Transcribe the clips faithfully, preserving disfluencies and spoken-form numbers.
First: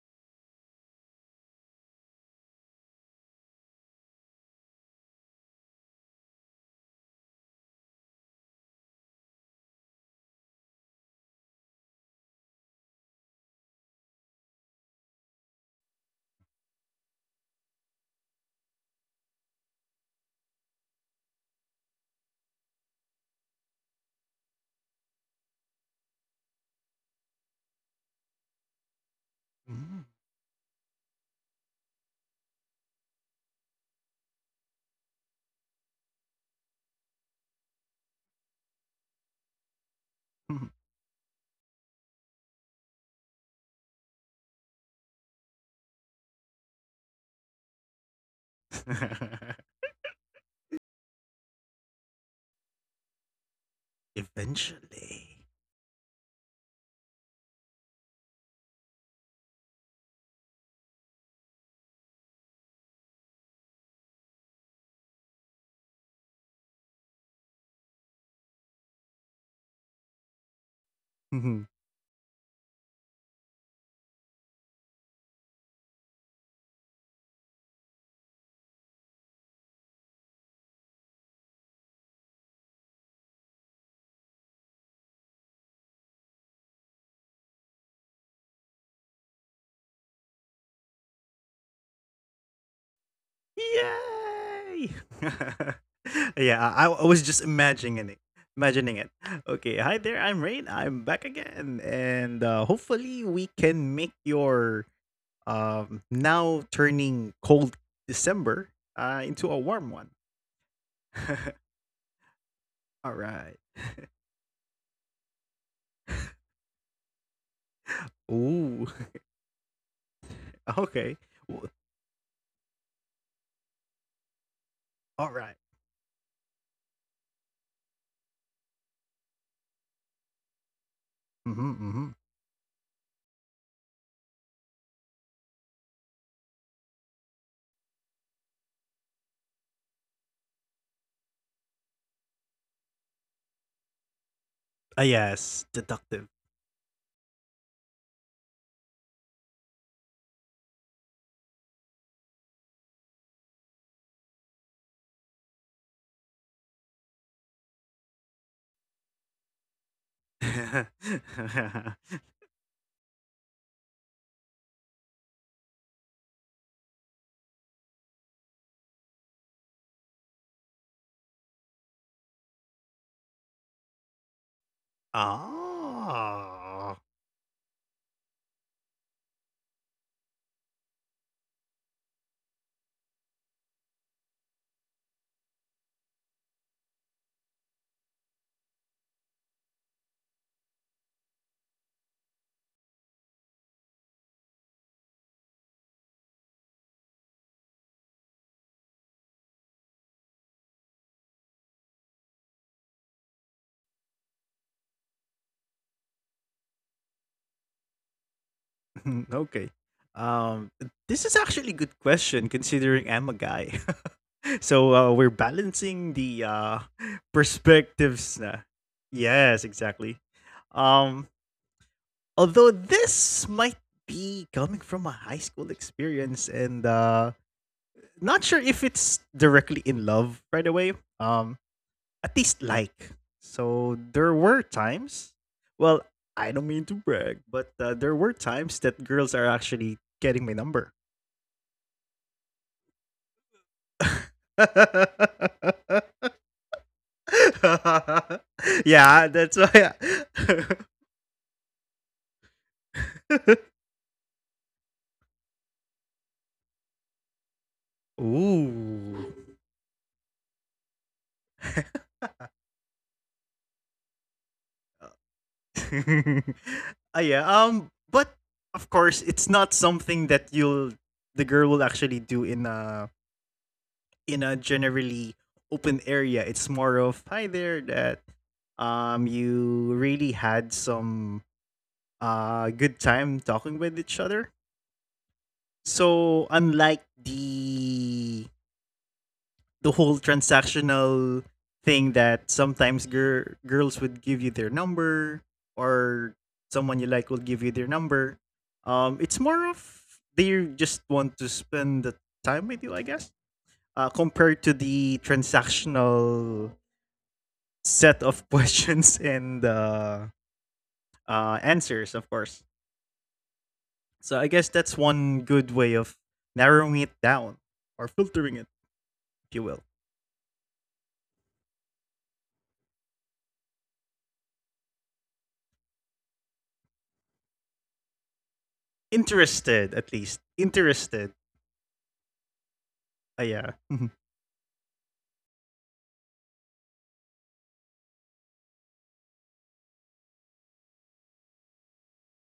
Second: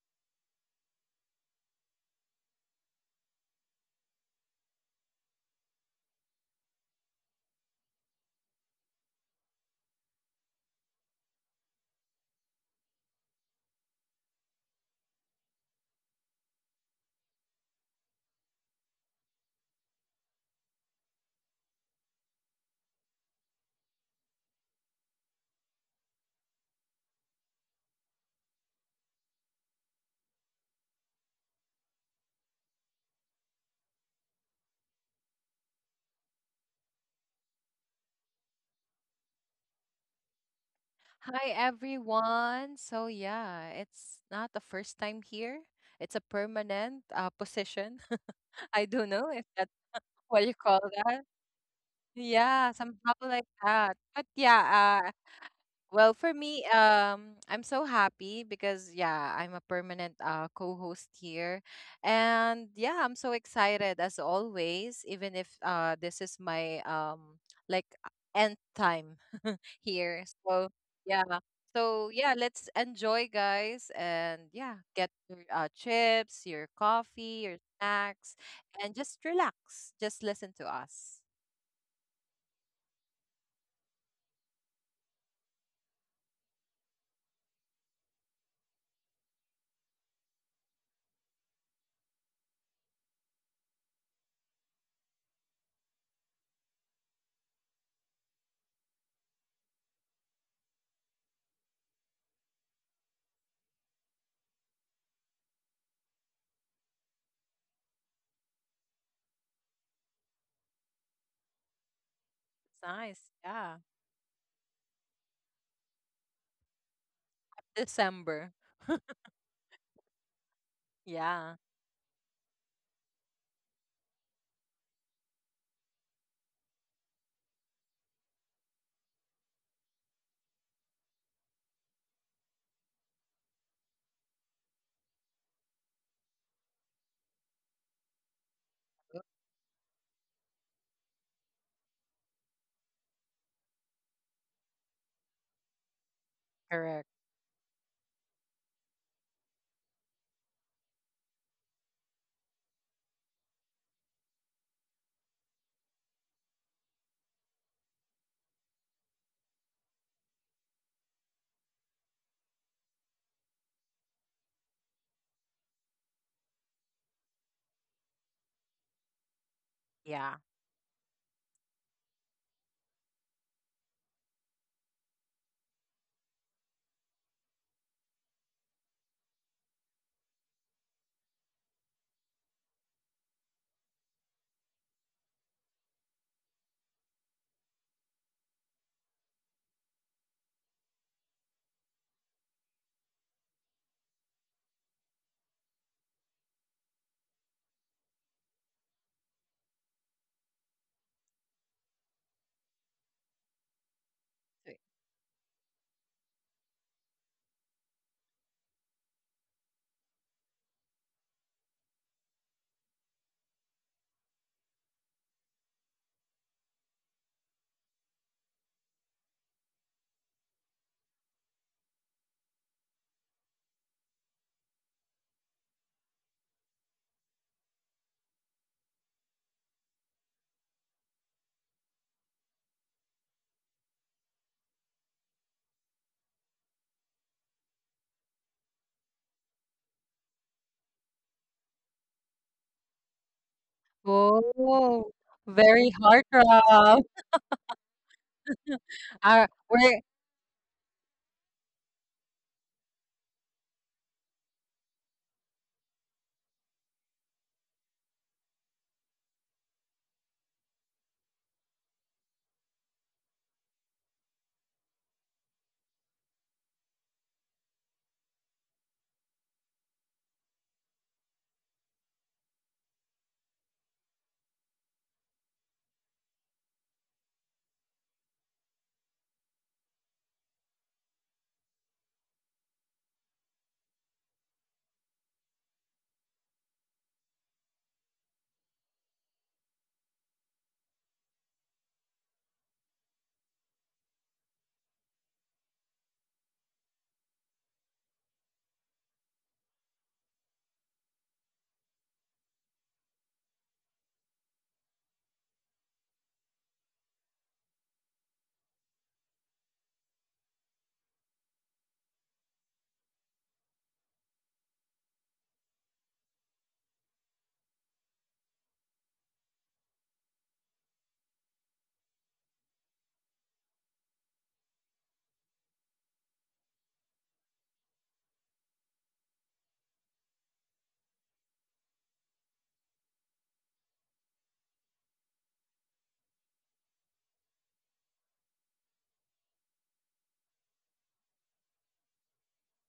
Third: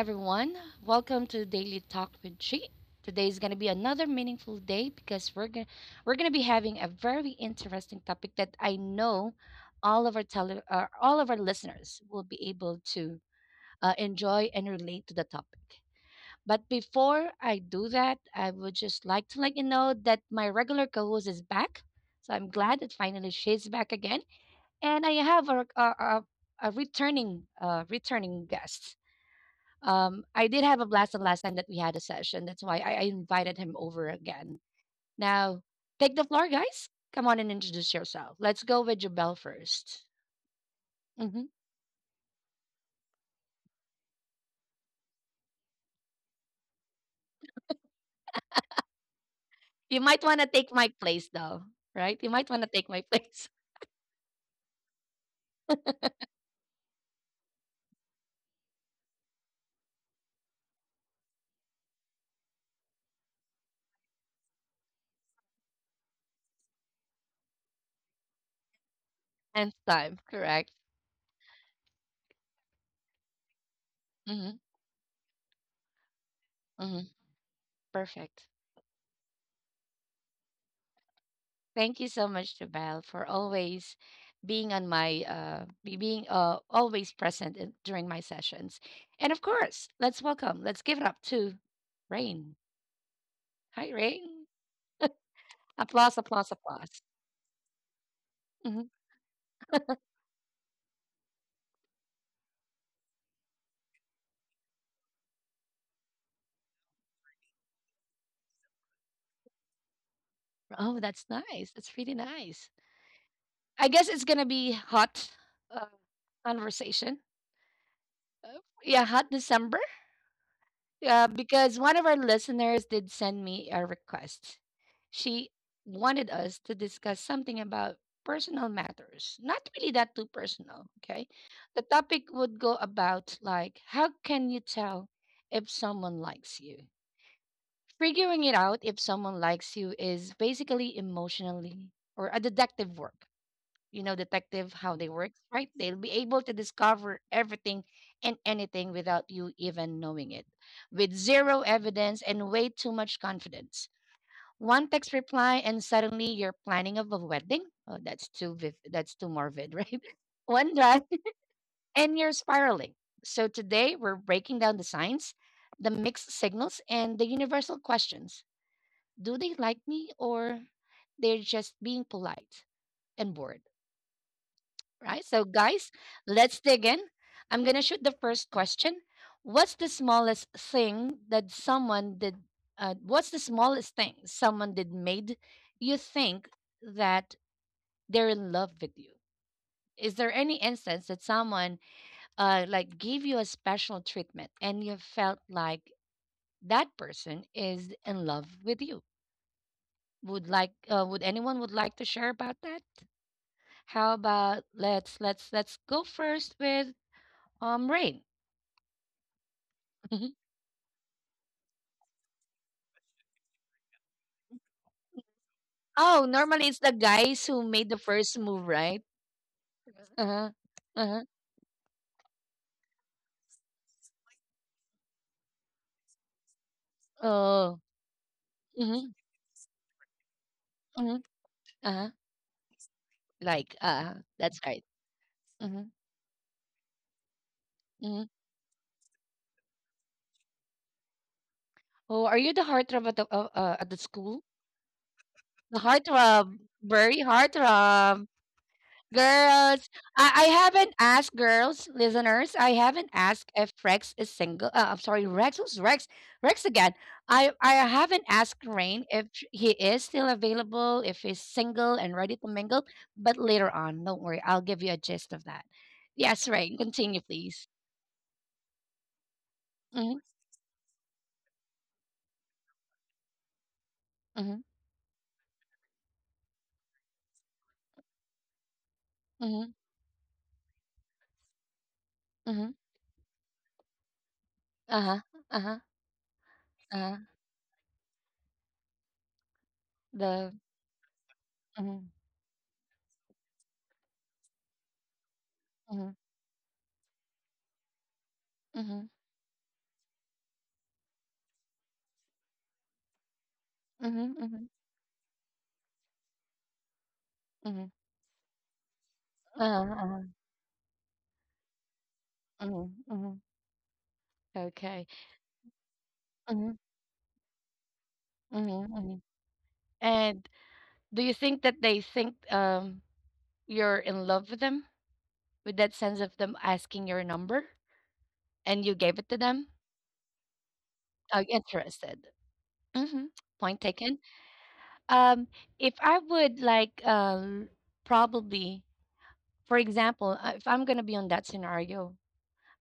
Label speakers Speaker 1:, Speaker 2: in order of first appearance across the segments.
Speaker 1: everyone. Welcome to Daily Talk with Chi. Today is gonna be another meaningful day because we're gonna we're gonna be having a very interesting topic that I know all of our tele, uh, all of our listeners will be able to uh, enjoy and relate to the topic. But before I do that, I would just like to let you know that my regular co-host is back. So I'm glad that finally she's back again, and I have a a, a, a returning uh, returning guest.
Speaker 2: Mhm.
Speaker 1: Um, I did have a blast the last time that we had a session. That's why I, I invited him over again. Now, take the floor, guys. Come on and introduce yourself. Let's go with Jubel first. hmm
Speaker 3: Hi everyone. So yeah, it's not the first time here. It's a permanent uh, position. I don't know if that's
Speaker 1: You might want
Speaker 3: what
Speaker 1: to
Speaker 3: you
Speaker 1: take
Speaker 3: call
Speaker 1: my
Speaker 3: that.
Speaker 1: place, though, right? You might want to
Speaker 3: Yeah,
Speaker 1: take my
Speaker 3: somehow like
Speaker 1: place.
Speaker 3: that. But yeah, uh,
Speaker 2: Eventually.
Speaker 3: well, for me, um, I'm so happy because yeah, I'm a permanent uh, co-host here, and yeah, I'm so excited as always. Even if uh, this is my um like uh, end time
Speaker 1: And time,
Speaker 3: here, so
Speaker 1: correct?
Speaker 3: yeah,
Speaker 2: Mhm.
Speaker 3: so yeah, let's enjoy, guys, and
Speaker 1: hmm
Speaker 3: yeah, get your uh, chips, your
Speaker 1: hmm
Speaker 3: coffee, your snacks,
Speaker 1: Perfect.
Speaker 3: and just relax. Just listen to us.
Speaker 1: Thank you so much, Jubel, for always being on my uh be- being uh always present in, during my sessions. And of course, let's welcome, let's give it up to Rain. Hi, Rain.
Speaker 2: Yay!
Speaker 1: Applause, applause,
Speaker 2: yeah, I,
Speaker 1: applause.
Speaker 2: I was just imagining it.
Speaker 1: Mhm.
Speaker 2: Imagining it. Okay, hi there. I'm Rain. I'm back again, and uh, hopefully we can make your um now turning cold December uh into a warm one.
Speaker 1: Oh, that's nice. That's really nice.
Speaker 3: It's nice,
Speaker 2: All right.
Speaker 3: yeah.
Speaker 1: I guess it's gonna be hot uh, conversation.
Speaker 3: December,
Speaker 1: Uh,
Speaker 2: Ooh.
Speaker 1: yeah, hot December.
Speaker 2: Okay.
Speaker 1: Uh,
Speaker 3: yeah,
Speaker 1: because
Speaker 2: W-
Speaker 1: one of our listeners did send me a request.
Speaker 2: All
Speaker 1: She
Speaker 2: right.
Speaker 1: wanted us to discuss something about personal matters. Not really that too personal. Okay, the
Speaker 2: Mm-hmm, mm-hmm.
Speaker 1: topic would go about like how can you tell if someone likes you? Figuring it out if someone likes you is basically emotionally or a detective work. You know, detective, how they
Speaker 2: Ah,
Speaker 1: work, right?
Speaker 2: yes,
Speaker 1: They'll be able
Speaker 2: deductive.
Speaker 1: to
Speaker 3: correct,
Speaker 1: discover everything and anything without you even knowing it, with zero evidence and way too much confidence. One text reply and suddenly you're planning of a wedding. Oh, that's too viv- that's too morbid, right? One drive and you're spiraling. So today we're breaking down the signs, the mixed signals, and the universal questions. Do they like me,
Speaker 3: yeah.
Speaker 1: or they're just being polite and bored, right? So, guys, let's dig in.
Speaker 2: Ah.
Speaker 1: I'm going to shoot the first question. What's the smallest thing that someone did? Uh, what's the smallest thing someone did made you think that they're in love with you? Is there any instance that someone uh, like gave you a special treatment and you felt like that person is in love with you? Would like uh, would anyone would like to share about that? How about let's let's let's go first with um Rain.
Speaker 2: okay. Um, this is actually a good question considering I'm a guy. so uh, we're
Speaker 1: Oh,
Speaker 2: balancing
Speaker 1: normally
Speaker 2: the
Speaker 1: it's the
Speaker 2: uh,
Speaker 1: guys who made the first
Speaker 2: perspectives.
Speaker 1: move,
Speaker 2: Na.
Speaker 1: right?
Speaker 2: Yes, exactly.
Speaker 1: Uh-huh. Uh-huh.
Speaker 2: Um, although this might be coming from a high school experience and uh,
Speaker 1: Oh.
Speaker 2: not sure if
Speaker 1: Mm-hmm.
Speaker 2: it's directly in love right away.
Speaker 1: Mm-hmm.
Speaker 2: Um,
Speaker 1: Uh-huh.
Speaker 2: at least like.
Speaker 1: Like,
Speaker 2: So
Speaker 1: uh
Speaker 2: there were
Speaker 1: that's right.
Speaker 2: times,
Speaker 1: Mm-hmm.
Speaker 2: well, I don't mean to brag, but uh, there
Speaker 1: Mm-hmm.
Speaker 2: were times that girls are actually getting my number.
Speaker 1: Oh, are you the heartthrob at the uh, uh, at the school?
Speaker 3: Oh,
Speaker 1: The
Speaker 3: very hard,
Speaker 1: heartthrob,
Speaker 3: throb.
Speaker 1: very heartthrob.
Speaker 2: yeah,
Speaker 3: Our
Speaker 2: that's why.
Speaker 1: Girls,
Speaker 3: we're
Speaker 1: I, I
Speaker 2: I-
Speaker 1: haven't asked girls, listeners, I haven't asked if Rex is single. Uh, I'm sorry, Rex, who's Rex? Rex again. I, I haven't asked Rain if
Speaker 2: Ooh.
Speaker 1: sh- he is still available, if he's single and ready to mingle, but later on, don't worry, I'll give you a gist of that. Yes, Rain, continue, please.
Speaker 2: Ah yeah, um, but of course,
Speaker 1: Mm-hmm,
Speaker 2: it's not something that you'll the girl will actually do in a
Speaker 1: mm-hmm,
Speaker 2: in a generally open area. It's more of hi there that
Speaker 1: mm-hmm,
Speaker 2: um you really had some
Speaker 1: hmm.
Speaker 2: uh good time talking with each other.
Speaker 1: Uh-huh, uh-huh,
Speaker 2: So
Speaker 1: uh-huh.
Speaker 2: unlike the the
Speaker 1: The,
Speaker 2: whole transactional
Speaker 1: mm-hmm,
Speaker 2: thing that sometimes gir- girls would give you their number,
Speaker 1: mm-hmm,
Speaker 2: or someone you like will give you their number.
Speaker 1: mm-hmm,
Speaker 2: Um, it's more of they just want to spend the time with you, I guess, uh,
Speaker 1: mm-hmm, mm-hmm,
Speaker 2: compared to the transactional
Speaker 1: mm-hmm.
Speaker 2: set of questions and
Speaker 1: Uh-huh, uh-huh,
Speaker 2: uh, uh, answers, of course.
Speaker 1: mm-hmm, mm-hmm.
Speaker 2: So I guess
Speaker 1: Okay.
Speaker 2: that's one good way of
Speaker 1: Mm-hmm.
Speaker 2: narrowing it down or filtering it,
Speaker 1: Mm-hmm, mm-hmm.
Speaker 2: if you will.
Speaker 1: And do you think that they think um you're in love with them with that sense of them asking your number and you gave it to them?
Speaker 2: Interested, at least.
Speaker 1: Are you
Speaker 2: Interested.
Speaker 1: interested? Hmm.
Speaker 2: Uh,
Speaker 1: Point
Speaker 2: yeah.
Speaker 1: taken. Um, if I would like uh, probably, for example, uh, if I'm gonna be on that scenario,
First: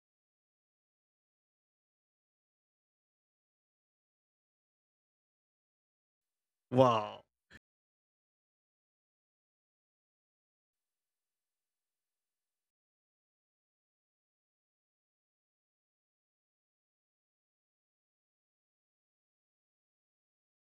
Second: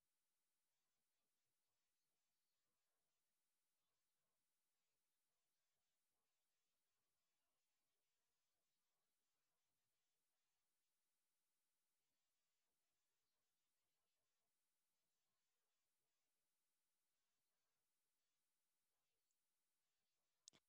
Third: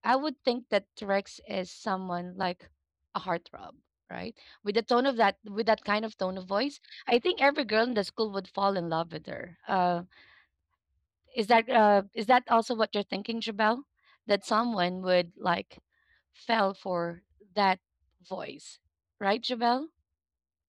Speaker 1: I would think that Rex is someone like a heartthrob, right? With the tone of that, with that kind of tone of voice, I
Speaker 2: Wow.
Speaker 1: think every girl in the school would fall in love with her. Uh, Is that uh is that also what you're thinking, Jabel? That someone would like fell for that voice, right, Jabel?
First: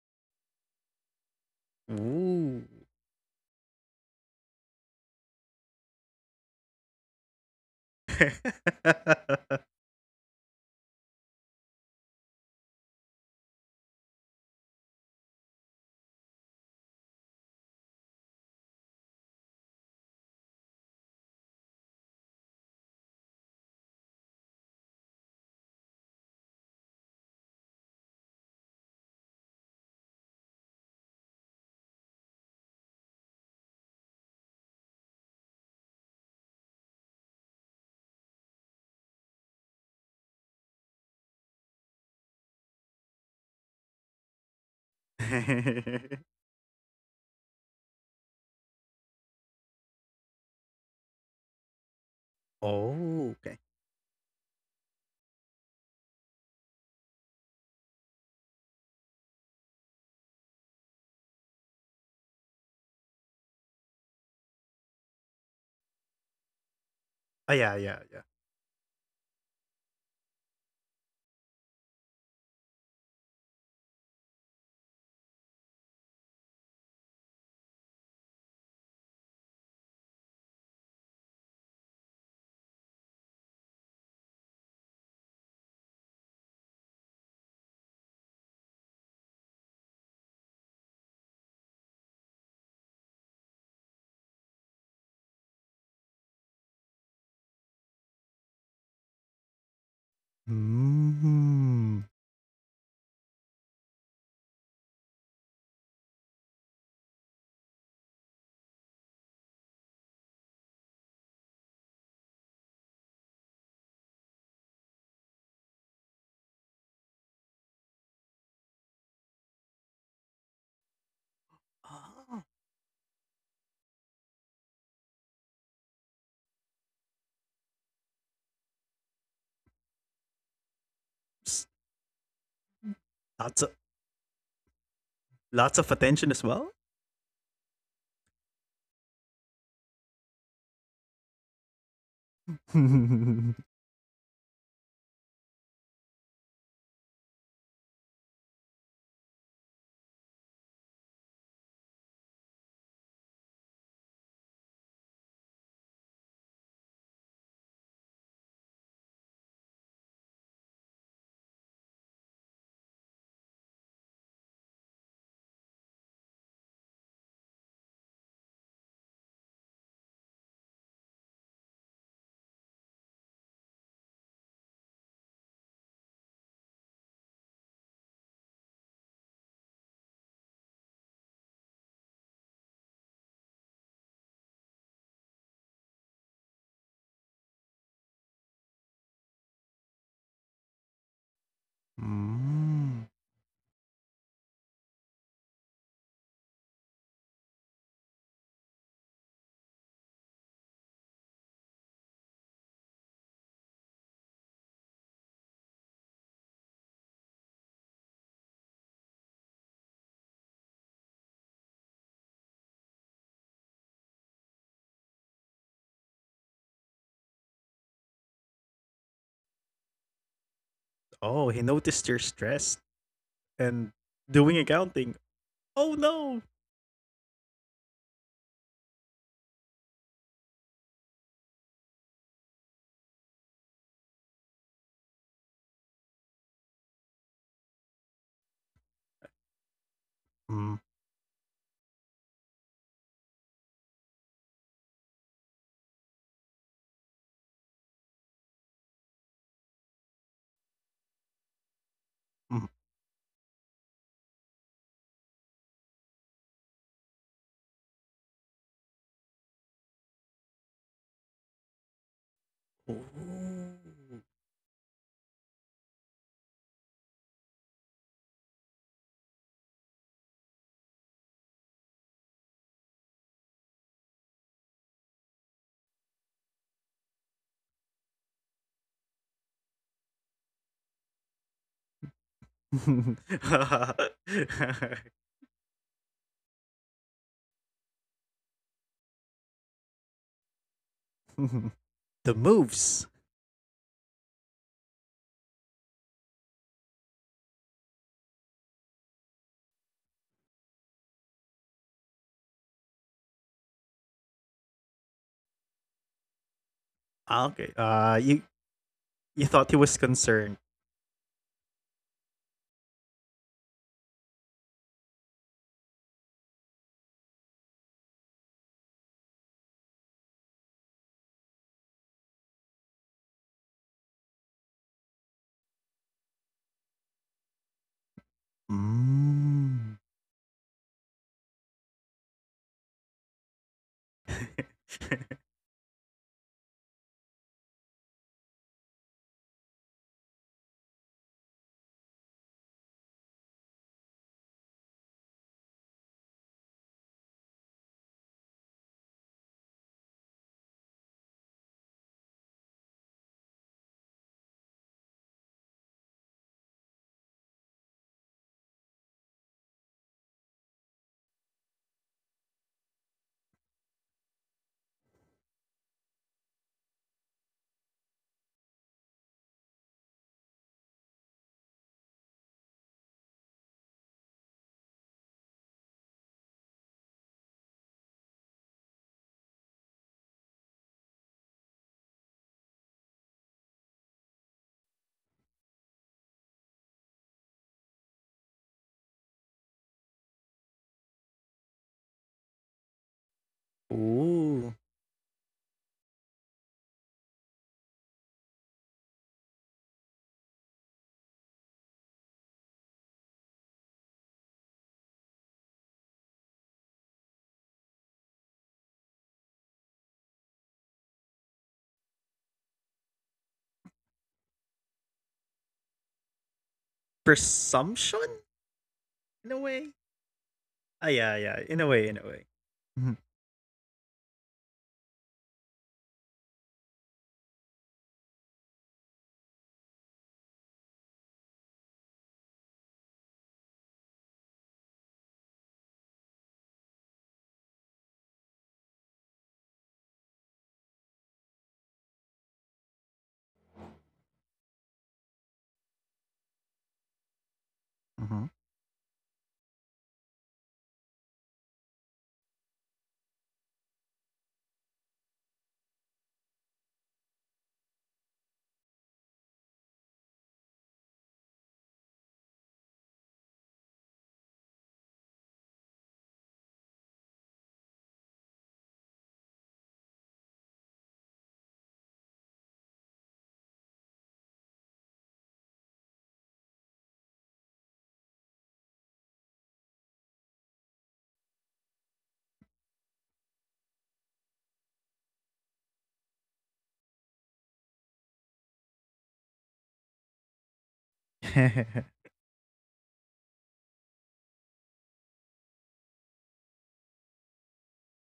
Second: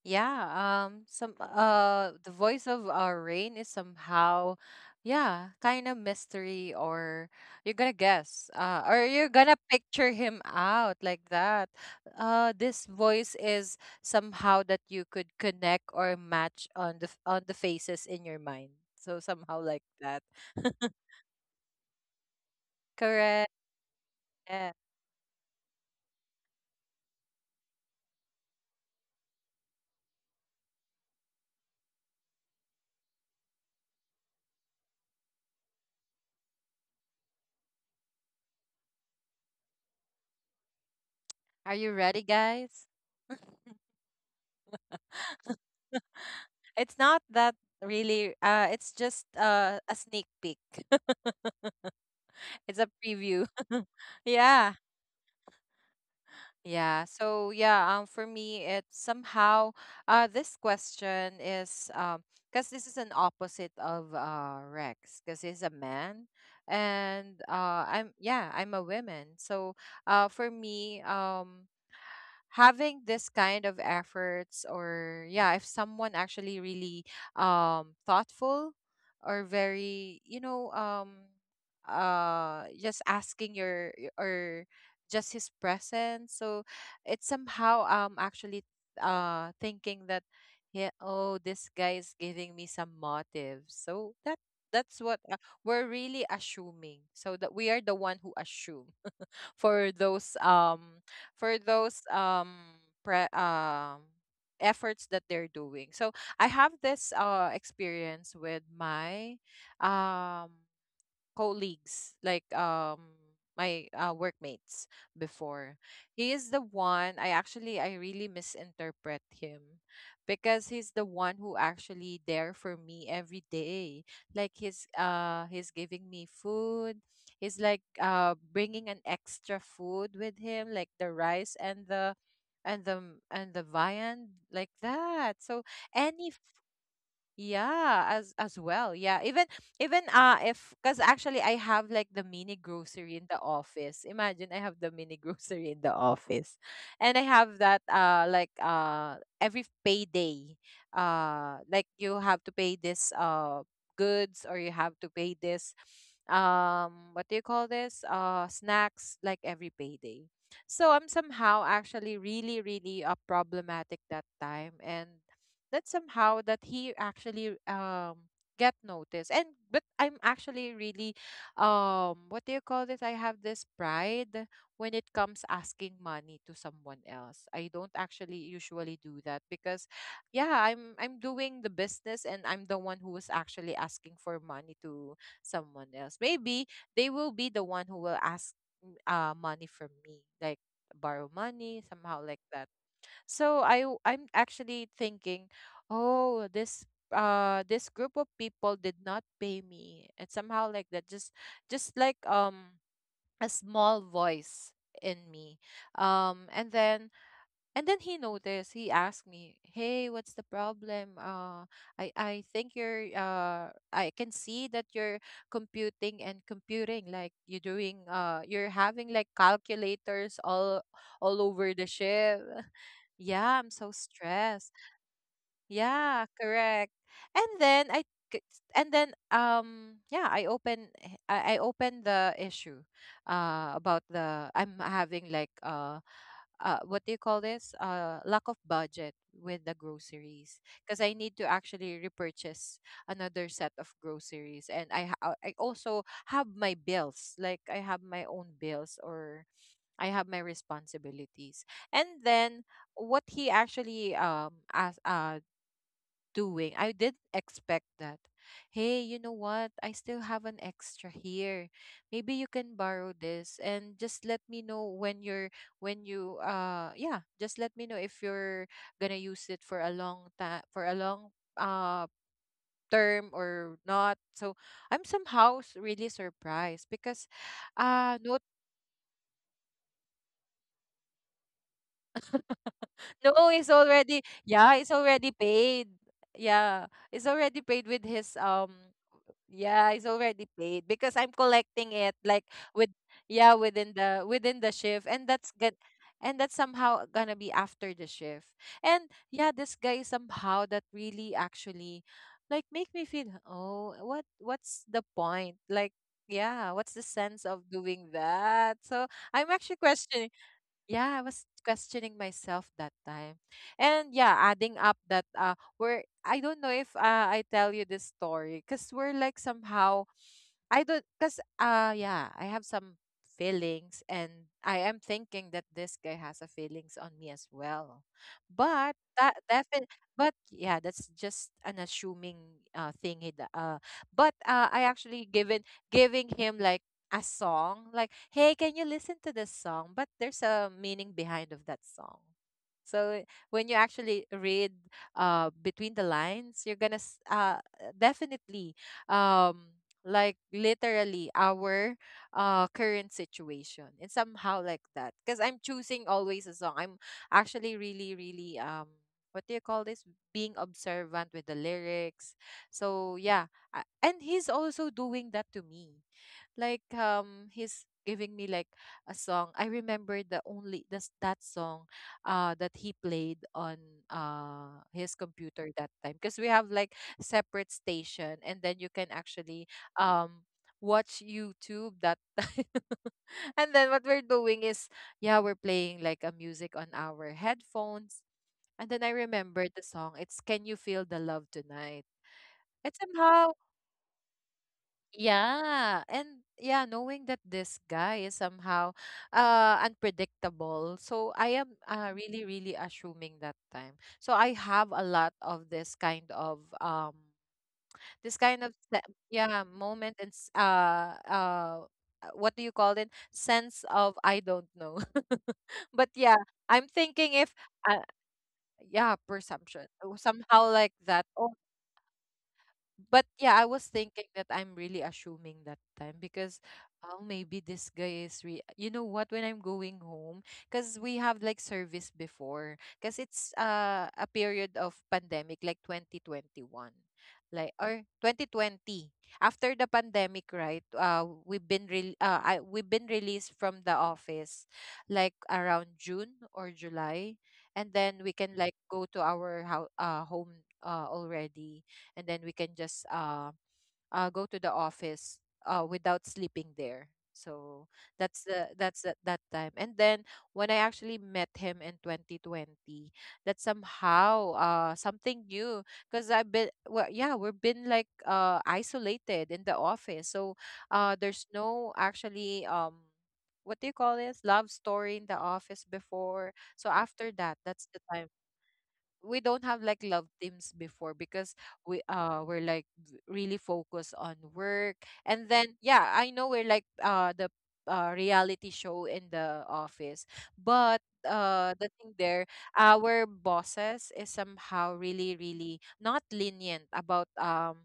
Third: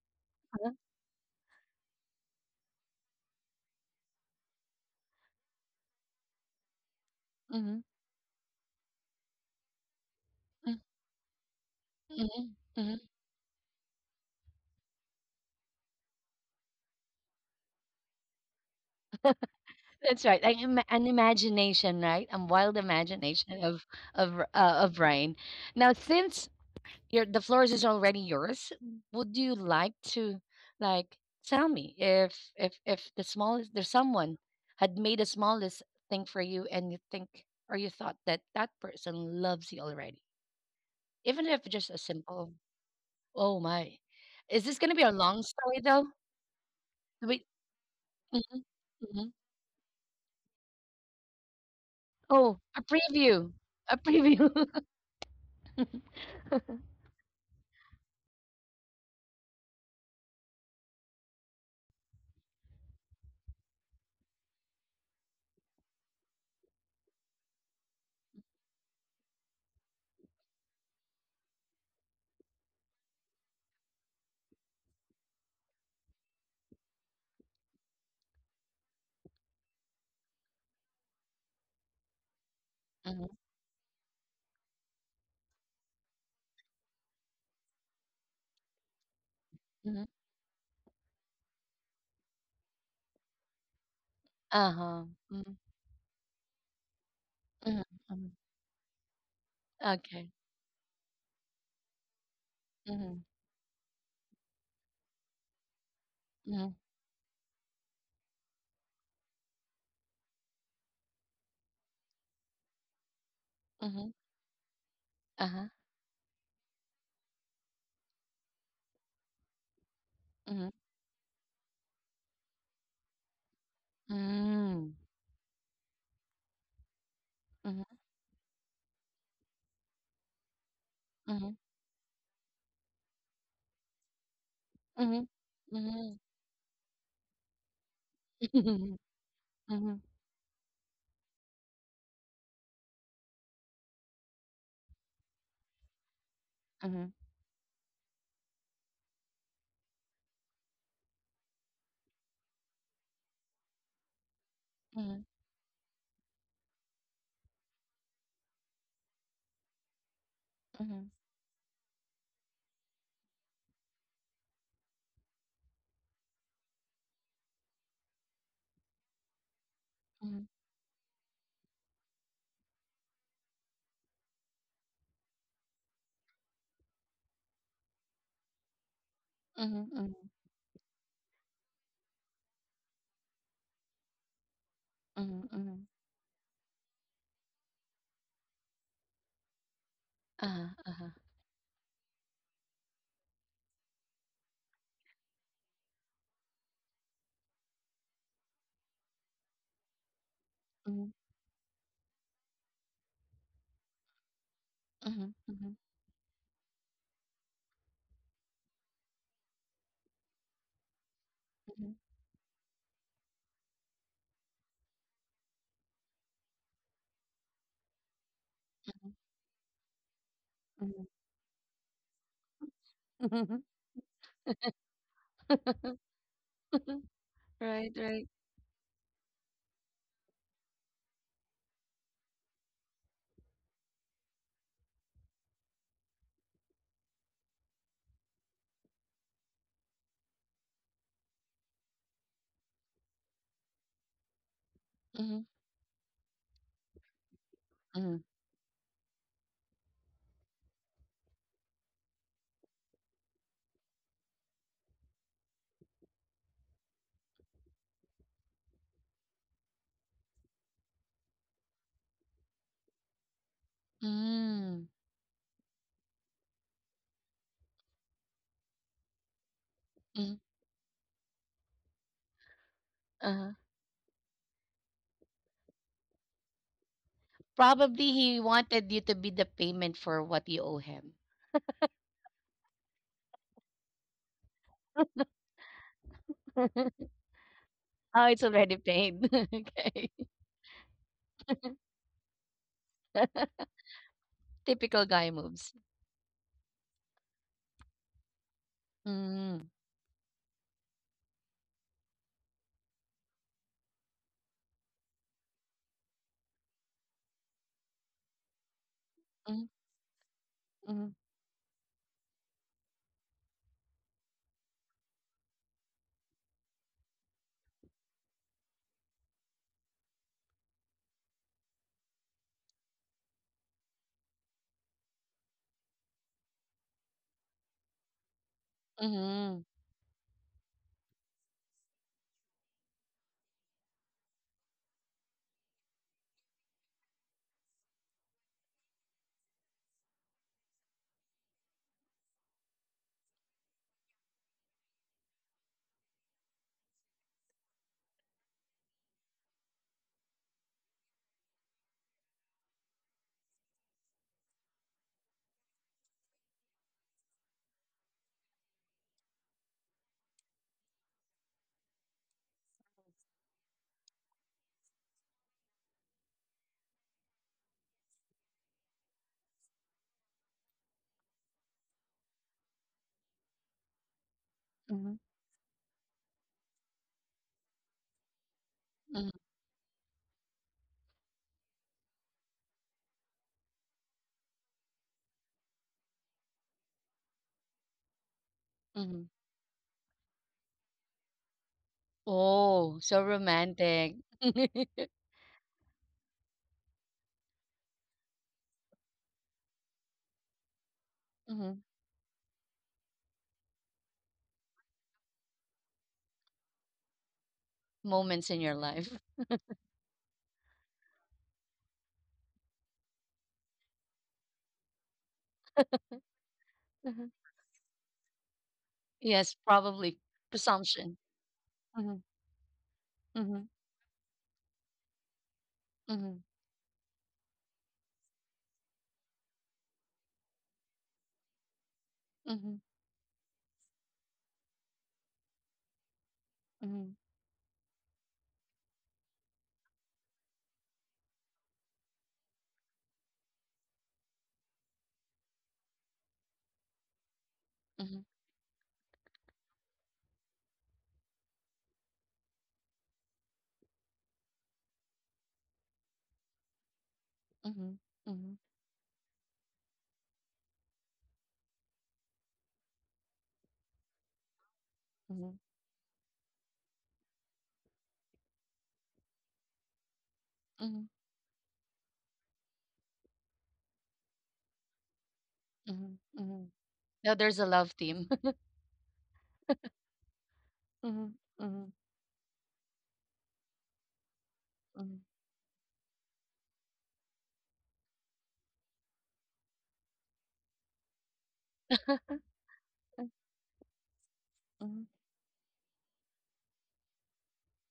Speaker 3: yeah,
Speaker 1: Huh?
Speaker 3: um some uh the
Speaker 2: Ooh.
Speaker 3: voice of our rain is somehow yeah, kind of mystery, or you're
Speaker 1: Mm-hmm.
Speaker 3: gonna guess uh or you're gonna picture him out like that.
Speaker 1: Mm-hmm.
Speaker 3: Uh this
Speaker 1: hmm
Speaker 3: voice is somehow that you could connect or match on the f- on the faces in your mind. So somehow like
Speaker 1: That's
Speaker 3: that.
Speaker 1: right. Like, ima- an imagination, right? A wild
Speaker 3: Correct.
Speaker 1: imagination of of r- uh,
Speaker 3: Yeah.
Speaker 1: of Rain. Now, since your the floor is already yours. Would you like to like tell me if if if the smallest there's someone had made the smallest thing for you and you think or you thought that that person loves you already, even if
Speaker 3: Are
Speaker 1: just a
Speaker 3: you ready,
Speaker 1: simple.
Speaker 3: guys?
Speaker 1: Oh my, is this gonna be a long story though?
Speaker 3: It's not
Speaker 1: Wait,
Speaker 3: that really.
Speaker 1: mhm,
Speaker 3: Uh, it's just
Speaker 1: mhm.
Speaker 3: uh, a sneak peek.
Speaker 1: Oh, a
Speaker 3: it's a
Speaker 2: Oh,
Speaker 3: preview.
Speaker 1: preview,
Speaker 2: okay.
Speaker 1: a preview.
Speaker 3: yeah. Yeah. So yeah, um for me it's somehow uh this question is um because this is an opposite of uh Rex because he's a man, and
Speaker 2: Oh, yeah,
Speaker 3: uh
Speaker 2: yeah,
Speaker 3: I'm,
Speaker 2: yeah.
Speaker 3: yeah, I'm a woman. So uh for me, um having this kind of efforts, or yeah, if someone actually really um thoughtful or very you know um uh just
Speaker 1: Mhm,
Speaker 3: asking your y- or just his presence, so it's somehow um actually uh
Speaker 1: mhm.
Speaker 3: thinking that yeah, oh, this guy is giving me some motive, so that that's
Speaker 1: Uh-huh.
Speaker 3: what uh,
Speaker 1: Mhm,
Speaker 3: we're really assuming, so that we are
Speaker 1: mhm,
Speaker 3: the one
Speaker 1: mhm.
Speaker 3: who assume for
Speaker 1: Okay.
Speaker 3: those um for those
Speaker 2: Mm.
Speaker 3: um
Speaker 1: Mhm,
Speaker 3: pre- um efforts that they're doing. So I have
Speaker 1: mhm,
Speaker 3: this uh experience with my um colleagues, like, um my
Speaker 1: mhm.
Speaker 3: uh, workmates
Speaker 1: Uh-huh.
Speaker 3: before. He is the one I actually I really misinterpret him
Speaker 1: Mhm.
Speaker 3: because he's the one who actually
Speaker 2: Oh,
Speaker 3: there for me every day. Like he's
Speaker 1: Mm.
Speaker 3: uh he's giving me food. He's like
Speaker 1: Mhm,
Speaker 3: uh bringing an extra food with him, like the rice
Speaker 1: mhm,
Speaker 2: s-
Speaker 3: and the and the and
Speaker 2: lots
Speaker 3: the
Speaker 2: of
Speaker 3: viand like
Speaker 1: mhm,
Speaker 3: that. So
Speaker 2: lots of
Speaker 1: mhm.
Speaker 2: attention
Speaker 3: any
Speaker 2: as well.
Speaker 3: yeah, as as well.
Speaker 1: Mhm,
Speaker 3: Yeah, even
Speaker 1: mhm,
Speaker 3: even uh if because actually I have like the mini grocery in the office. Imagine I have the mini grocery in the office,
Speaker 1: mhm,
Speaker 3: and I have that uh like uh every payday, uh like you have to pay this uh goods, or you have to
Speaker 1: mhm,
Speaker 3: pay this um what do you call this uh snacks, like every payday. So
Speaker 1: mhm,
Speaker 3: I'm somehow actually really really uh, problematic that time, and that somehow that he actually um get noticed. And but i'm
Speaker 1: mhm,
Speaker 3: actually really um what do you call this, I have this pride when it comes asking money to someone else. I don't actually usually do that because
Speaker 1: mhm,
Speaker 3: yeah, i'm i'm doing the business, and I'm the one who is actually asking for money to
Speaker 1: mhm, mhm, mhm.
Speaker 3: someone else. Maybe they will be the one who will ask m- uh money from me, like
Speaker 1: Uh-huh, uh-huh.
Speaker 3: borrow money somehow like that.
Speaker 2: Mm.
Speaker 3: So I w- I'm actually thinking, oh, this uh this group of people did not pay me. And somehow like that,
Speaker 1: Mhm,
Speaker 3: just just like um a small voice
Speaker 1: mhm,
Speaker 3: in me.
Speaker 1: mhm,
Speaker 3: Um and then and then he noticed. He asked me, "Hey, what's the problem? Uh,
Speaker 1: mhm,
Speaker 3: I I think you're uh I can see that you're computing and computing, like you're doing uh you're having like calculators all
Speaker 1: mhm,
Speaker 2: Oh, he
Speaker 3: all
Speaker 2: noticed
Speaker 3: over
Speaker 2: you're
Speaker 3: the ship.
Speaker 2: stressed. And
Speaker 1: mhm.
Speaker 3: Yeah, I'm so
Speaker 2: doing
Speaker 3: stressed."
Speaker 2: accounting. Oh no.
Speaker 3: Yeah, correct.
Speaker 1: Mm,
Speaker 3: And then
Speaker 1: right,
Speaker 3: I
Speaker 1: right.
Speaker 3: c- and then um yeah, I open h- I, I open the issue uh about the I'm having like uh uh what do you call this? Uh lack of budget with the
Speaker 2: Mm,
Speaker 3: groceries because I need to actually repurchase another set of groceries, and I
Speaker 1: Mm-hmm.
Speaker 3: ha- I also have my bills, like I have
Speaker 1: Mm-hmm.
Speaker 3: my own bills, or I have my responsibilities. And
Speaker 2: mm.
Speaker 3: then what he actually um as uh doing. I didn't expect that. "Hey, you know what? I still have an extra here. Maybe you can borrow
Speaker 2: Ooh.
Speaker 3: this and just let me know
Speaker 1: Mm,
Speaker 3: when you're when you uh yeah, just let me know if you're gonna use it for a long
Speaker 1: mm,
Speaker 3: time, for a long uh term
Speaker 1: uh-huh.
Speaker 3: or not." So I'm somehow s- really surprised because
Speaker 1: Probably
Speaker 3: uh no,
Speaker 1: he wanted you to be the payment for what you owe him.
Speaker 3: no, it's already, yeah, it's already paid. Yeah,
Speaker 1: Oh,
Speaker 3: it's already paid with his
Speaker 1: it's already
Speaker 3: um
Speaker 1: paid.
Speaker 3: yeah,
Speaker 1: Okay.
Speaker 3: it's already paid because I'm collecting
Speaker 2: The
Speaker 3: it, like
Speaker 2: moves.
Speaker 3: with, yeah, within the within the
Speaker 1: Typical
Speaker 3: shift, and
Speaker 1: guy
Speaker 3: that's
Speaker 1: moves.
Speaker 3: good, and that's somehow gonna be after the shift. And yeah,
Speaker 1: Mm,
Speaker 3: this guy somehow that really actually like make me feel, oh, what what's the point? Like, yeah, what's the
Speaker 2: Ah, okay.
Speaker 3: sense of
Speaker 2: Uh, you
Speaker 3: doing that? So
Speaker 2: you thought he
Speaker 3: I'm
Speaker 2: was
Speaker 1: mm,
Speaker 3: actually
Speaker 2: concerned.
Speaker 3: questioning
Speaker 1: mm,
Speaker 3: yeah, I was questioning myself that time. And yeah, adding up that uh we're I don't know if uh, I tell you this story cuz we're like somehow I don't cuz uh yeah, I have some feelings, and I am thinking that this guy has a feelings on me as well. But that
Speaker 1: mm,
Speaker 2: Mm.
Speaker 3: definitely, but yeah, that's just an assuming uh thing he d- uh but uh I actually given giving him like a song, like, hey, can you listen to this song, but there's a meaning behind of that song. So eh, when you actually read uh, between the lines, you're gonna s- uh, definitely um, like literally our uh, current situation and somehow like that, because i'm choosing always a song, I'm actually really really um, what do you call this, being observant with the lyrics. So yeah, I- and he's also doing that to me, like um he's giving me like a song. I remember the only this that song uh that he played on uh
Speaker 1: mm,
Speaker 3: his computer that time, because we have like separate station, and then you can
Speaker 1: mm,
Speaker 3: actually um watch youtube that time and then what we're doing is, yeah, we're playing like a music on our headphones. And then I
Speaker 1: mm.
Speaker 3: remember the song, it's can you feel the love tonight. And
Speaker 1: Oh, so
Speaker 3: somehow,
Speaker 1: romantic.
Speaker 2: Ooh.
Speaker 3: yeah, and yeah, knowing that this guy is somehow uh unpredictable. So I am
Speaker 1: Mhm.
Speaker 3: uh, really really assuming that time. So I have a lot of this kind of um this
Speaker 1: Moments
Speaker 3: kind
Speaker 1: in
Speaker 3: of
Speaker 1: your
Speaker 3: se-
Speaker 1: life.
Speaker 3: yeah, moment, and s- uh uh uh, what do you call it? Sense of, I don't know. But yeah, I'm
Speaker 1: Mhm.
Speaker 3: thinking if uh,
Speaker 2: Presumption?
Speaker 3: yeah,
Speaker 2: In a
Speaker 1: Yes,
Speaker 2: way?
Speaker 3: presumption.
Speaker 1: probably
Speaker 3: Oh, Somehow
Speaker 2: Ah,
Speaker 3: like
Speaker 2: yeah,
Speaker 1: presumption.
Speaker 2: yeah.
Speaker 3: that.
Speaker 2: In a
Speaker 3: Oh,
Speaker 2: way, in a way.
Speaker 1: Mm-hmm.
Speaker 3: but yeah,
Speaker 1: Mm-hmm.
Speaker 3: I was thinking that I'm really assuming that time
Speaker 1: Mm-hmm.
Speaker 3: because, oh, maybe this guy is re you know what, when I'm going home, because we have like service
Speaker 1: Mm-hmm.
Speaker 3: before, because it's uh a period of pandemic, like twenty twenty-one,
Speaker 1: Mm-hmm.
Speaker 3: like or twenty twenty, after the pandemic, right, uh we've been re- uh I, we've been released from the office like around June or July, and
Speaker 2: Mhm.
Speaker 1: Mm-hmm.
Speaker 3: then we can like go to our ho- uh home uh already, and then we can just uh, uh go to the office uh without sleeping there. So
Speaker 1: Mm-hmm.
Speaker 3: that's
Speaker 1: Mm-hmm.
Speaker 3: the that's the, that time. And then when i actually met him in twenty twenty, that somehow uh something
Speaker 1: Mm-hmm,
Speaker 3: new, because I've been, well, yeah, we've been like uh isolated in the office. So
Speaker 1: mm-hmm.
Speaker 3: uh there's no actually um what do you call this love story in the office
Speaker 1: Mhm,
Speaker 3: before.
Speaker 1: mhm.
Speaker 3: So after
Speaker 1: No,
Speaker 3: that,
Speaker 1: there's a
Speaker 3: that's
Speaker 1: love
Speaker 3: the time
Speaker 1: team.
Speaker 3: we don't have like love teams before,
Speaker 1: Mhm,
Speaker 3: because
Speaker 1: mhm,
Speaker 3: we uh we're like v- really focused on work.
Speaker 1: mhm,
Speaker 3: And then yeah, I know we're like uh the uh, reality show in the office. But uh the thing there, our bosses is
Speaker 1: mhm,
Speaker 3: somehow really really not lenient about um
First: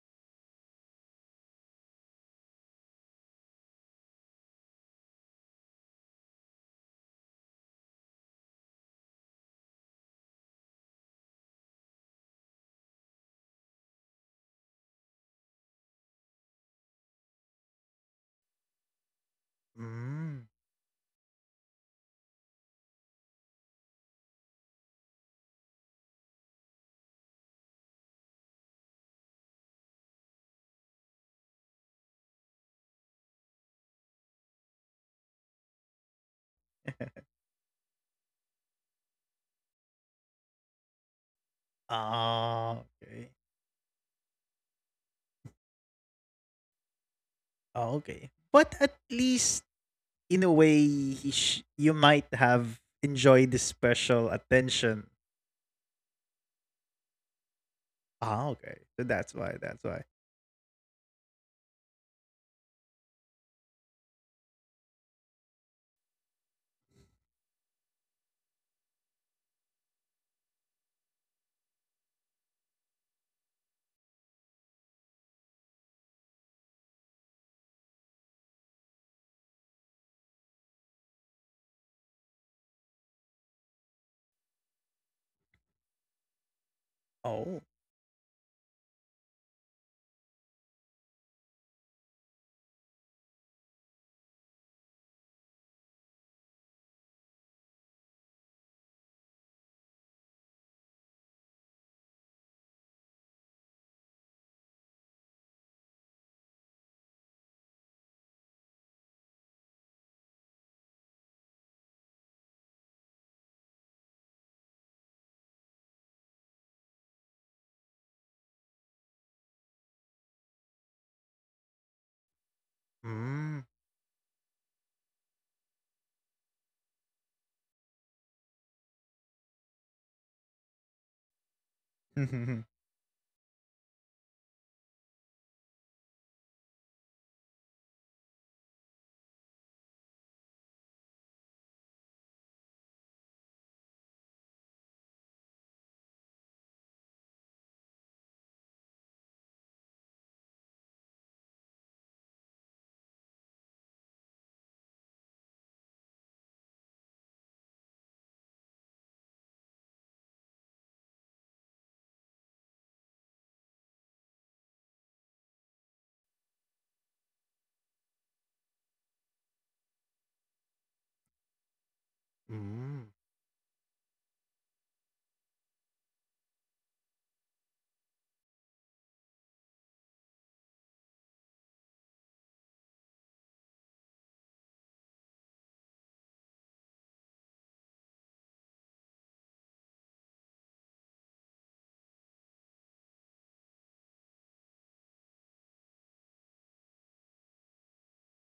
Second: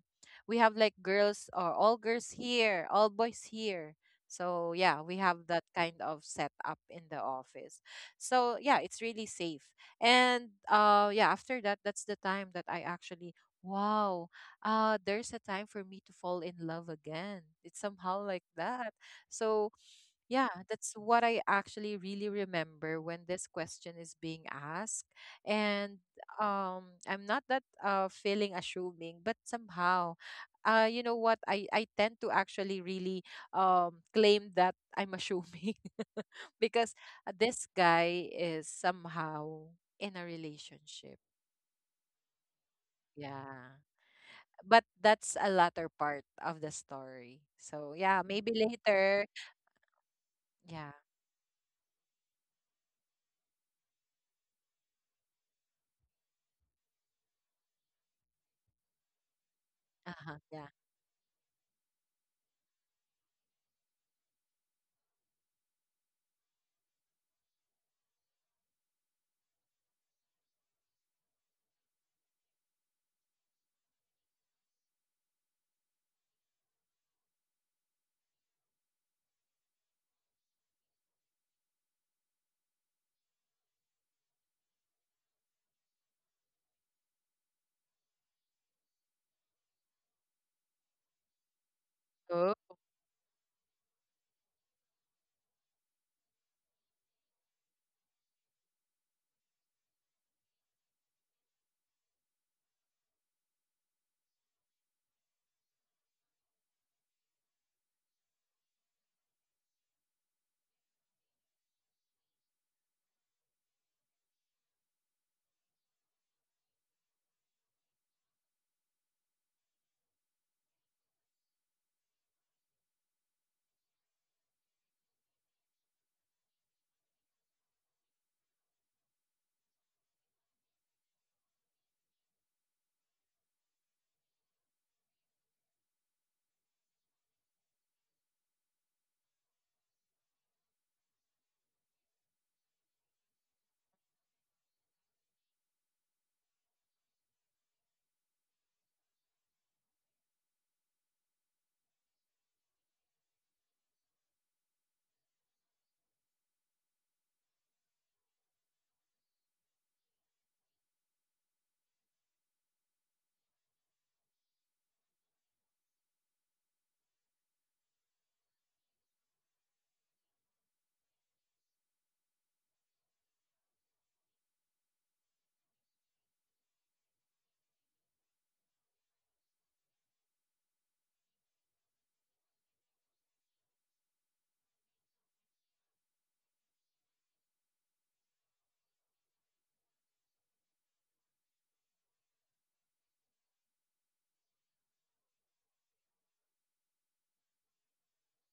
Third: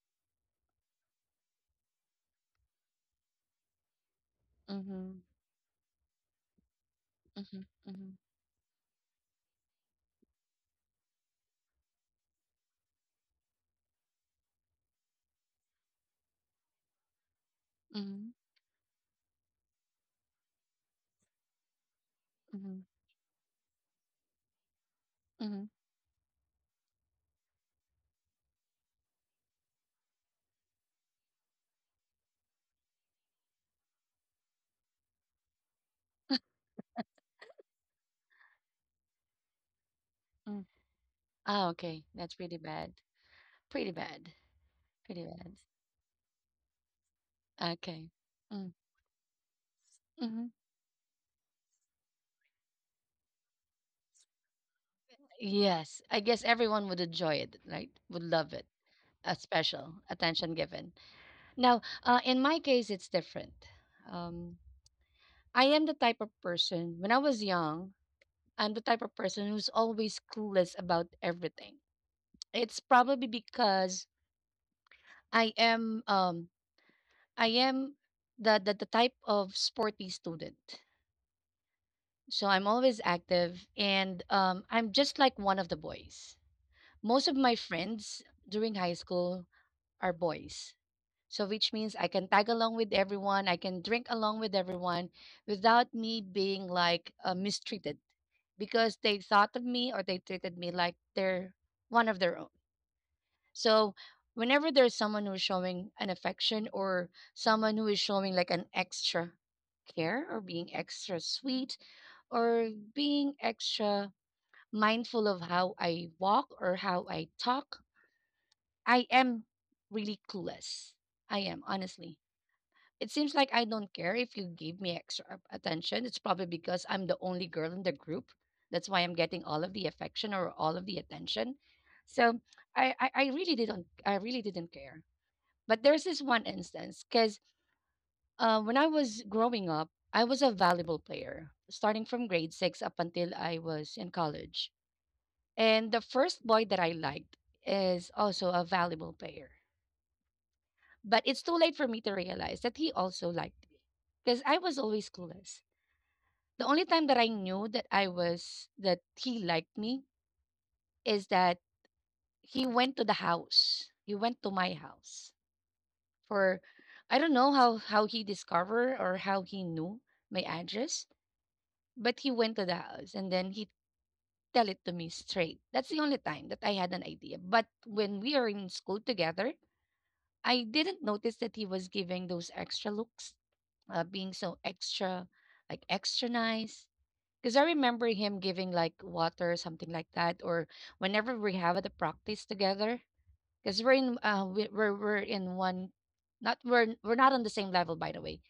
Speaker 3: we have like girls or all girls here, all boys here. So yeah, we
Speaker 1: mhm,
Speaker 3: have that kind of setup in the
Speaker 1: mhm,
Speaker 3: office.
Speaker 1: mhm, mhm,
Speaker 3: So yeah, it's really safe. And uh yeah, after that, that's the time that I actually, wow, uh there's a time for me to fall in love again. It's somehow
Speaker 1: mhm,
Speaker 3: like that. So
Speaker 2: Mm.
Speaker 3: yeah, that's what I actually really
Speaker 1: mhm,
Speaker 3: remember when this question is being asked.
Speaker 1: mhm,
Speaker 3: And um, I'm not that uh, feeling assuming, but somehow, uh, you know what, I, I tend to actually really um, claim that I'm assuming because uh, this guy is somehow in a
Speaker 1: mhm.
Speaker 3: relationship.
Speaker 1: Ah, okay. That's pretty
Speaker 2: Ah,
Speaker 1: bad.
Speaker 2: okay.
Speaker 3: Yeah.
Speaker 1: Pretty bad.
Speaker 3: But
Speaker 1: Pretty
Speaker 3: that's a
Speaker 1: bad.
Speaker 3: latter part of the story. So,
Speaker 2: Ah,
Speaker 1: Okay.
Speaker 3: yeah,
Speaker 2: okay.
Speaker 3: maybe
Speaker 1: Mm,
Speaker 2: But at
Speaker 3: later.
Speaker 2: least in
Speaker 1: mhm.
Speaker 2: a
Speaker 3: Yeah.
Speaker 2: way, he sh- you might have enjoyed the special attention.
Speaker 1: Yes. I guess everyone would enjoy it, right? Would
Speaker 2: Ah,
Speaker 1: love it.
Speaker 2: okay. So that's
Speaker 1: A
Speaker 2: why. That's
Speaker 1: special
Speaker 2: why.
Speaker 3: Uh-huh.
Speaker 1: attention
Speaker 3: Yeah.
Speaker 1: given. Now, uh, in my case, it's different. Um, I am the type of person, when I was young, I'm the type of person who's always clueless about everything. It's probably because I am um I am the the, the type of sporty student. So I'm always active and um I'm just like one of the boys. Most of my
Speaker 2: Oh.
Speaker 1: friends during high school are boys. So which means I can
Speaker 3: Oh,
Speaker 1: tag along with everyone, I can drink along with everyone without me being like uh, mistreated because they thought of me or they treated me like they're one of their own. So whenever there's someone who's showing an affection or someone who is showing like an extra care or being extra sweet or being extra mindful of how I walk or how I talk, I am really clueless. I am, honestly. It seems like
Speaker 2: Mm.
Speaker 1: I don't care if you give me extra a- attention. It's probably because I'm the only girl in the group. That's why I'm getting all of the affection or all of the attention. So
Speaker 2: Mm.
Speaker 1: I, I, I really didn't I really didn't care. But there's this one instance because uh, when I was growing up, I was a volleyball player, starting from grade six up until I was in college. And the first boy that I liked is also a volleyball player. But it's too late for me to realize that he also liked me because I was always clueless. The only time that I knew that I was, that he liked me is that he went to the house. He went to my house for I don't know how how he discovered or how he knew my address, but he went to the house and then he tell it to me straight. That's the only time that I had an idea. But when we are in school together, I didn't notice that he was giving those extra looks, uh, being so extra, like extra nice. Because I remember him giving like water, something like that, or whenever we have the practice together, because we're in uh, we, we're we're in one, not we're we're not on the same level, by the way.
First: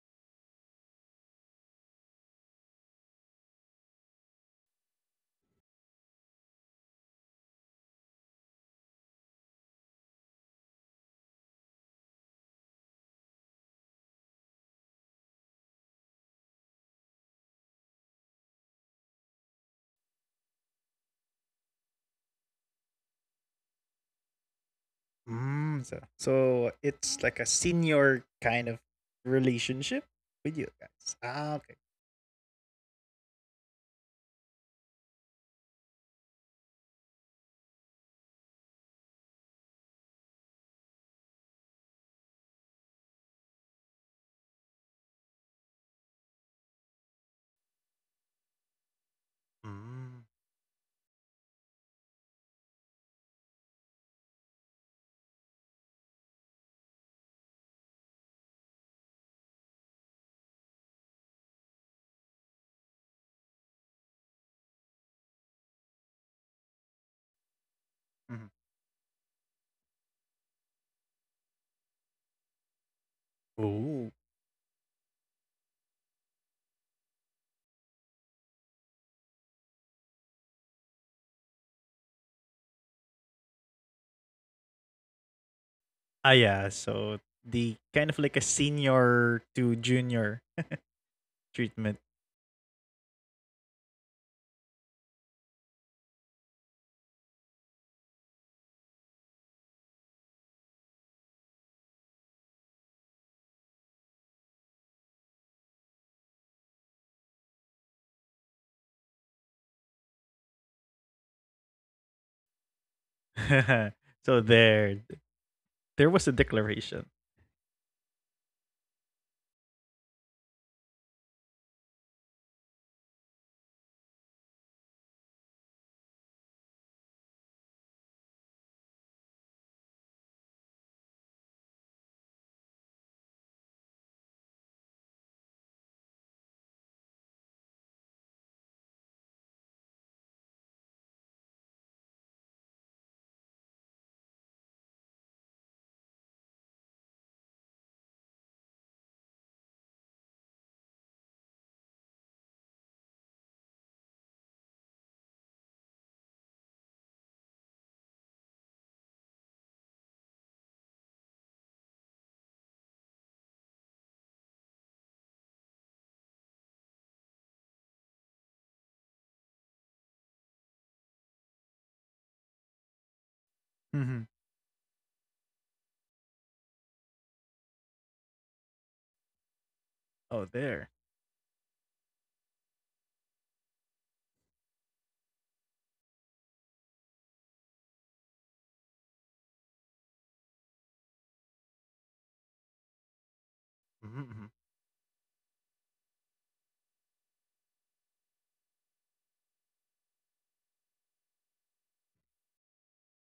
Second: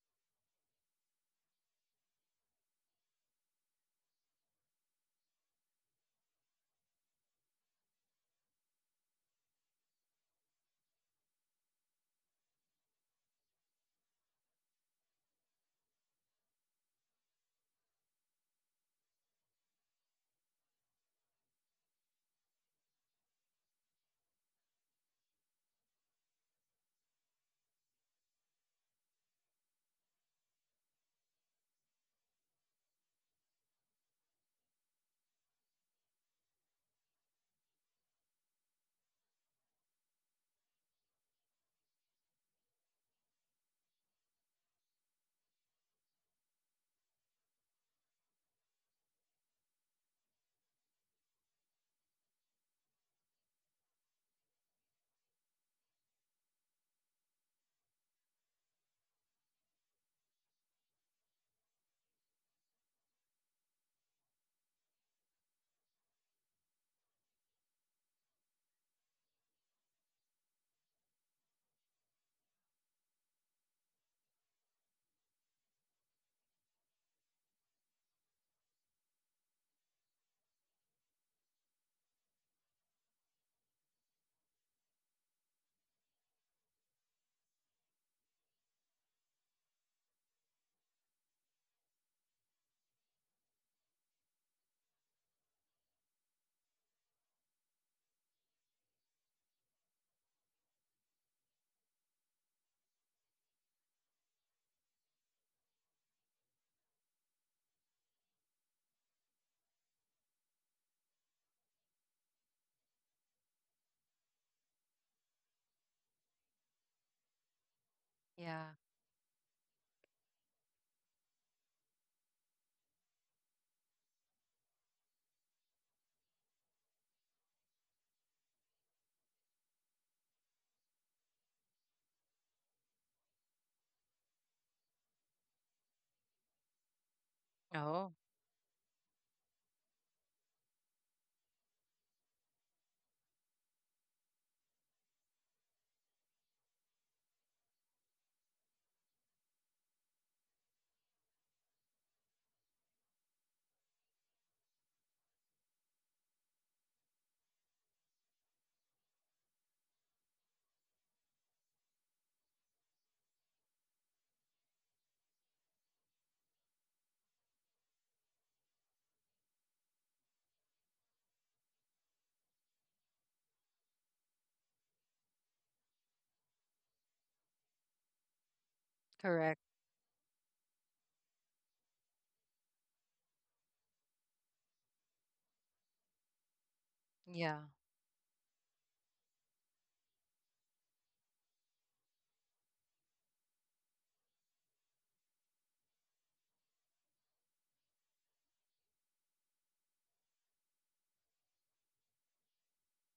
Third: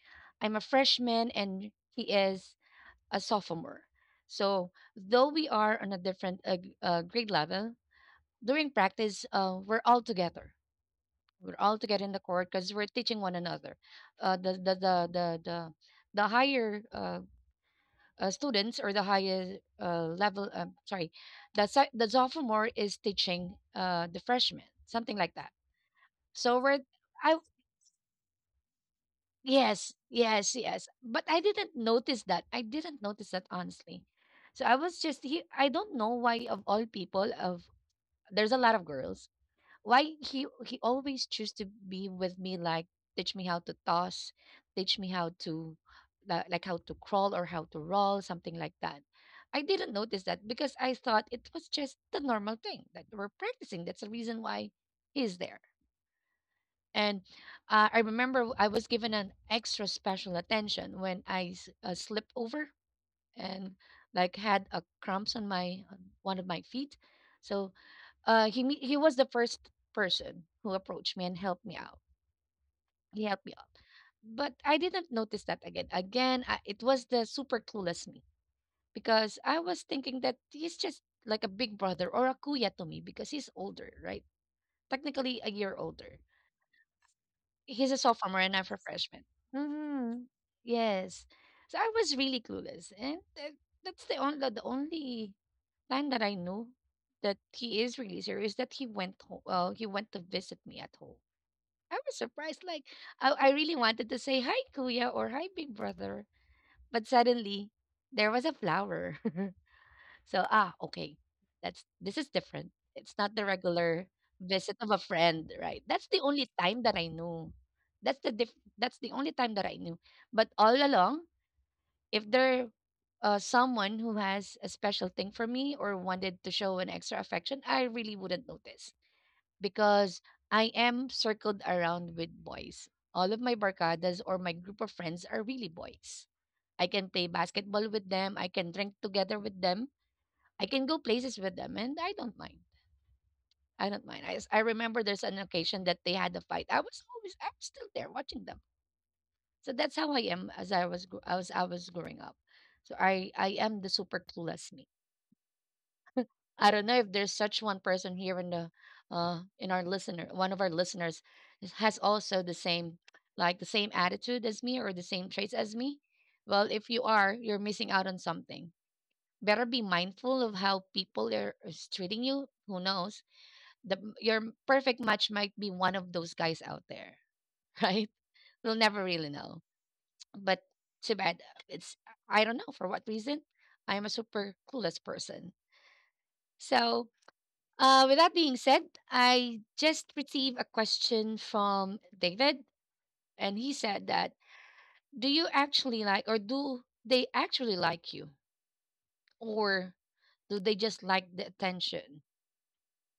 Speaker 1: I'm a freshman and he is a sophomore, so though we are on a different uh, g- uh, grade level, during practice uh, we're all together we're all together in the court because we're teaching one another uh, the, the the the the the higher uh, uh, students, or the higher uh, level, um, sorry, the, so- the sophomore is teaching uh, the freshman something like that,
Speaker 2: Mm. So,
Speaker 1: so
Speaker 2: so
Speaker 1: we're
Speaker 2: it's
Speaker 1: I
Speaker 2: like a senior kind of
Speaker 1: Yes,
Speaker 2: relationship
Speaker 1: yes,
Speaker 2: with you
Speaker 1: yes.
Speaker 2: guys.
Speaker 1: But I
Speaker 2: Ah,
Speaker 1: didn't
Speaker 2: okay.
Speaker 1: notice that. I didn't notice that honestly. So I was just he I don't know why of all people, of there's a lot of girls. Why he he always choose to be with me, like teach me how to toss, teach me how to li- like how to crawl or how to roll, something like that. I didn't
Speaker 2: Mm.
Speaker 1: notice that because I thought it was just the normal thing that we're practicing. That's the reason why he's there. And uh, I remember I was given an extra special attention when I s- uh, slipped over and like had a cramps on my on one of my feet. So
Speaker 2: Mm.
Speaker 1: uh, he me- he was the first person who approached me and helped me out. He helped me out,
Speaker 2: Oh.
Speaker 1: but I didn't notice that again. Again, I, it was the super clueless me because I was thinking that he's just like a big brother or a kuya to me because he's older, right? Technically a year older.
Speaker 2: Ah, yeah. So the
Speaker 1: He's a
Speaker 2: kind of like a
Speaker 1: sophomore and I'm a freshman.
Speaker 2: senior to
Speaker 1: Mhm.
Speaker 2: junior
Speaker 1: Yes. So I
Speaker 2: treatment.
Speaker 1: was really clueless, and that that's the only the only time that I knew that he is really serious that he went home. Well, he went to visit me at home. I was surprised. Like I, I really wanted to say hi, Kuya, or hi, Big Brother, but suddenly there was a flower. So, ah, okay. That's this is different. It's not the regular
Speaker 2: So
Speaker 1: visit of
Speaker 2: there,
Speaker 1: a friend, right?
Speaker 2: there
Speaker 1: That's the
Speaker 2: was a
Speaker 1: only time that
Speaker 2: declaration.
Speaker 1: I knew. That's the diff-
Speaker 3: yeah.
Speaker 1: that's the only time that I knew. But all along, if there uh, someone who has a special thing for me or wanted to show an extra affection, I really wouldn't notice because I am circled around with boys. All of my barcadas or my group of friends are really boys. I can play basketball with
Speaker 3: Oh,
Speaker 1: them. I can drink together with them. I can go places with them, and I don't mind. I don't mind. I, s- I remember there's an occasion that they had a fight. I was always I'm still there watching them. So that's how I am as I was gr- I was I was growing up. So I I am the super clueless me. I don't know if there's such one person here in the uh in our listener one of our listeners is- has also the same like the same attitude as me or the same traits as me. Well, if you are, you're missing out on something. Better be mindful of how people are is treating you. Who knows? The
Speaker 2: Mhm.
Speaker 1: your perfect match might be one of those guys out there, right? We'll never really know.
Speaker 3: correct.
Speaker 2: Oh,
Speaker 1: But
Speaker 2: there.
Speaker 1: too bad. It's I don't know for what reason. I am a super clueless person. So
Speaker 3: Yeah.
Speaker 1: uh, with that being said, I just received a question from David, and he said that
Speaker 2: Mm-hmm.
Speaker 1: do you actually like or do they actually like you or do they just like the attention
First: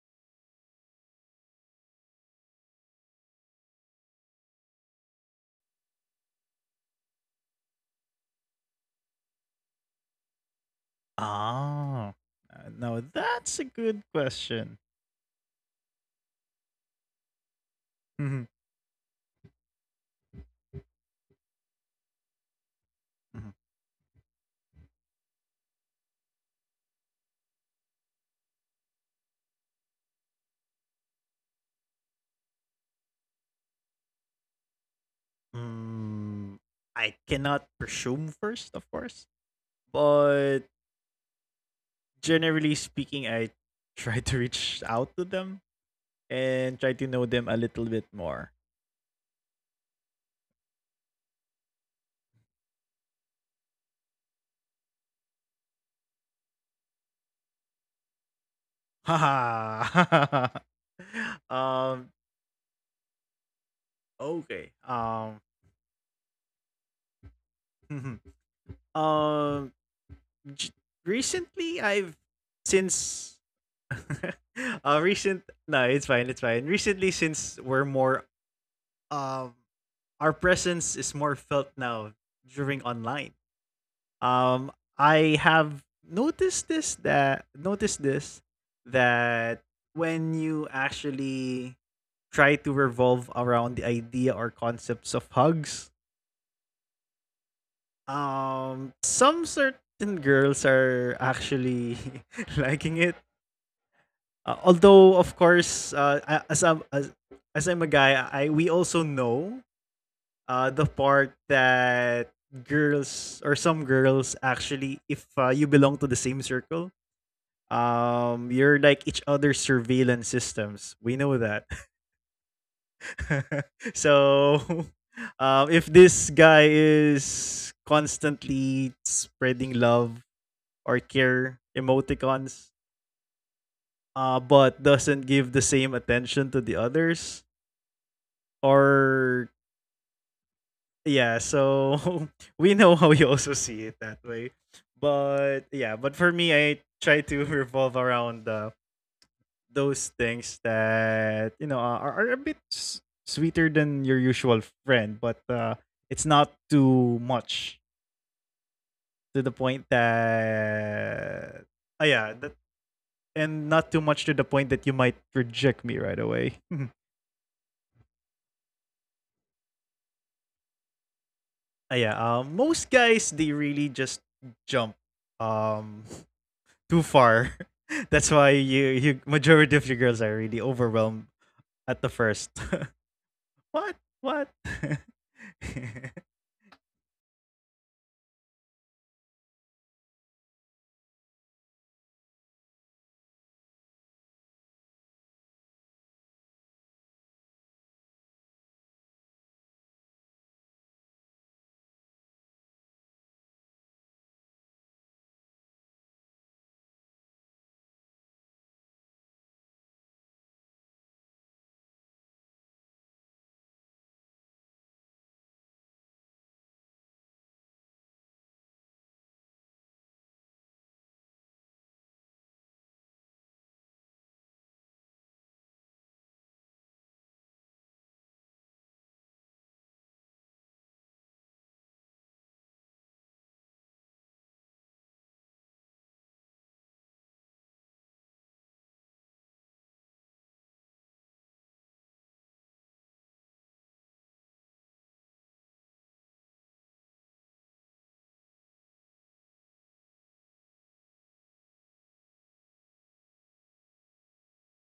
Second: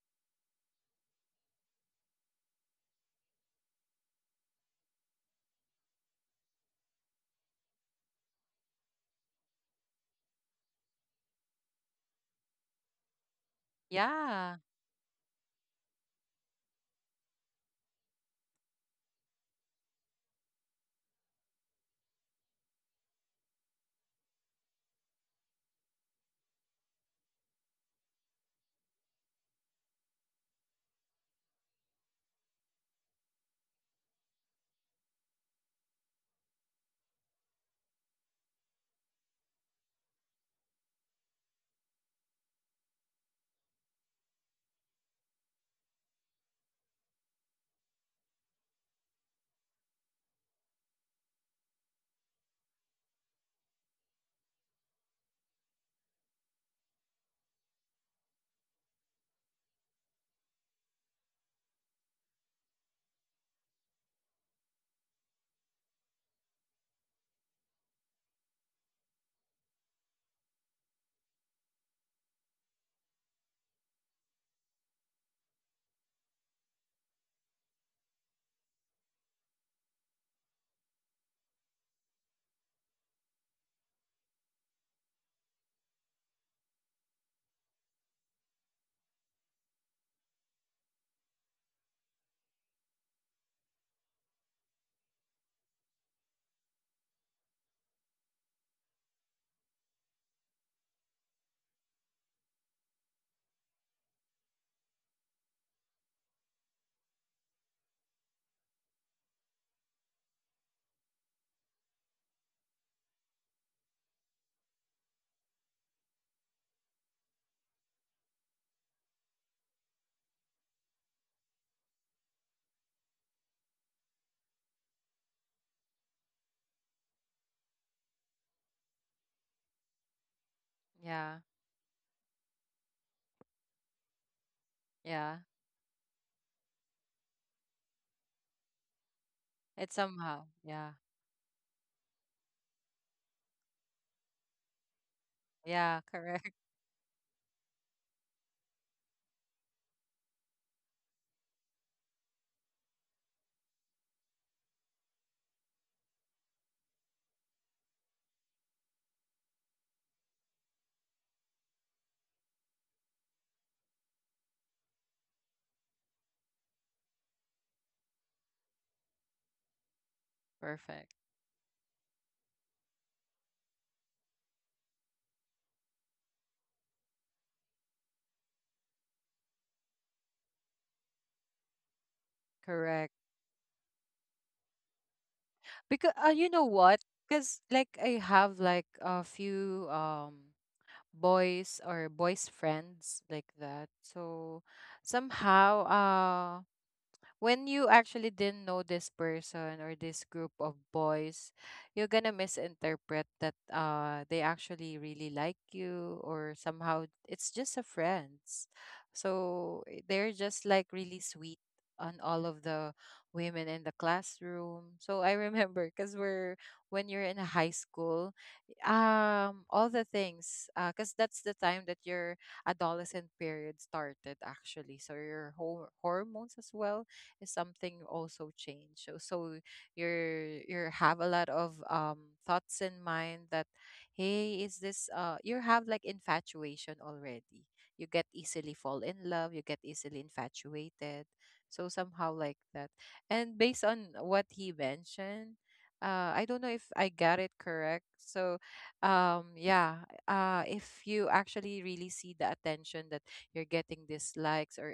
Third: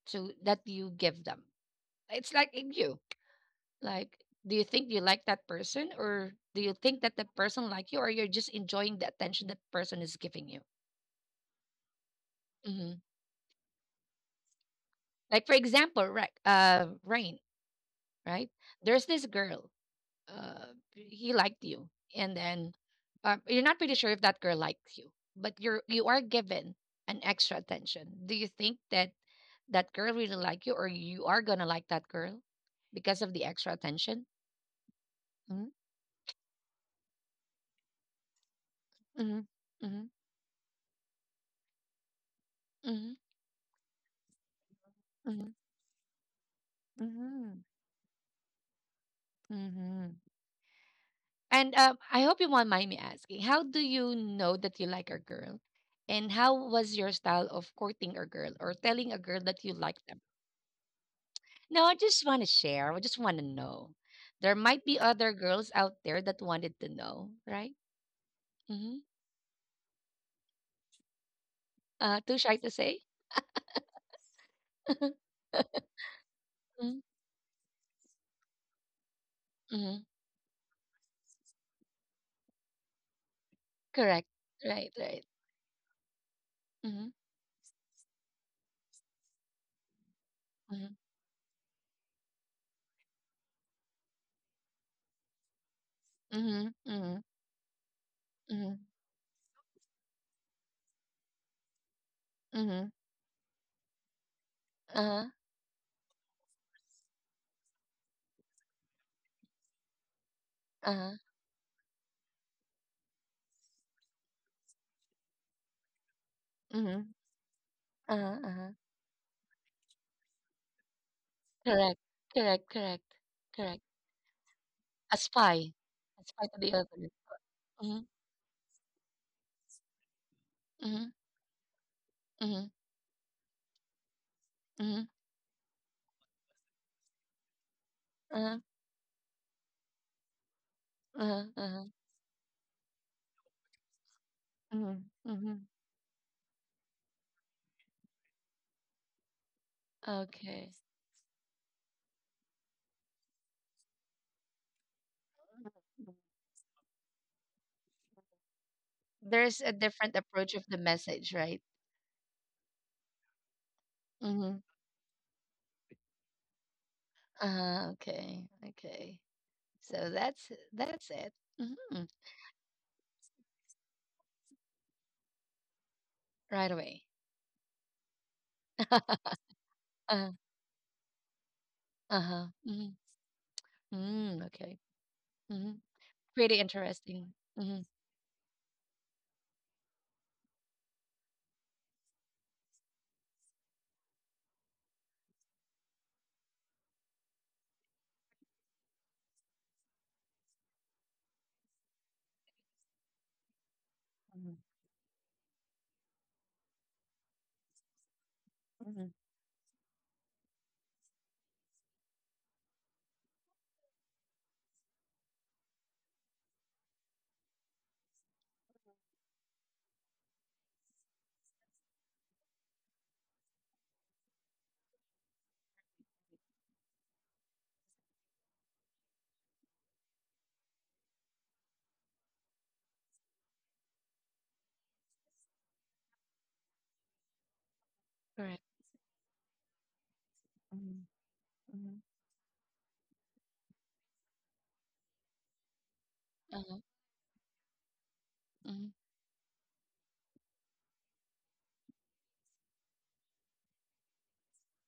Speaker 1: so that you give them it's like in you. Like, do you think you like that person, or do you think that that person like you, or you're just enjoying the attention that person is giving you?
Speaker 2: Ah, uh,
Speaker 1: Hmm.
Speaker 2: now that's a good
Speaker 3: Yeah.
Speaker 2: question.
Speaker 1: Like for example, right? Uh, Rain,
Speaker 2: Mhm,
Speaker 1: right? There's this girl. Uh, he liked you, and then uh,
Speaker 2: mhm.
Speaker 1: you're not pretty sure if that girl likes you, but you're you are given an extra attention. Do you think that that girl really like you, or you are gonna like that girl because of the extra attention? Mm-hmm.
Speaker 2: Mm, I cannot presume first, of course,
Speaker 1: Mm-hmm. Mm-hmm.
Speaker 2: but generally
Speaker 1: Mm-hmm.
Speaker 2: speaking, I try to reach out to
Speaker 1: Mm-hmm.
Speaker 2: them and try to know them a
Speaker 1: Mm-hmm.
Speaker 2: little bit more.
Speaker 1: Hmm. And um, I hope you won't mind me asking, how do you know that you like a girl? And how was your style of courting a girl or telling a girl that you like them?
Speaker 2: Haha.
Speaker 1: Now, I
Speaker 2: um.
Speaker 1: just want to share. I just want to know. There
Speaker 2: Okay.
Speaker 1: might be other
Speaker 2: Um.
Speaker 1: girls out there that wanted to know, right? Mm-hmm.
Speaker 2: um. j- Recently, I've
Speaker 1: Uh, too shy to say?
Speaker 2: since uh recent no, it's fine, it's fine.
Speaker 1: Mm-hmm.
Speaker 2: Recently, since we're more um
Speaker 1: Mm-hmm.
Speaker 2: our presence is more felt now during online.
Speaker 1: Correct.
Speaker 2: Um
Speaker 1: Right, right.
Speaker 2: I have noticed this
Speaker 1: Mm-hmm.
Speaker 2: that noticed this that when you
Speaker 1: Mm-hmm.
Speaker 2: actually try to revolve around the idea or concepts of hugs,
Speaker 1: Mm-hmm. Mm-hmm. Mm-hmm.
Speaker 2: um some certain girls are actually
Speaker 1: Mm-hmm.
Speaker 2: liking it. Uh, although
Speaker 1: Uh-huh.
Speaker 2: of course uh, a- as I'm as, as I'm a guy, I we also know uh, the
Speaker 1: Uh-huh.
Speaker 2: part that girls or some girls actually, if uh, you belong to the same circle,
Speaker 1: Mm-hmm. Uh-huh.
Speaker 2: um,
Speaker 1: Uh-huh.
Speaker 2: you're like each other's surveillance systems. We know that.
Speaker 1: Correct. Correct. Correct. Correct.
Speaker 2: so,
Speaker 1: A spy.
Speaker 2: um, if
Speaker 1: A
Speaker 2: this
Speaker 1: spy to
Speaker 2: guy
Speaker 1: the other.
Speaker 2: is
Speaker 1: Mhm,
Speaker 2: constantly spreading love or
Speaker 1: mhm,
Speaker 3: Yeah.
Speaker 2: care
Speaker 1: mhm,
Speaker 2: emoticons, uh, but
Speaker 1: mhm,
Speaker 2: doesn't
Speaker 3: Yeah.
Speaker 2: give the same attention to the others
Speaker 1: uh-huh,
Speaker 2: or
Speaker 3: It's somehow. Yeah.
Speaker 2: yeah,
Speaker 1: uh-huh, uh-huh,
Speaker 2: so we know how you also see it that way.
Speaker 1: mhm,
Speaker 2: But
Speaker 1: mhm.
Speaker 2: yeah,
Speaker 3: Yeah.
Speaker 2: but for
Speaker 3: Correct.
Speaker 2: me I try to revolve around uh, those things
Speaker 1: Okay.
Speaker 2: that you know are, are a bit s- sweeter than your usual friend, but uh, it's not too much to the
Speaker 1: There's a
Speaker 2: point
Speaker 1: different approach of the message, right?
Speaker 2: that uh, yeah that, and not too much to the
Speaker 1: Mm-hmm.
Speaker 2: point that you might reject me right away.
Speaker 1: Uh, okay. Okay. So that's that's
Speaker 3: Perfect.
Speaker 1: it.
Speaker 2: Ah,
Speaker 1: Hmm.
Speaker 2: yeah, uh, most guys they really just jump um
Speaker 1: Right
Speaker 2: too
Speaker 1: away.
Speaker 2: far. That's why you you majority of your girls
Speaker 1: uh,
Speaker 2: are really overwhelmed at the
Speaker 1: uh-huh.
Speaker 2: first.
Speaker 1: Hmm.
Speaker 3: Correct.
Speaker 2: What?
Speaker 1: Mm,
Speaker 2: What?
Speaker 1: okay. Hmm.
Speaker 3: Because uh, you
Speaker 1: Pretty
Speaker 3: know what?
Speaker 1: interesting.
Speaker 3: Because
Speaker 1: Hmm.
Speaker 3: like I have like a few um boys or boys friends like that. So somehow uh when you actually didn't know this person or this group of boys, you're gonna misinterpret that uh they
Speaker 1: Hmm.
Speaker 3: actually really like you, or somehow it's just a friends.
Speaker 1: Hmm.
Speaker 3: So eh, they're just like really sweet on all of the women in the classroom. So I remember because we're when you're in high school, um all the things uh because that's the time that your adolescent period started actually. So your whole hormones as well something also changed. So, so you're you have a lot of um thoughts in mind that hey, is this uh you have like infatuation already. You get
Speaker 1: Correct.
Speaker 3: easily fall in love, you get easily
Speaker 1: Hmm.
Speaker 3: infatuated. So
Speaker 1: Hmm.
Speaker 3: somehow like that. And based on what he mentioned, uh I don't know
Speaker 1: Uh-huh.
Speaker 3: if I got it correct. So
Speaker 1: Hmm.
Speaker 3: um yeah, uh if you actually really see the attention that you're getting dislikes or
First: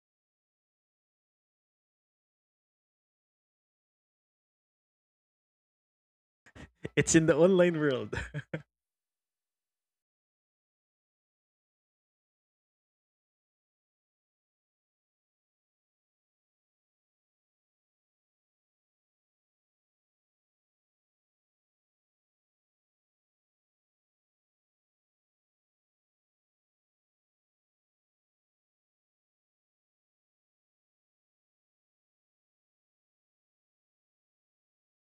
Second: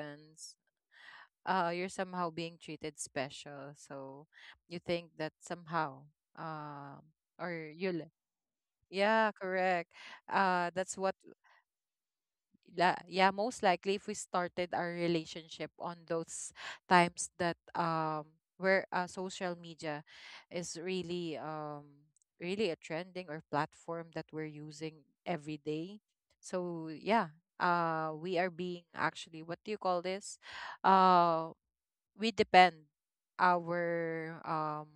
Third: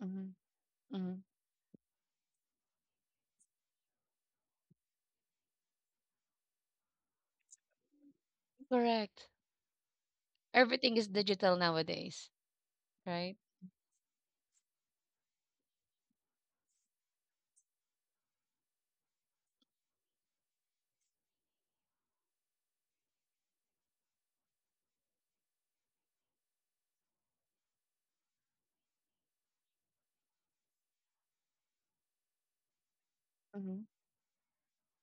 Speaker 1: Hmm. Hmm.
Speaker 3: uh you're somehow being treated special so you think that somehow um
Speaker 2: It's in the
Speaker 3: or
Speaker 2: online
Speaker 3: you'll
Speaker 2: world.
Speaker 1: Correct.
Speaker 3: yeah, correct, uh that's
Speaker 1: Everything is
Speaker 3: what
Speaker 1: digital nowadays,
Speaker 3: la- yeah,
Speaker 1: right?
Speaker 3: most likely if we started our relationship on those times that um where uh, social media is really um really a trending or platform that we're using every day. So yeah, uh we are being actually, what do you call this, uh we depend
Speaker 1: Mhm.
Speaker 3: our um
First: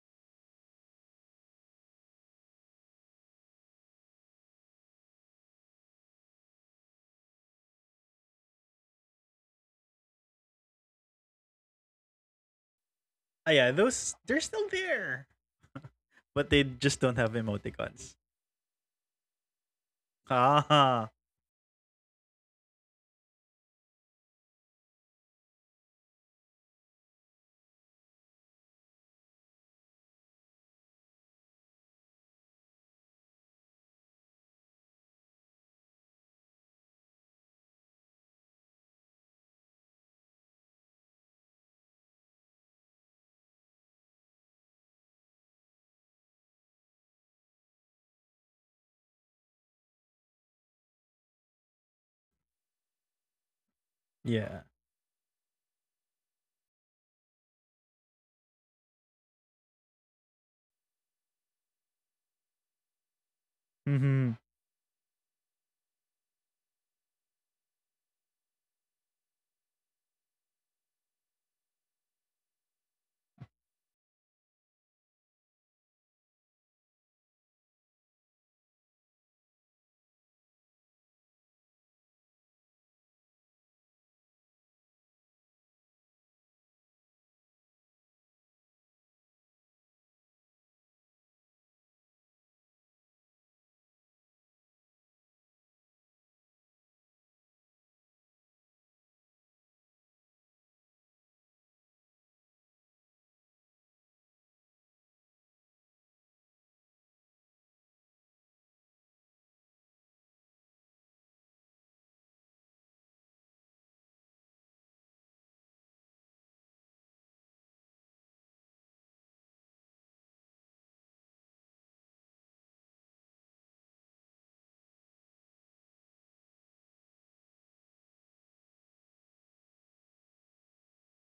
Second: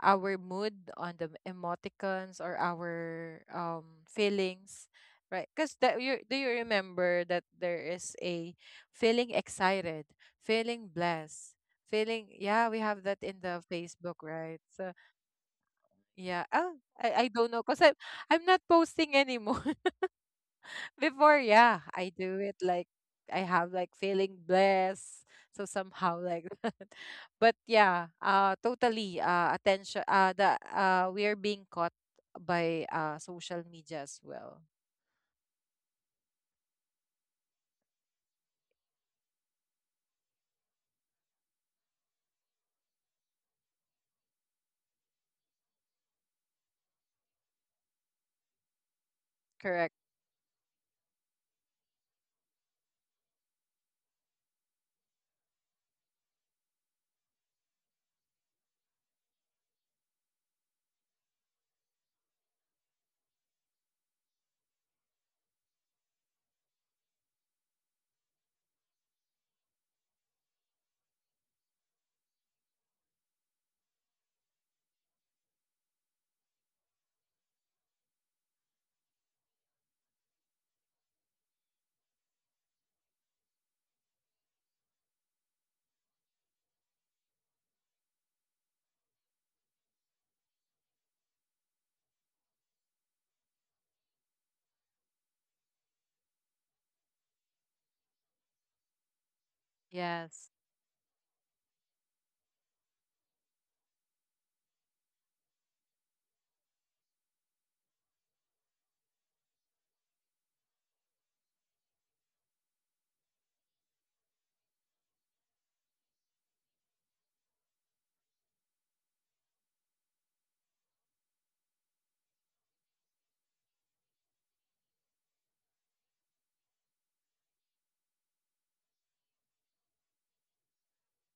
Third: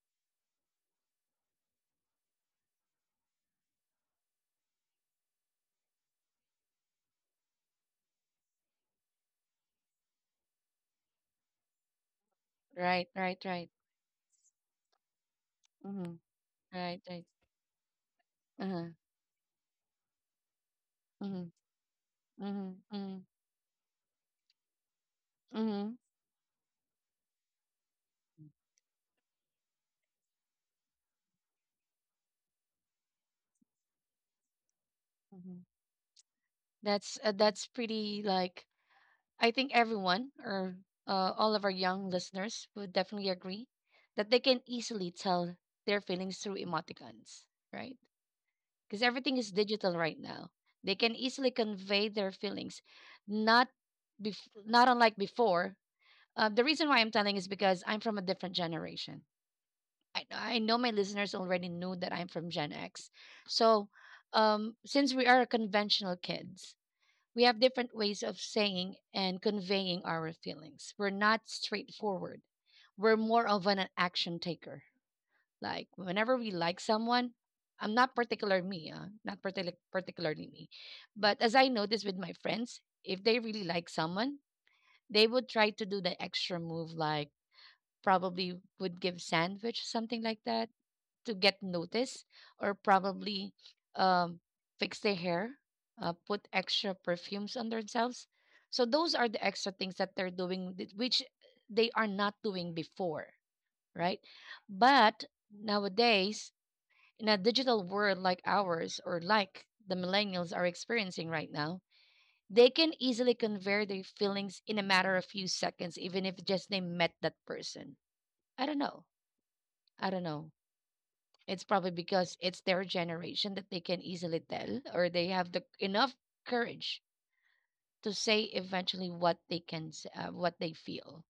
Speaker 3: our mood on the emoticons or our um feelings, right? Because that you do you remember that there is a feeling excited, feeling blessed, feeling, yeah, we have
Speaker 1: Right,
Speaker 3: that in
Speaker 1: right,
Speaker 2: Ah,
Speaker 3: the
Speaker 1: right.
Speaker 2: yeah, those
Speaker 3: Facebook,
Speaker 2: they're
Speaker 3: right?
Speaker 2: still
Speaker 3: So
Speaker 2: there,
Speaker 1: Mhm.
Speaker 3: yeah,
Speaker 2: but they
Speaker 3: oh,
Speaker 2: just
Speaker 1: Right,
Speaker 3: i,
Speaker 2: don't
Speaker 1: right.
Speaker 3: I
Speaker 2: have
Speaker 3: don't know because i'm
Speaker 2: emoticons.
Speaker 3: i'm not
Speaker 1: Uh-huh.
Speaker 3: posting anymore
Speaker 2: Ah,
Speaker 3: before.
Speaker 1: Mhm.
Speaker 3: Yeah, I do it
Speaker 1: Mhm.
Speaker 3: like
Speaker 1: Mhm.
Speaker 3: I have like feeling blessed. So
Speaker 1: Mhm.
Speaker 3: somehow like that. But yeah, uh totally uh attention uh the uh we are being caught by uh social media as well.
Speaker 1: Mhm. That's uh, that's pretty like I think everyone or uh, all of our young listeners would definitely agree that they can easily tell their feelings through emoticons, right? Because everything is
Speaker 3: Correct.
Speaker 1: digital right now. They can easily convey their feelings, not bef-
Speaker 2: yeah.
Speaker 1: not unlike before. Uh, the reason why I'm telling is because I'm from a different generation. I, I know my listeners already knew that I'm from Gen X. So,
Speaker 2: Mm-hmm.
Speaker 1: um, since we are conventional kids, we have different ways of saying and conveying our feelings. We're not straightforward. We're more of an action taker. Like whenever we like someone, I'm not particular me, uh, not partic- particularly me, but as I notice with my friends, if they really like someone, they would try to do the extra move, like probably would give sandwich something like that to get noticed or probably um, fix their hair, uh, put extra perfumes on themselves. So those are the extra things that they're
Speaker 3: Yes.
Speaker 1: doing, th- which they are not doing before, right? But nowadays, in a digital world like ours or like the millennials are experiencing right now, they can easily convey their feelings in a matter of few seconds, even if just they met that person. I don't know. I don't know. It's probably because it's their generation that they can easily tell, or they have the enough courage to say eventually what they can, s- uh, what they feel.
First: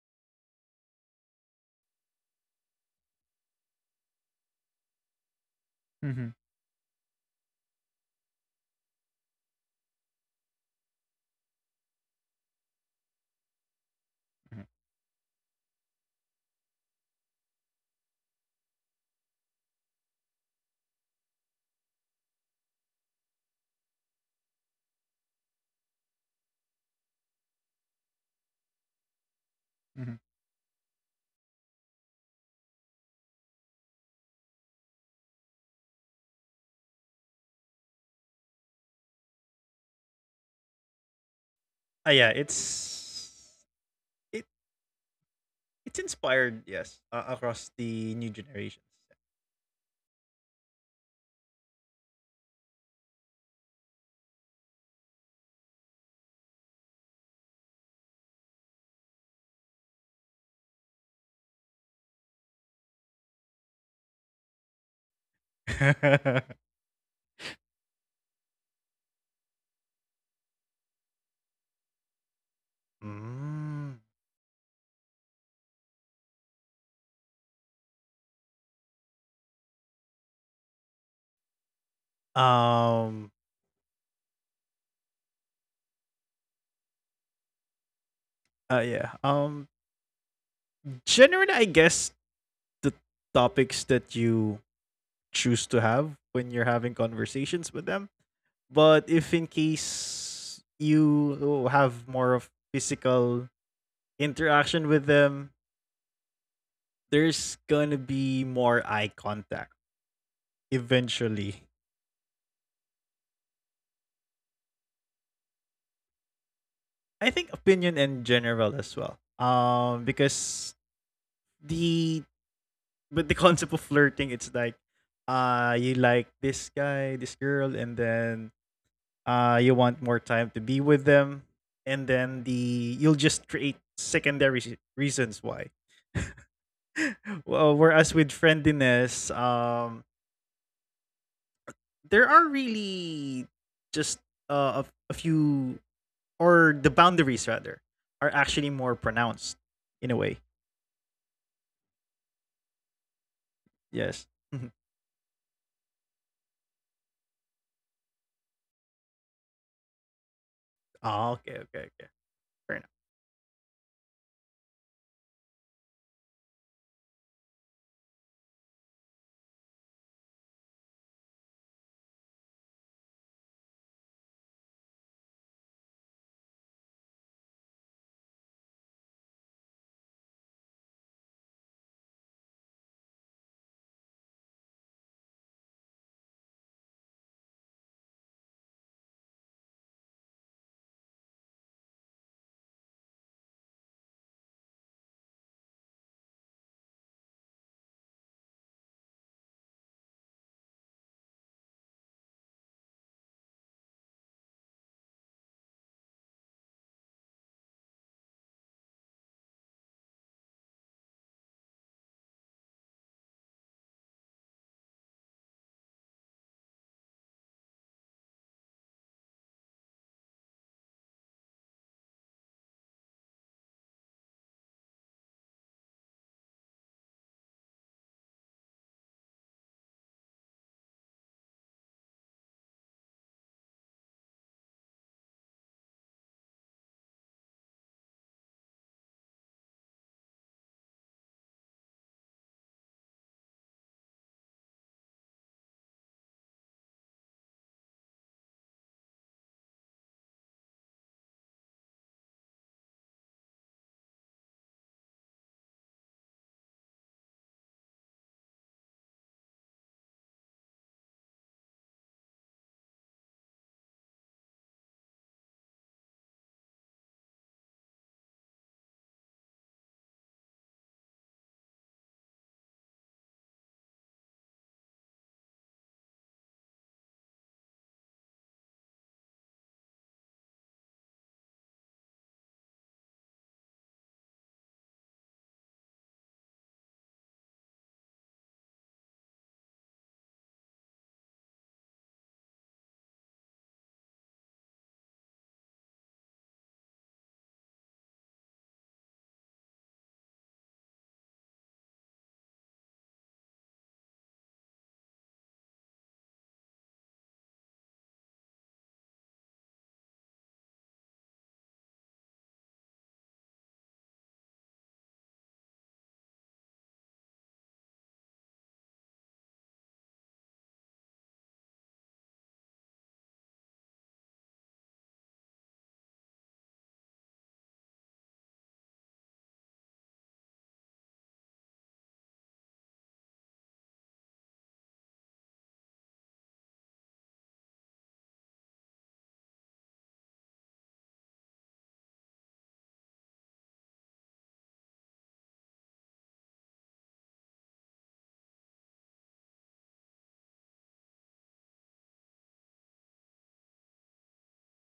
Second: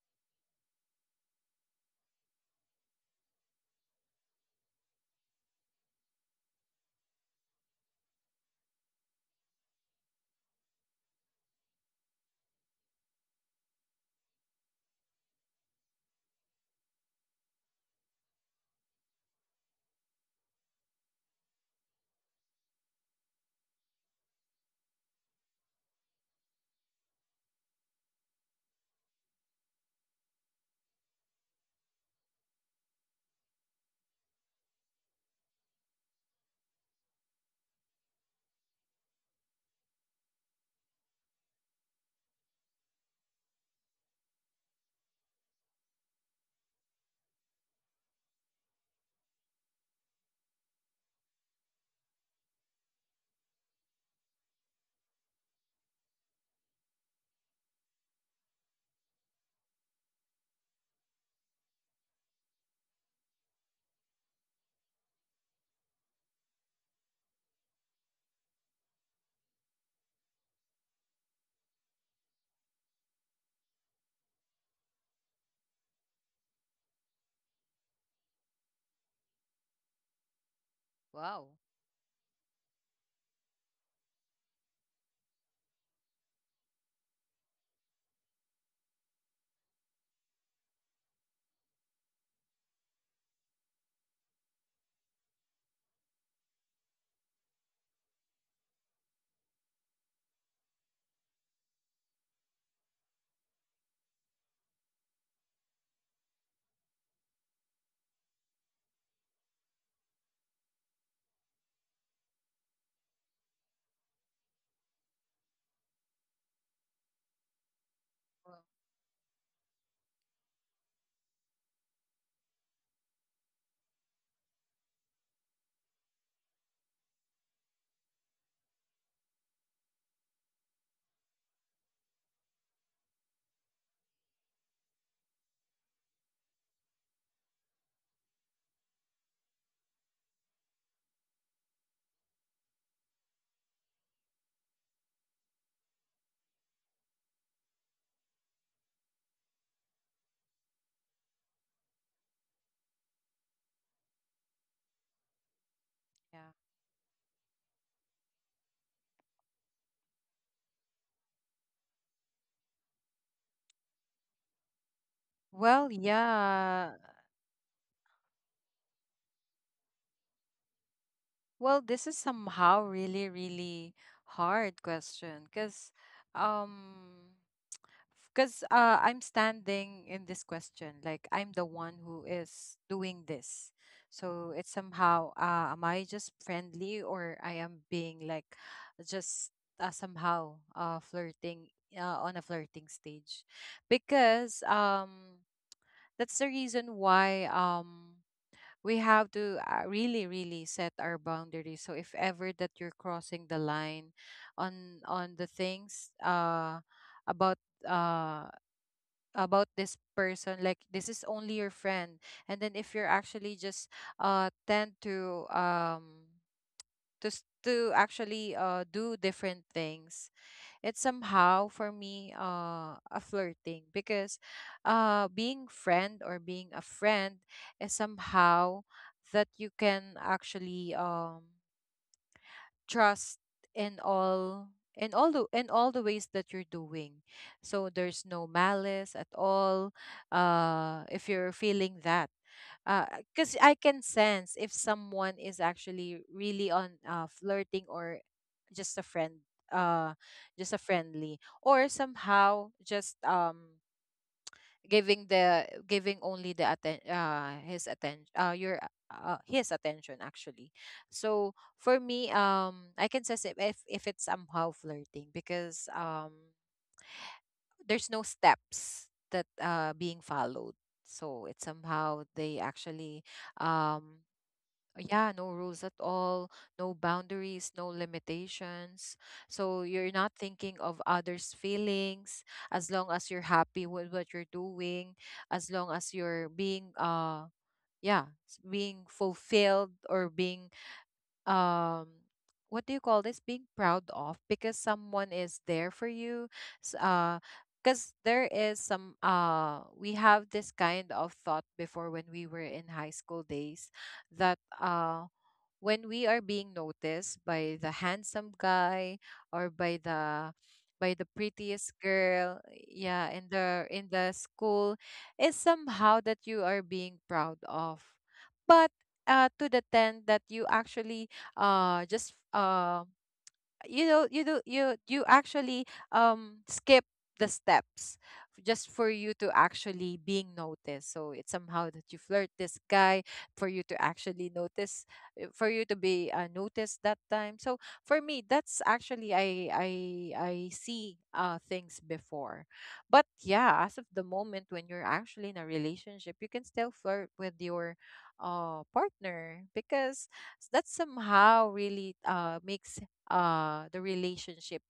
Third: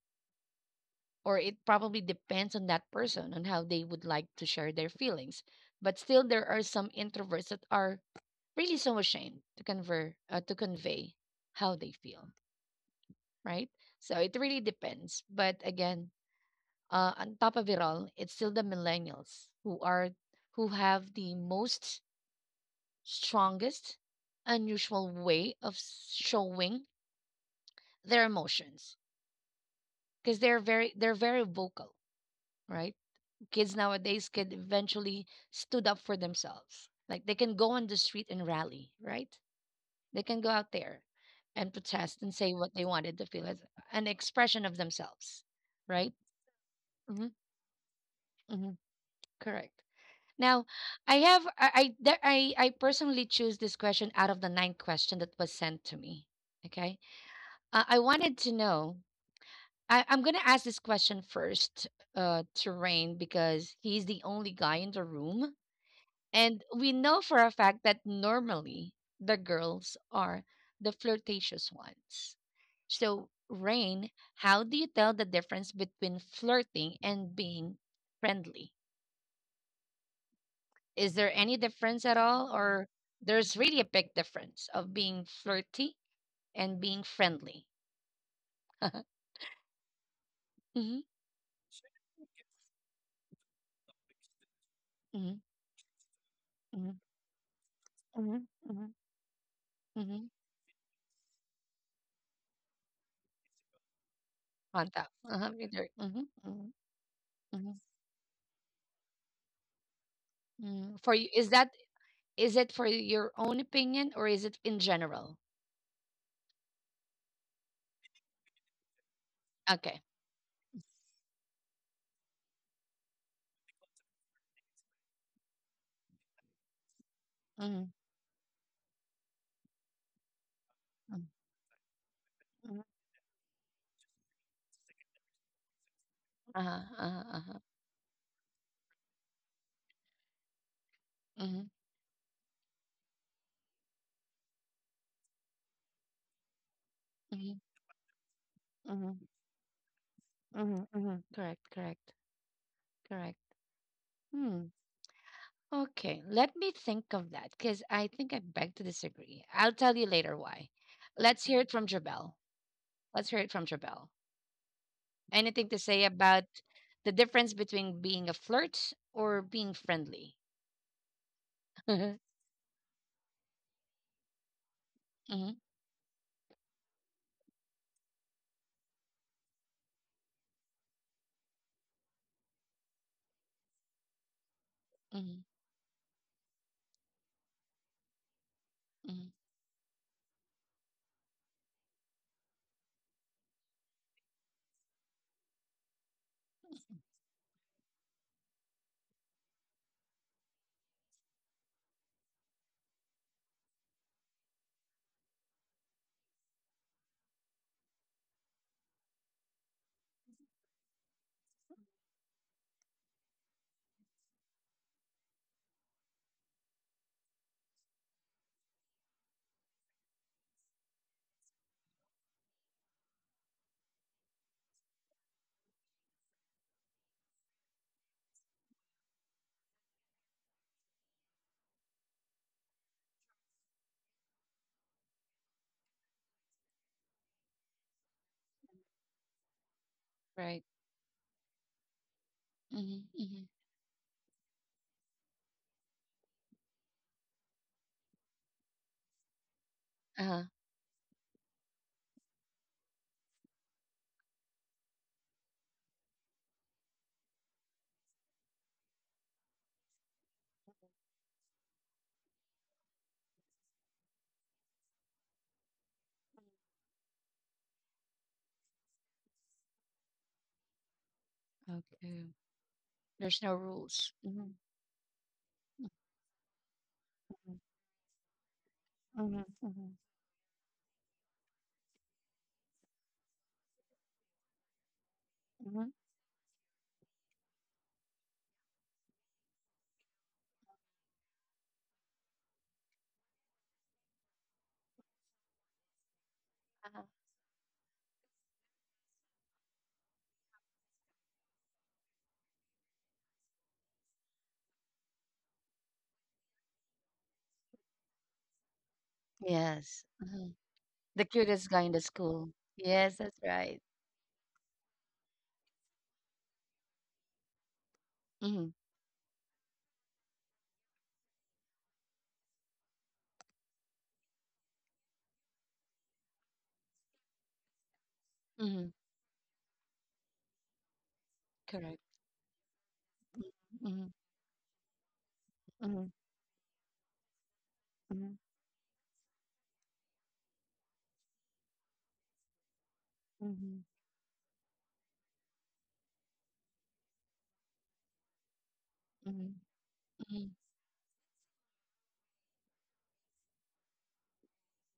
Speaker 1: Or it probably depends on that person on how they would like to share their feelings. But still,
Speaker 2: Mm-hmm.
Speaker 1: there are some introverts that are really so ashamed to convey, uh, to convey how they feel, right? So it really
Speaker 2: Mm-hmm.
Speaker 1: depends. But again, uh, on top of it all, it's still the millennials who are who have the most strongest unusual way of showing their emotions
Speaker 2: Mm-hmm.
Speaker 1: because they're very they're very vocal, right? Kids nowadays could eventually stood up for themselves, like they can go on the street and rally, right? They can go out there and
Speaker 2: Ah,
Speaker 1: protest
Speaker 2: yeah.
Speaker 1: and say what they wanted to
Speaker 2: It's
Speaker 1: feel as an
Speaker 2: it
Speaker 1: expression of themselves,
Speaker 2: it's
Speaker 1: right?
Speaker 2: inspired, yes, uh,
Speaker 1: Hmm.
Speaker 2: across the new
Speaker 1: Hmm.
Speaker 2: generations.
Speaker 1: Correct. Now, I have I I, there- I I personally choose this question out of the nine question that was sent to me. Okay. Uh, I wanted to know. I, I'm gonna ask this question first uh, to Rain because he's the only guy in the room, and we know for a fact that normally the girls are the flirtatious ones. So, Rain,
Speaker 2: Mm.
Speaker 1: how do you tell the difference between flirting and being friendly? Is there
Speaker 3: Wow.
Speaker 1: any difference at all, or there's really a
Speaker 2: Um.
Speaker 1: big difference of being flirty and being friendly?
Speaker 2: Uh, yeah. Um.
Speaker 1: Mhm,
Speaker 2: Generally, I guess the topics that
Speaker 1: mhm,
Speaker 2: you choose to
Speaker 1: mhm,
Speaker 2: have when you're having
Speaker 1: mhm,
Speaker 2: conversations with
Speaker 1: mhm.
Speaker 2: them. But
Speaker 1: Mhm.
Speaker 2: if in case you have more of physical
Speaker 1: Contact.
Speaker 2: interaction
Speaker 1: Uh-huh.
Speaker 2: with
Speaker 1: With your-
Speaker 2: them,
Speaker 1: Mhm. Mhm. Mhm.
Speaker 2: there's gonna be more eye contact
Speaker 1: Mm. For you, is
Speaker 2: eventually.
Speaker 1: that is it for your own opinion or is it in general?
Speaker 2: I think opinion in general as well.
Speaker 1: Okay.
Speaker 2: Um, because the with the concept of flirting, it's like uh you like this guy,
Speaker 1: Mhm.
Speaker 2: this girl, and then uh you want
Speaker 1: Mhm.
Speaker 2: more time to be with them,
Speaker 1: Mhm.
Speaker 2: and then the you'll just create secondary s- reasons why.
Speaker 1: Uh-huh. Uh-huh. Uh-huh.
Speaker 2: Well, whereas with friendliness, um
Speaker 1: Mhm.
Speaker 2: there are really just uh, a, a few, or the boundaries
Speaker 1: Mhm.
Speaker 2: rather are actually more
Speaker 1: Mhm.
Speaker 2: pronounced in a way,
Speaker 1: Mhm. Mhm. Correct. Correct. Correct.
Speaker 2: yes.
Speaker 1: Hmm. Okay.
Speaker 3: Yeah.
Speaker 1: Let me think of that because I think I beg to disagree. I'll tell you later why.
Speaker 2: Ah,
Speaker 1: Let's
Speaker 2: okay,
Speaker 1: hear it
Speaker 2: okay,
Speaker 1: from
Speaker 2: okay.
Speaker 1: Jabel.
Speaker 2: Fair
Speaker 1: Let's hear it from Jabel. Anything to
Speaker 3: Well,
Speaker 1: say about
Speaker 3: yeah.
Speaker 1: the difference between being a flirt or being friendly?
Speaker 3: Well, this is somehow really, really hard question
Speaker 1: Mhm,
Speaker 3: because um because uh, I'm standing in this question. Like I'm the one who is doing this, so it's somehow
Speaker 1: mhm,
Speaker 3: uh, am I just friendly or I am being like
Speaker 1: mhm.
Speaker 3: just uh, somehow uh, flirting uh, on a flirting stage, because um that's the reason why um we have to uh, really really set our boundaries. So if ever that you're crossing the line on on the things uh about uh about this person, like this is only your friend, and then if you're actually just uh tend to um to s- to actually uh do different things, it's somehow for me uh a flirting because uh being friend or being a friend is somehow that you can actually um trust in all, in all the in all the ways that you're doing, so there's no malice at all
Speaker 1: Right.
Speaker 3: uh if you're feeling that.
Speaker 1: Mhm,
Speaker 3: Uh, because
Speaker 1: mhm.
Speaker 3: I can sense if someone is actually really on uh, flirting or just a friend, uh,
Speaker 1: Uh-huh.
Speaker 3: just a friendly, or somehow just um giving the giving only the atten- uh his attention uh your uh, his attention actually. So for me, um I can say if if, if it's somehow flirting because um there's no steps that uh being followed, so it's
Speaker 1: Okay.
Speaker 3: somehow they actually
Speaker 1: There's no
Speaker 3: um uh,
Speaker 1: rules. Mhm,
Speaker 3: yeah, no rules at all, no
Speaker 1: mhm,
Speaker 3: boundaries, no limitations.
Speaker 1: mhm,
Speaker 3: So
Speaker 1: mhm,
Speaker 3: you're not thinking of others feelings as long as you're happy with what you're doing, as
Speaker 1: mhm.
Speaker 3: long as you're being uh yeah, s- being fulfilled or being um what do you call this, being proud of because someone is there for you.
Speaker 1: Uh-huh.
Speaker 3: s- uh because there is some uh we have this kind of thought before when we were in high school days, that uh when we are being noticed by the handsome guy or by
Speaker 1: Yes.
Speaker 3: the
Speaker 1: Mhm.
Speaker 3: by the
Speaker 1: The cutest
Speaker 3: prettiest
Speaker 1: guy in the
Speaker 3: girl,
Speaker 1: school. Yes,
Speaker 3: yeah in
Speaker 1: that's
Speaker 3: the
Speaker 1: right.
Speaker 3: in the school, is somehow that you are being proud of.
Speaker 1: Mhm,
Speaker 3: But uh, to the ten that you actually uh just uh you know you do you you actually um skip the steps just
Speaker 1: mhm.
Speaker 3: for you to actually being noticed, so it's somehow that
Speaker 1: Correct.
Speaker 3: you flirt this guy for you to
Speaker 1: Mhm,
Speaker 3: actually notice, uh, for you to
Speaker 1: mhm,
Speaker 3: be uh, noticed that time. So for
Speaker 1: mhm,
Speaker 3: me that's actually i i i see uh things before. But
Speaker 1: mhm,
Speaker 3: yeah, as of the moment when you're actually in a relationship, you can still flirt with your uh
Speaker 1: mhm,
Speaker 3: partner because
Speaker 1: mhm,
Speaker 3: s- that somehow really uh makes uh the relationship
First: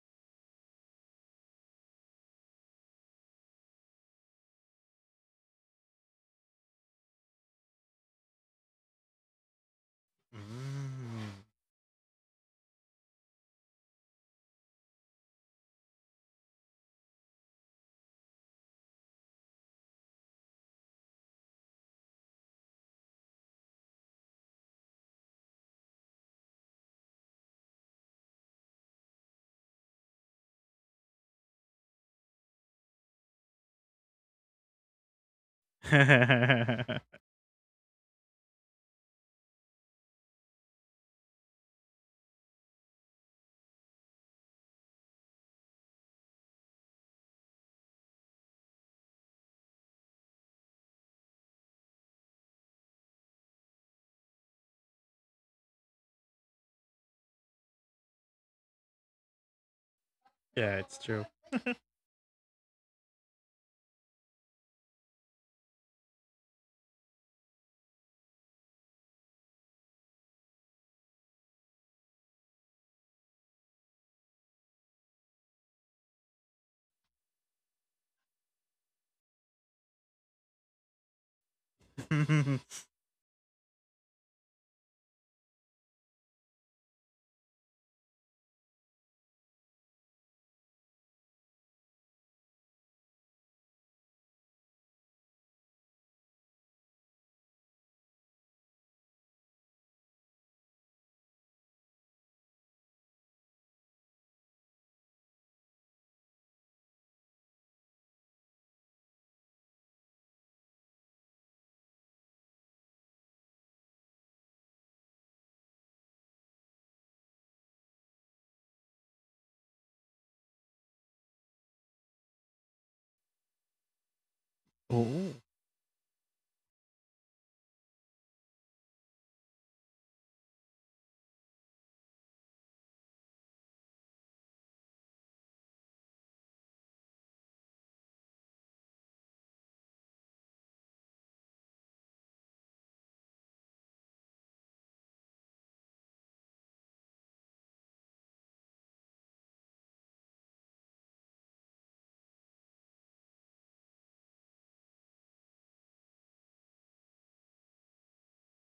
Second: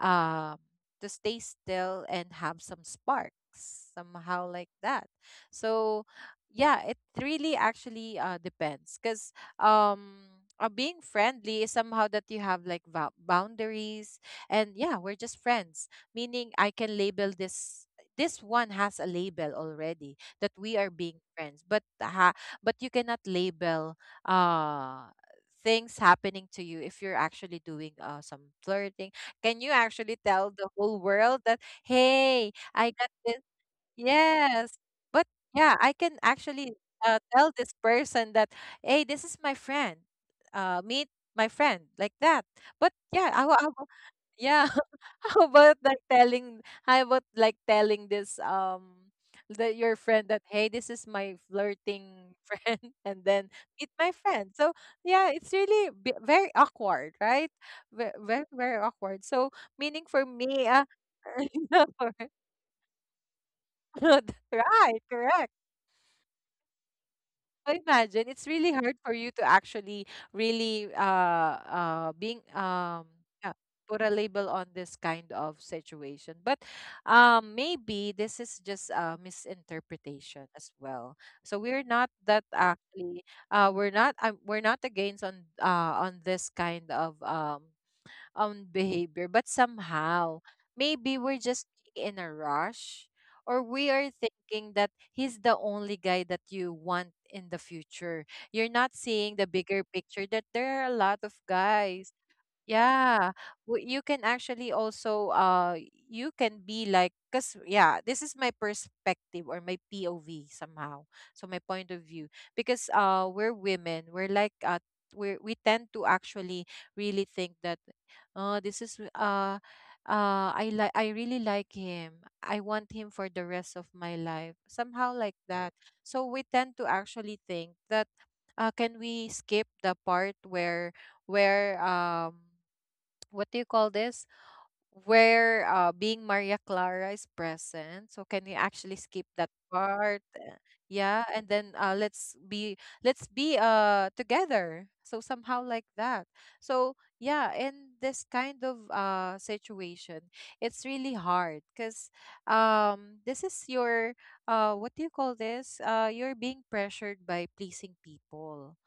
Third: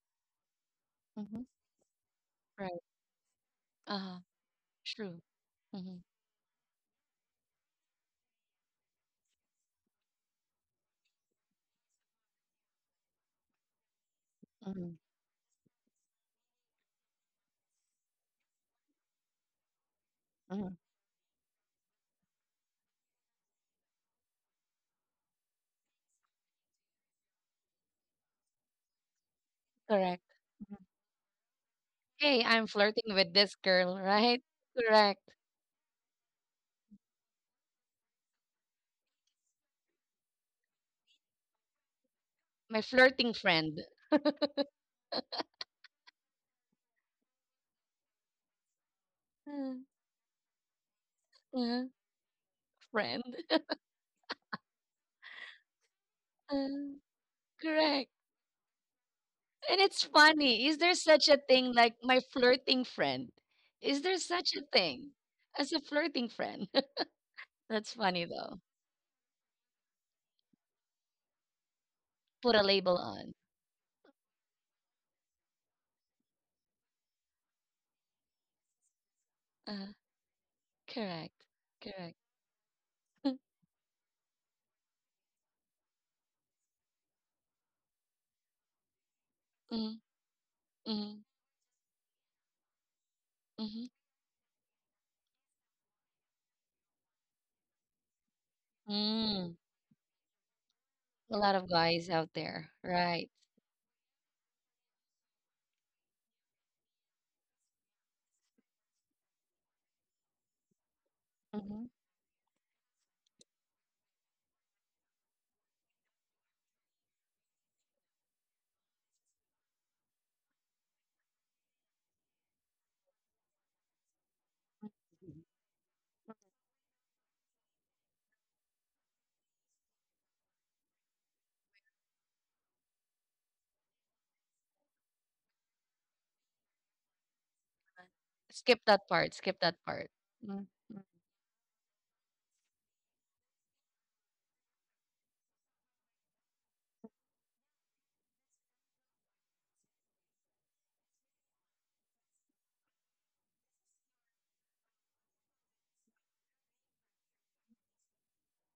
Speaker 3: um to stay
Speaker 1: mhm.
Speaker 3: still and have
Speaker 1: Right.
Speaker 3: some sparks,
Speaker 1: Uh-huh.
Speaker 3: somehow like that.
Speaker 1: True. Mhm,
Speaker 3: So yeah, it really actually uh depends because um uh, being
Speaker 2: Mm.
Speaker 3: friendly is somehow that you have like va- boundaries, and yeah,
Speaker 1: mhm,
Speaker 3: we're just friends, meaning I can label this, this one has a label already that we are
Speaker 1: mhm.
Speaker 3: being friends. But ha- but you cannot label uh things happening to you if you're actually doing uh, some flirting. Can you actually
Speaker 1: Correct.
Speaker 3: tell the
Speaker 1: Mhm.
Speaker 3: whole world that hey,
Speaker 1: Hey, I'm
Speaker 3: I got
Speaker 1: flirting
Speaker 3: this?
Speaker 1: with this girl, right?
Speaker 3: Yes. But
Speaker 1: Correct.
Speaker 3: yeah, I can actually uh,
Speaker 2: enough.
Speaker 3: tell this person that hey, this is my friend, uh meet my friend, like that. But
Speaker 1: My
Speaker 3: yeah, i,
Speaker 1: flirting
Speaker 3: will- I will-
Speaker 1: friend.
Speaker 3: yeah. How about like telling, how about like telling this um the,
Speaker 1: Uh,
Speaker 3: your friend, that hey, this is my
Speaker 1: uh,
Speaker 3: flirting friend, and then meet my friend, so yeah, it's really b- very
Speaker 1: friend.
Speaker 3: awkward, right?
Speaker 1: Correct.
Speaker 3: Very very, very awkward. So
Speaker 1: And
Speaker 3: meaning
Speaker 1: it's
Speaker 3: for me
Speaker 1: funny.
Speaker 2: Yeah,
Speaker 1: Is
Speaker 3: uh,
Speaker 1: there
Speaker 2: it's true.
Speaker 1: such a thing
Speaker 3: no,
Speaker 1: like my flirting friend? Is there such a
Speaker 3: right,
Speaker 1: thing
Speaker 3: correct.
Speaker 1: as a flirting friend?
Speaker 3: So
Speaker 1: That's funny
Speaker 3: imagine it's
Speaker 1: though.
Speaker 3: really hard for you to actually really uh uh being
Speaker 1: Put a label
Speaker 3: um
Speaker 1: on.
Speaker 3: yeah, put a label on this kind of situation. But um maybe this is just a
Speaker 1: Uh,
Speaker 3: misinterpretation as well.
Speaker 1: correct.
Speaker 3: So we're not
Speaker 1: Correct.
Speaker 3: that actually uh we're not um, we're not against on uh on this kind of um own behavior. But
Speaker 1: Mm-hmm.
Speaker 3: somehow, maybe
Speaker 1: Mm-hmm.
Speaker 3: we're just in a rush, or we
Speaker 1: Mm.
Speaker 3: are thinking that he's the only guy that you want in the future. You're not seeing the
Speaker 1: Mm.
Speaker 3: bigger picture that there are a lot of
Speaker 1: A lot of
Speaker 3: guys.
Speaker 1: guys out there.
Speaker 3: Yeah,
Speaker 1: Right.
Speaker 3: w- you can actually also uh you can be like, cuz yeah, this is my perspective or my P O V somehow. So my point of
Speaker 1: Mm-hmm.
Speaker 3: view, because uh we're women, we're like uh we we tend to actually really think that uh this is uh uh, I like, I really like him. I want him for the rest of my life. Somehow
Speaker 2: Oh.
Speaker 3: like that. So we tend to actually think that uh can we skip the part where where um what do you call this, where uh being Maria Clara is present, so can we
Speaker 1: Skip
Speaker 3: actually
Speaker 1: that
Speaker 3: skip
Speaker 1: part.
Speaker 3: that
Speaker 1: Skip that part.
Speaker 3: part? Uh,
Speaker 1: Mm. Mm.
Speaker 3: yeah, and then uh let's be, let's be uh together, so somehow like that. So yeah, in this kind of uh situation, it's really hard because um this is your uh what do you call this, uh you're being pressured by pleasing people,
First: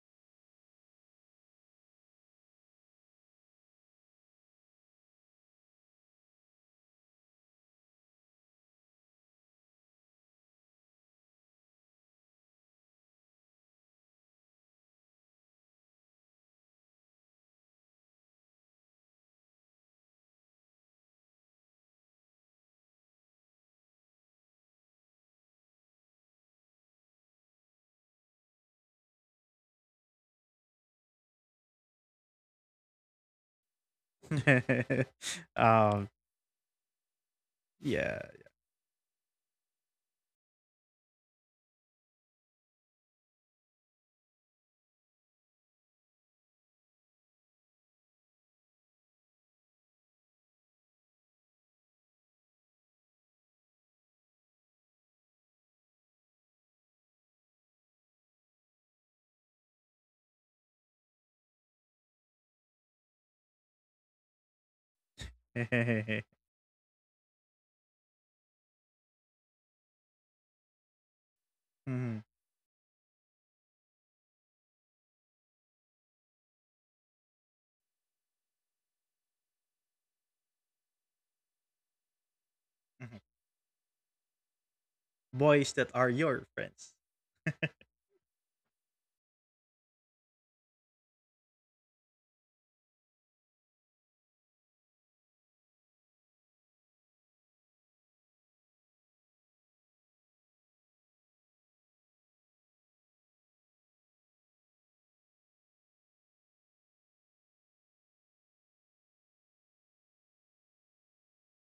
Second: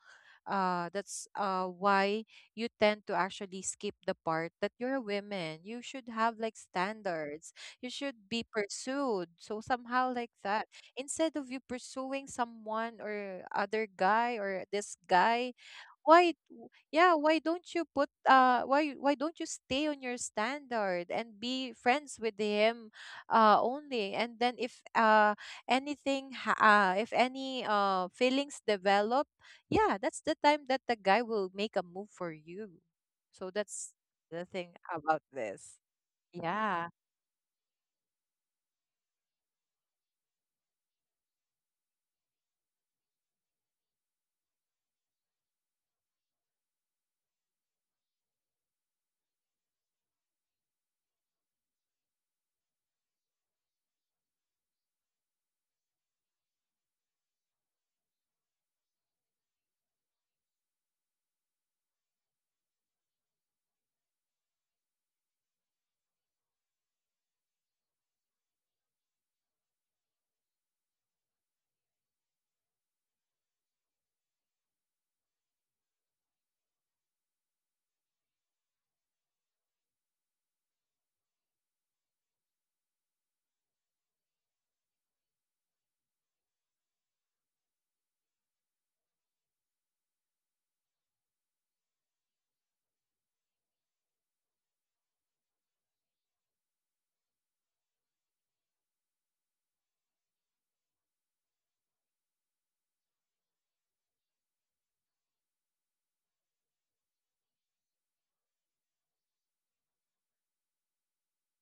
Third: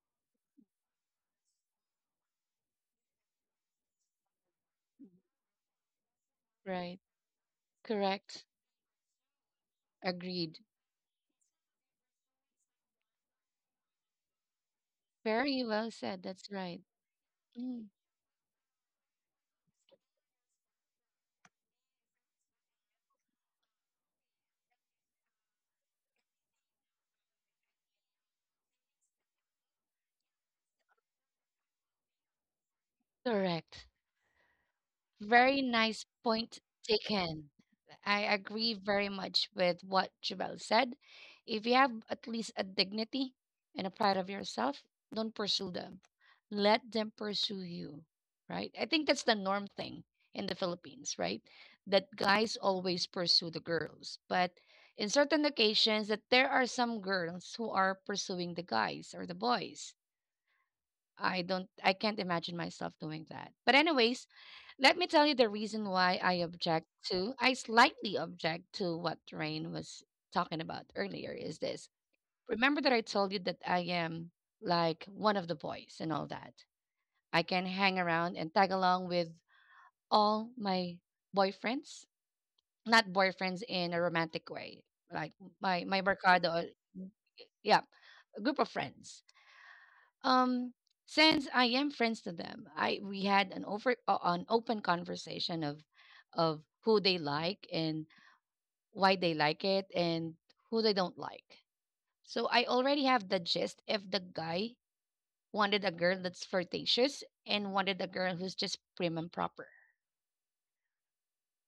Speaker 3: uh that's uh why you tend to actually skip the part that you're a woman, you should have like
Speaker 1: Right.
Speaker 3: standards, you should be
Speaker 1: Correct.
Speaker 3: pursued, so somehow like
Speaker 1: Agreed.
Speaker 3: that, instead of you pursuing someone or other guy or this guy.
Speaker 1: Very well said.
Speaker 3: Why
Speaker 1: That's
Speaker 3: w-
Speaker 1: right.
Speaker 3: yeah, why don't you
Speaker 1: Mm.
Speaker 3: put uh why why don't you stay on your standard and be friends with him uh only, and then if uh anything ha- uh if any uh feelings develop, yeah, that's the time that the guy will make a move for you. So
Speaker 1: Correct.
Speaker 3: that's the thing about
Speaker 1: Very
Speaker 3: this.
Speaker 1: nice
Speaker 2: Um,
Speaker 1: point
Speaker 3: Yeah.
Speaker 1: taken.
Speaker 2: yeah.
Speaker 1: I agree very much with what Jabel said. If you have at least a dignity and a pride of yourself, don't pursue them. Let them pursue you, right? I think that's the norm thing in the Philippines, right? That guys always pursue the girls. But in certain occasions that there are some girls who are pursuing the guys or the boys. I don't I can't imagine myself doing that. But anyways, let me tell you the reason why I object to, I slightly object to what Rain was talking about earlier is this.
Speaker 2: Mhm,
Speaker 1: Remember that I told you that I am like one of the boys and all that. I can hang around and tag along with all my boyfriends, not
Speaker 2: mhm.
Speaker 1: boyfriends in a romantic way, like
Speaker 2: Boys
Speaker 1: my,
Speaker 2: that
Speaker 1: my
Speaker 2: are your
Speaker 1: Mercado,
Speaker 2: friends.
Speaker 1: yeah, a group of friends. Um, since I am friends to them, I we had an over uh, an open conversation of of who they like and why they like it and who they don't like. So I already have the gist if the guy wanted a girl that's flirtatious and wanted a girl who's just prim and proper.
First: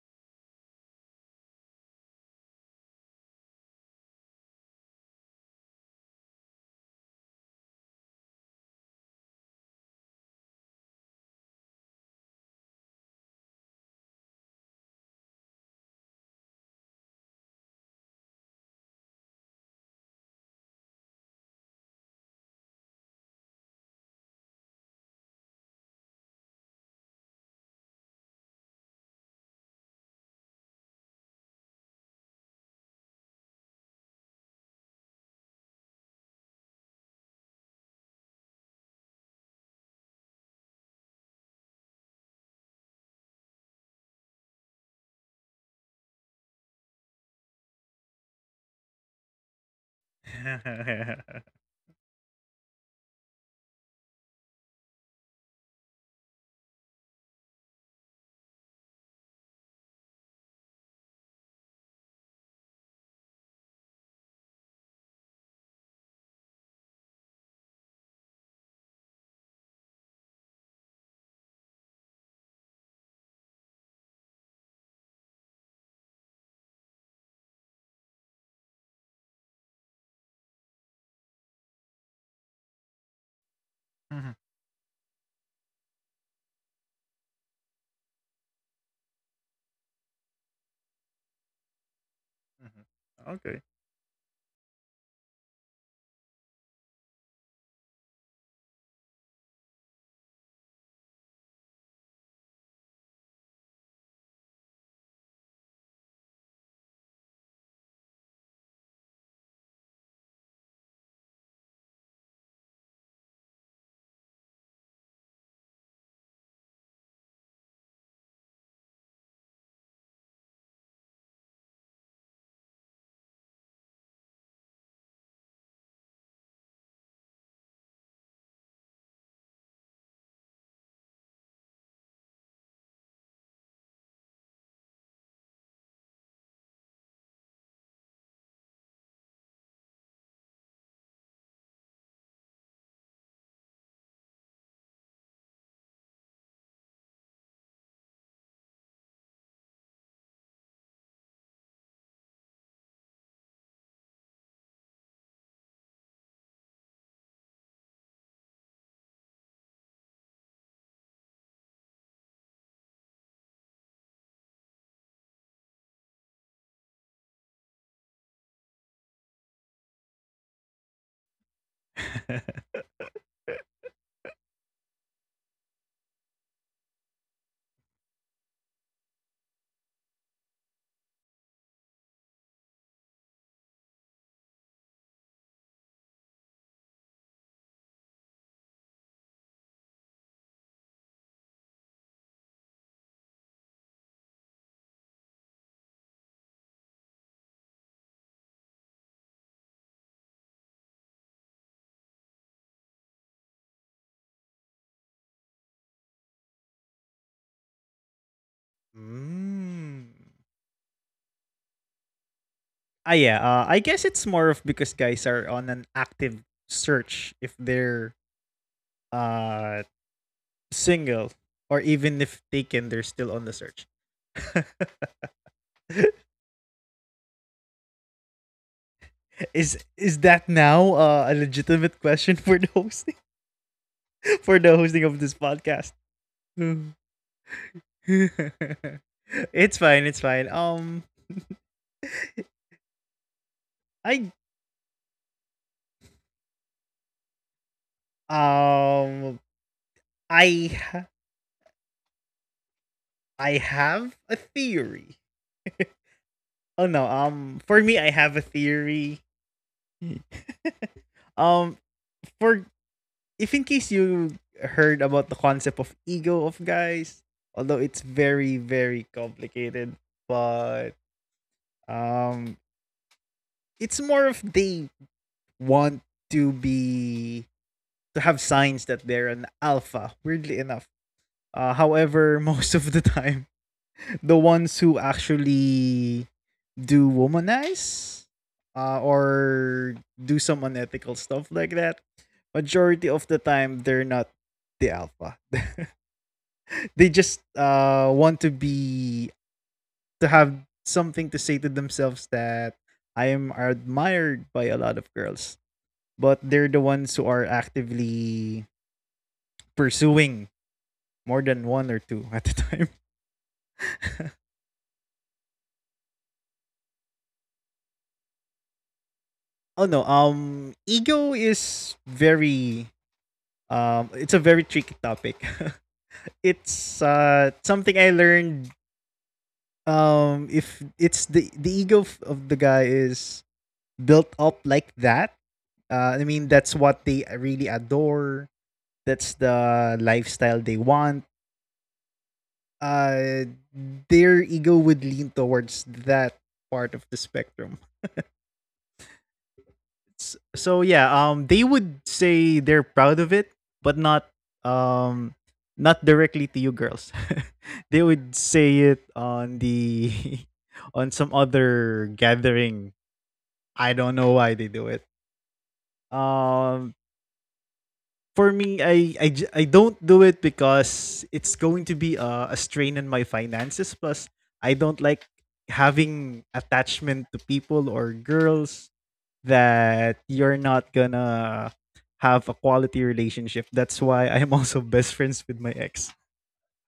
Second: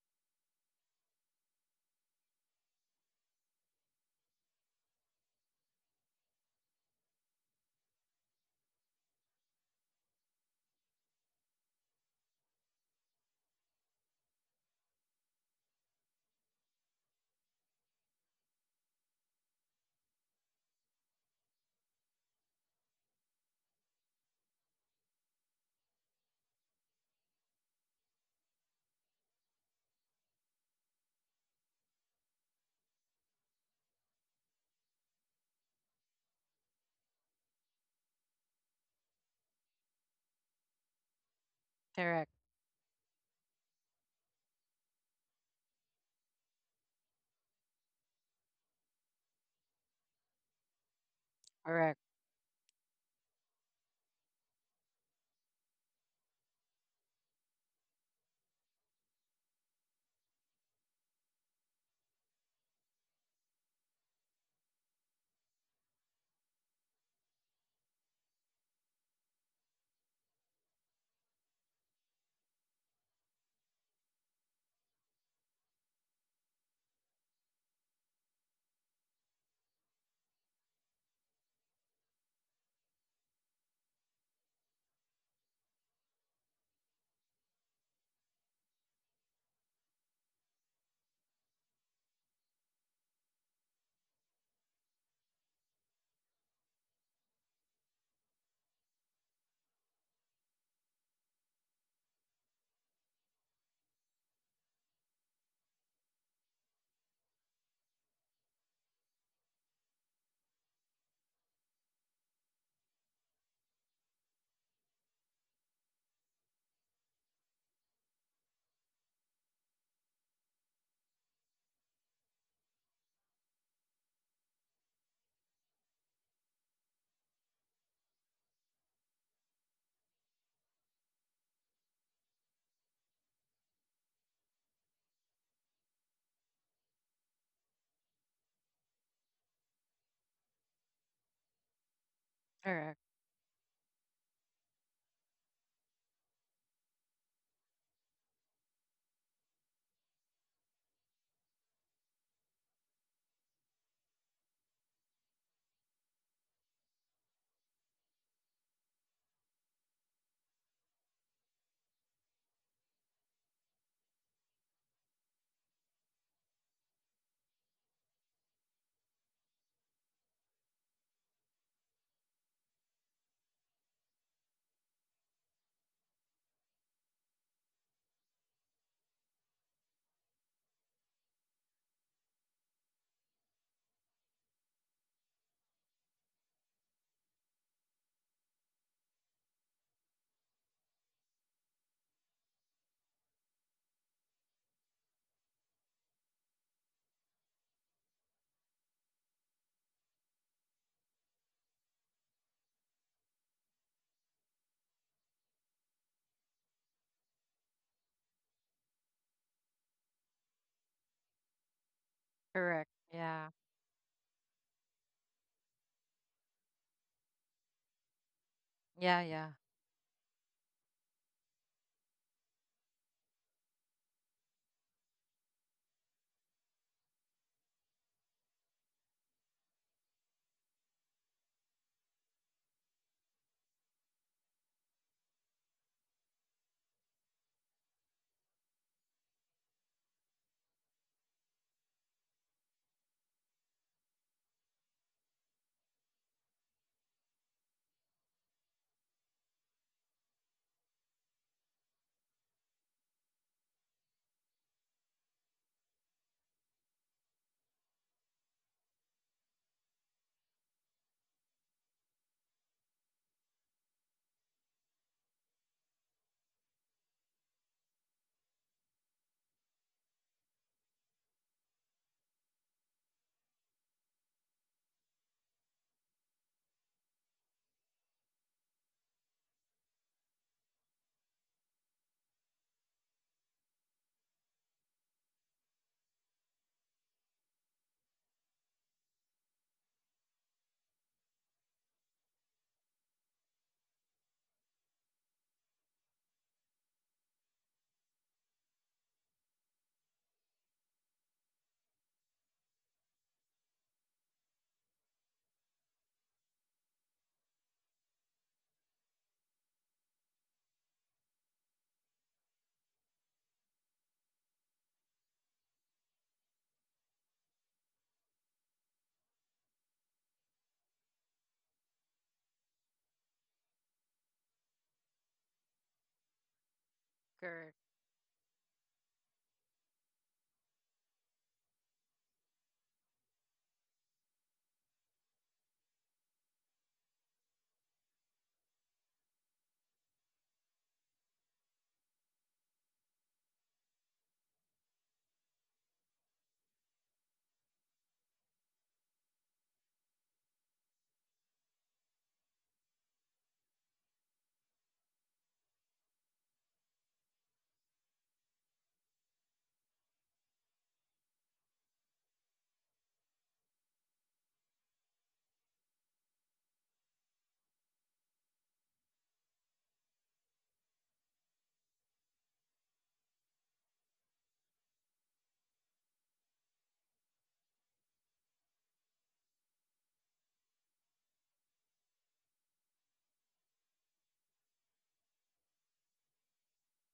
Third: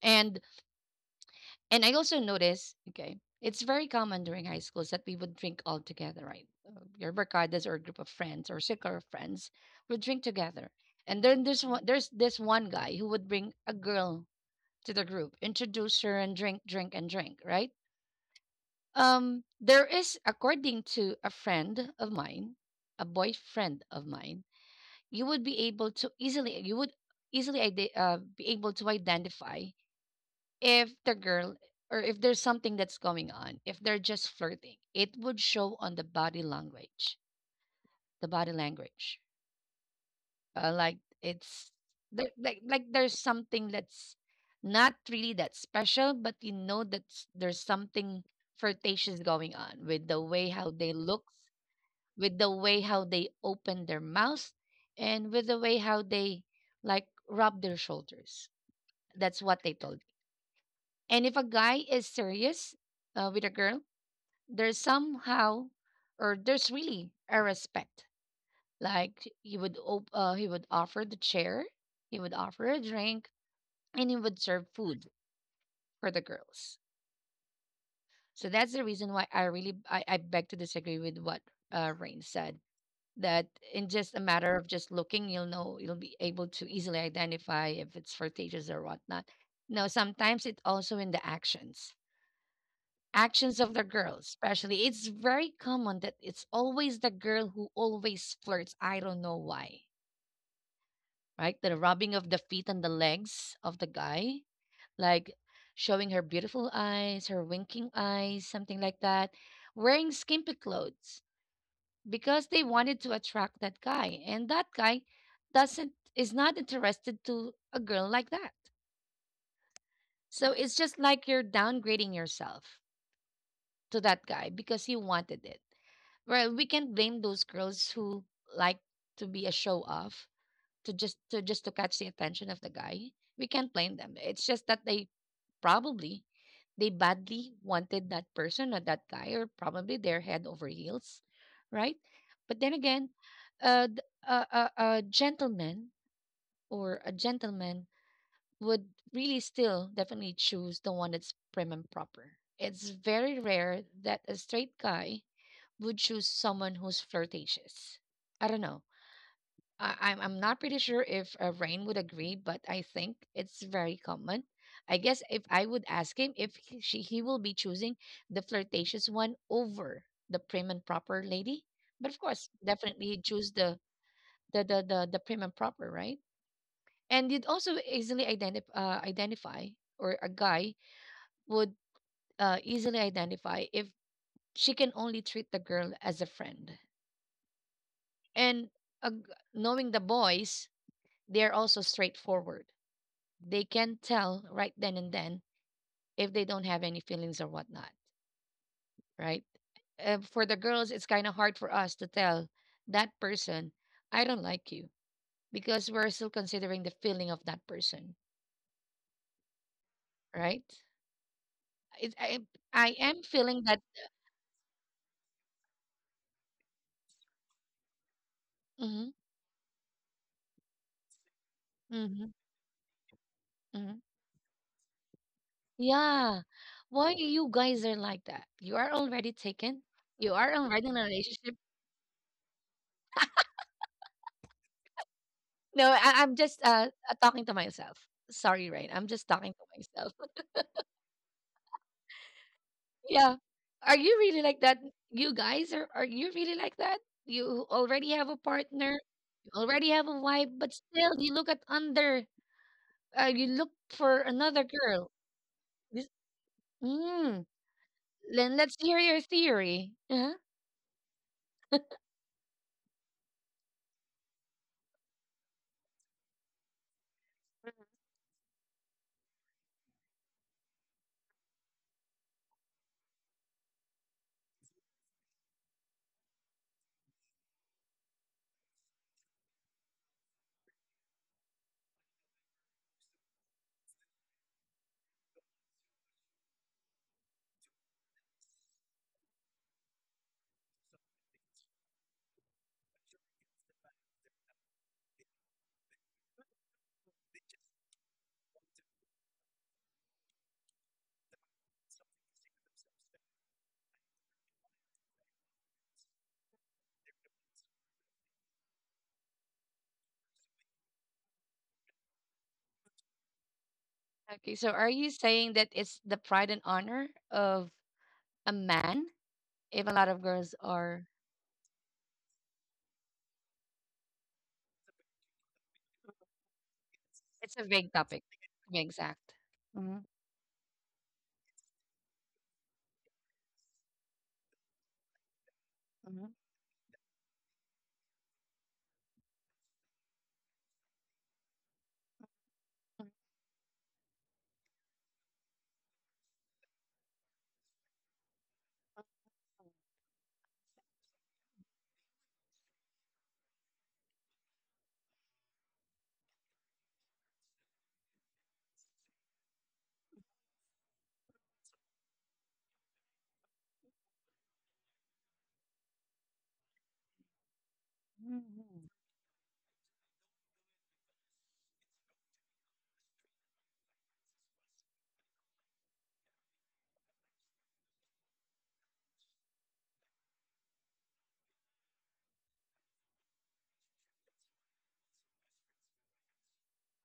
Speaker 1: And And I also notice, okay, it's very common during high schools that we would drink all together, right? Uh, your barkadas or a group of friends or circle of friends would drink together. And then there's one, there's this one guy who would bring a girl to the group, introduce her, and drink, drink, and drink, right? Um, there is, according to a friend of mine, a boyfriend of mine, you would be able to easily, you would easily ide- uh, be able to identify if the girl or if there's something that's going on, if they're just flirting, it would show on the body language, the body language. Uh, like it's there,
Speaker 3: Correct.
Speaker 1: like like there's something that's not really that special, but you know that s- there's something flirtatious going on with the way how they look,
Speaker 3: Correct.
Speaker 1: with the way how they open their mouth, and with the way how they like rub their shoulders. That's what they told me. And if a guy is serious uh, with a girl, there's somehow or there's really a respect, like he would op- uh, he would offer the chair, he would offer a drink, and he would serve food for the girls. So that's the reason why i really i, I beg to disagree with what uh, Rain said, that in just a
Speaker 2: Mhm,
Speaker 1: matter of just looking, you'll know, you'll be able to easily identify if it's flirtatious or whatnot. No, sometimes it also in the actions.
Speaker 2: mhm.
Speaker 1: Actions
Speaker 2: Okay.
Speaker 1: of the girls, especially. It's very common that it's always the girl who always flirts. I don't know why. Right? The rubbing of the feet and the legs of the guy, like showing her beautiful eyes, her winking eyes, something like that. Wearing skimpy clothes because they wanted to attract that guy. And that guy doesn't, is not interested to a girl like that. So it's just like you're downgrading yourself to that guy because you wanted it. Well, we can't blame those girls who like to be a show off, to just to just to catch the attention of the guy. We can't blame them. It's just that they probably, they badly wanted that person or that guy, or probably they're head over heels, right? But then
Speaker 3: Correct.
Speaker 1: again, uh, th- a, a, a gentleman or a gentleman would really still definitely choose the one that's prim and proper. It's very rare that a straight guy would choose someone who's flirtatious. I don't know. I, I'm I'm not pretty sure if uh, Rain would agree, but I think it's very common. I guess if I would ask him if he, she he will be choosing the flirtatious one over the prim and proper lady, but of course, definitely he'd choose the the the the, the prim and proper, right? And you'd also easily identify uh, identify or a guy would uh, easily identify if she can only treat the girl as a friend. And ag Knowing the boys, they're also straightforward. They can tell right then and then if they don't have any feelings or whatnot, right? Uh, for the girls, it's kind of hard for us to tell that person, I don't like you, because we're still considering the feeling of that person,
Speaker 2: Mm.
Speaker 1: right? It, I,
Speaker 3: Correct.
Speaker 1: I
Speaker 2: Ah,
Speaker 1: am
Speaker 2: yeah.
Speaker 3: Yeah.
Speaker 1: feeling
Speaker 2: Uh,
Speaker 1: that.
Speaker 2: I guess it's more of because guys are on an active search if they're
Speaker 1: Hmm.
Speaker 3: Yeah. Yeah.
Speaker 2: uh single, or even
Speaker 1: Hmm.
Speaker 2: if taken, they're still on the search.
Speaker 1: Hmm. Yeah. Why you guys are like that? You are already
Speaker 2: Is
Speaker 1: taken.
Speaker 2: is
Speaker 1: You
Speaker 2: that
Speaker 1: are already in
Speaker 2: now
Speaker 1: a
Speaker 2: uh, a
Speaker 1: relationship.
Speaker 2: legitimate question for the hosting for the hosting of this
Speaker 1: No,
Speaker 2: podcast?
Speaker 1: I I'm just, uh,
Speaker 2: Mm.
Speaker 1: uh, talking to myself. Sorry, Rain. I'm just talking to
Speaker 2: It's fine.
Speaker 1: myself.
Speaker 2: It's fine. Um,
Speaker 1: Yeah. Are you
Speaker 2: I
Speaker 1: really like that? You guys are are you really like that? You already have a partner,
Speaker 2: um
Speaker 1: you already have a wife,
Speaker 2: I
Speaker 1: but
Speaker 2: ha-
Speaker 1: still you look at under, uh, you
Speaker 2: I
Speaker 1: look for
Speaker 2: have a
Speaker 1: another girl.
Speaker 2: theory.
Speaker 1: This,
Speaker 2: Oh no,
Speaker 1: mm,
Speaker 2: um, for me I have a
Speaker 1: then let's hear your
Speaker 2: theory.
Speaker 1: theory. Uh-huh.
Speaker 2: um for if in case you heard about the concept of ego of guys, although it's very, very complicated, but um it's more of they want to be to have signs that they're an alpha, weirdly enough. Uh, however, most of the time the ones who actually do womanize uh, or do some unethical stuff like that, majority of the time they're not the alpha. They just uh, want to be to have something to say to themselves that I am admired by a lot of girls, but they're the ones who are actively pursuing more than one or two at a time.
Speaker 1: Okay, so are you saying that it's the pride and honor of a man
Speaker 2: Oh
Speaker 1: if a
Speaker 2: no,
Speaker 1: lot of girls
Speaker 2: um,
Speaker 1: are,
Speaker 2: ego is very Um, it's a very tricky topic. It's uh,
Speaker 1: it's a
Speaker 3: Correct.
Speaker 1: big
Speaker 2: something I
Speaker 1: topic
Speaker 2: learned.
Speaker 1: to be exact. Mm-hmm.
Speaker 2: Um, if it's the the ego f- of the guy is built up like that, uh, I
Speaker 1: Mm-hmm.
Speaker 2: mean that's what they really adore. That's the lifestyle they want. Uh, their ego would lean towards that part of the spectrum. S- so yeah, um, they would say they're proud of it, but not um not directly to you girls. They would say it on the on some other gathering. I don't know why they do it. Um for
Speaker 1: Mhm.
Speaker 2: me I I, j- I don't do it because it's going to be a, a strain on my finances, plus I don't like having attachment to people or girls that you're not gonna have a quality relationship. That's why I'm also best friends with my ex.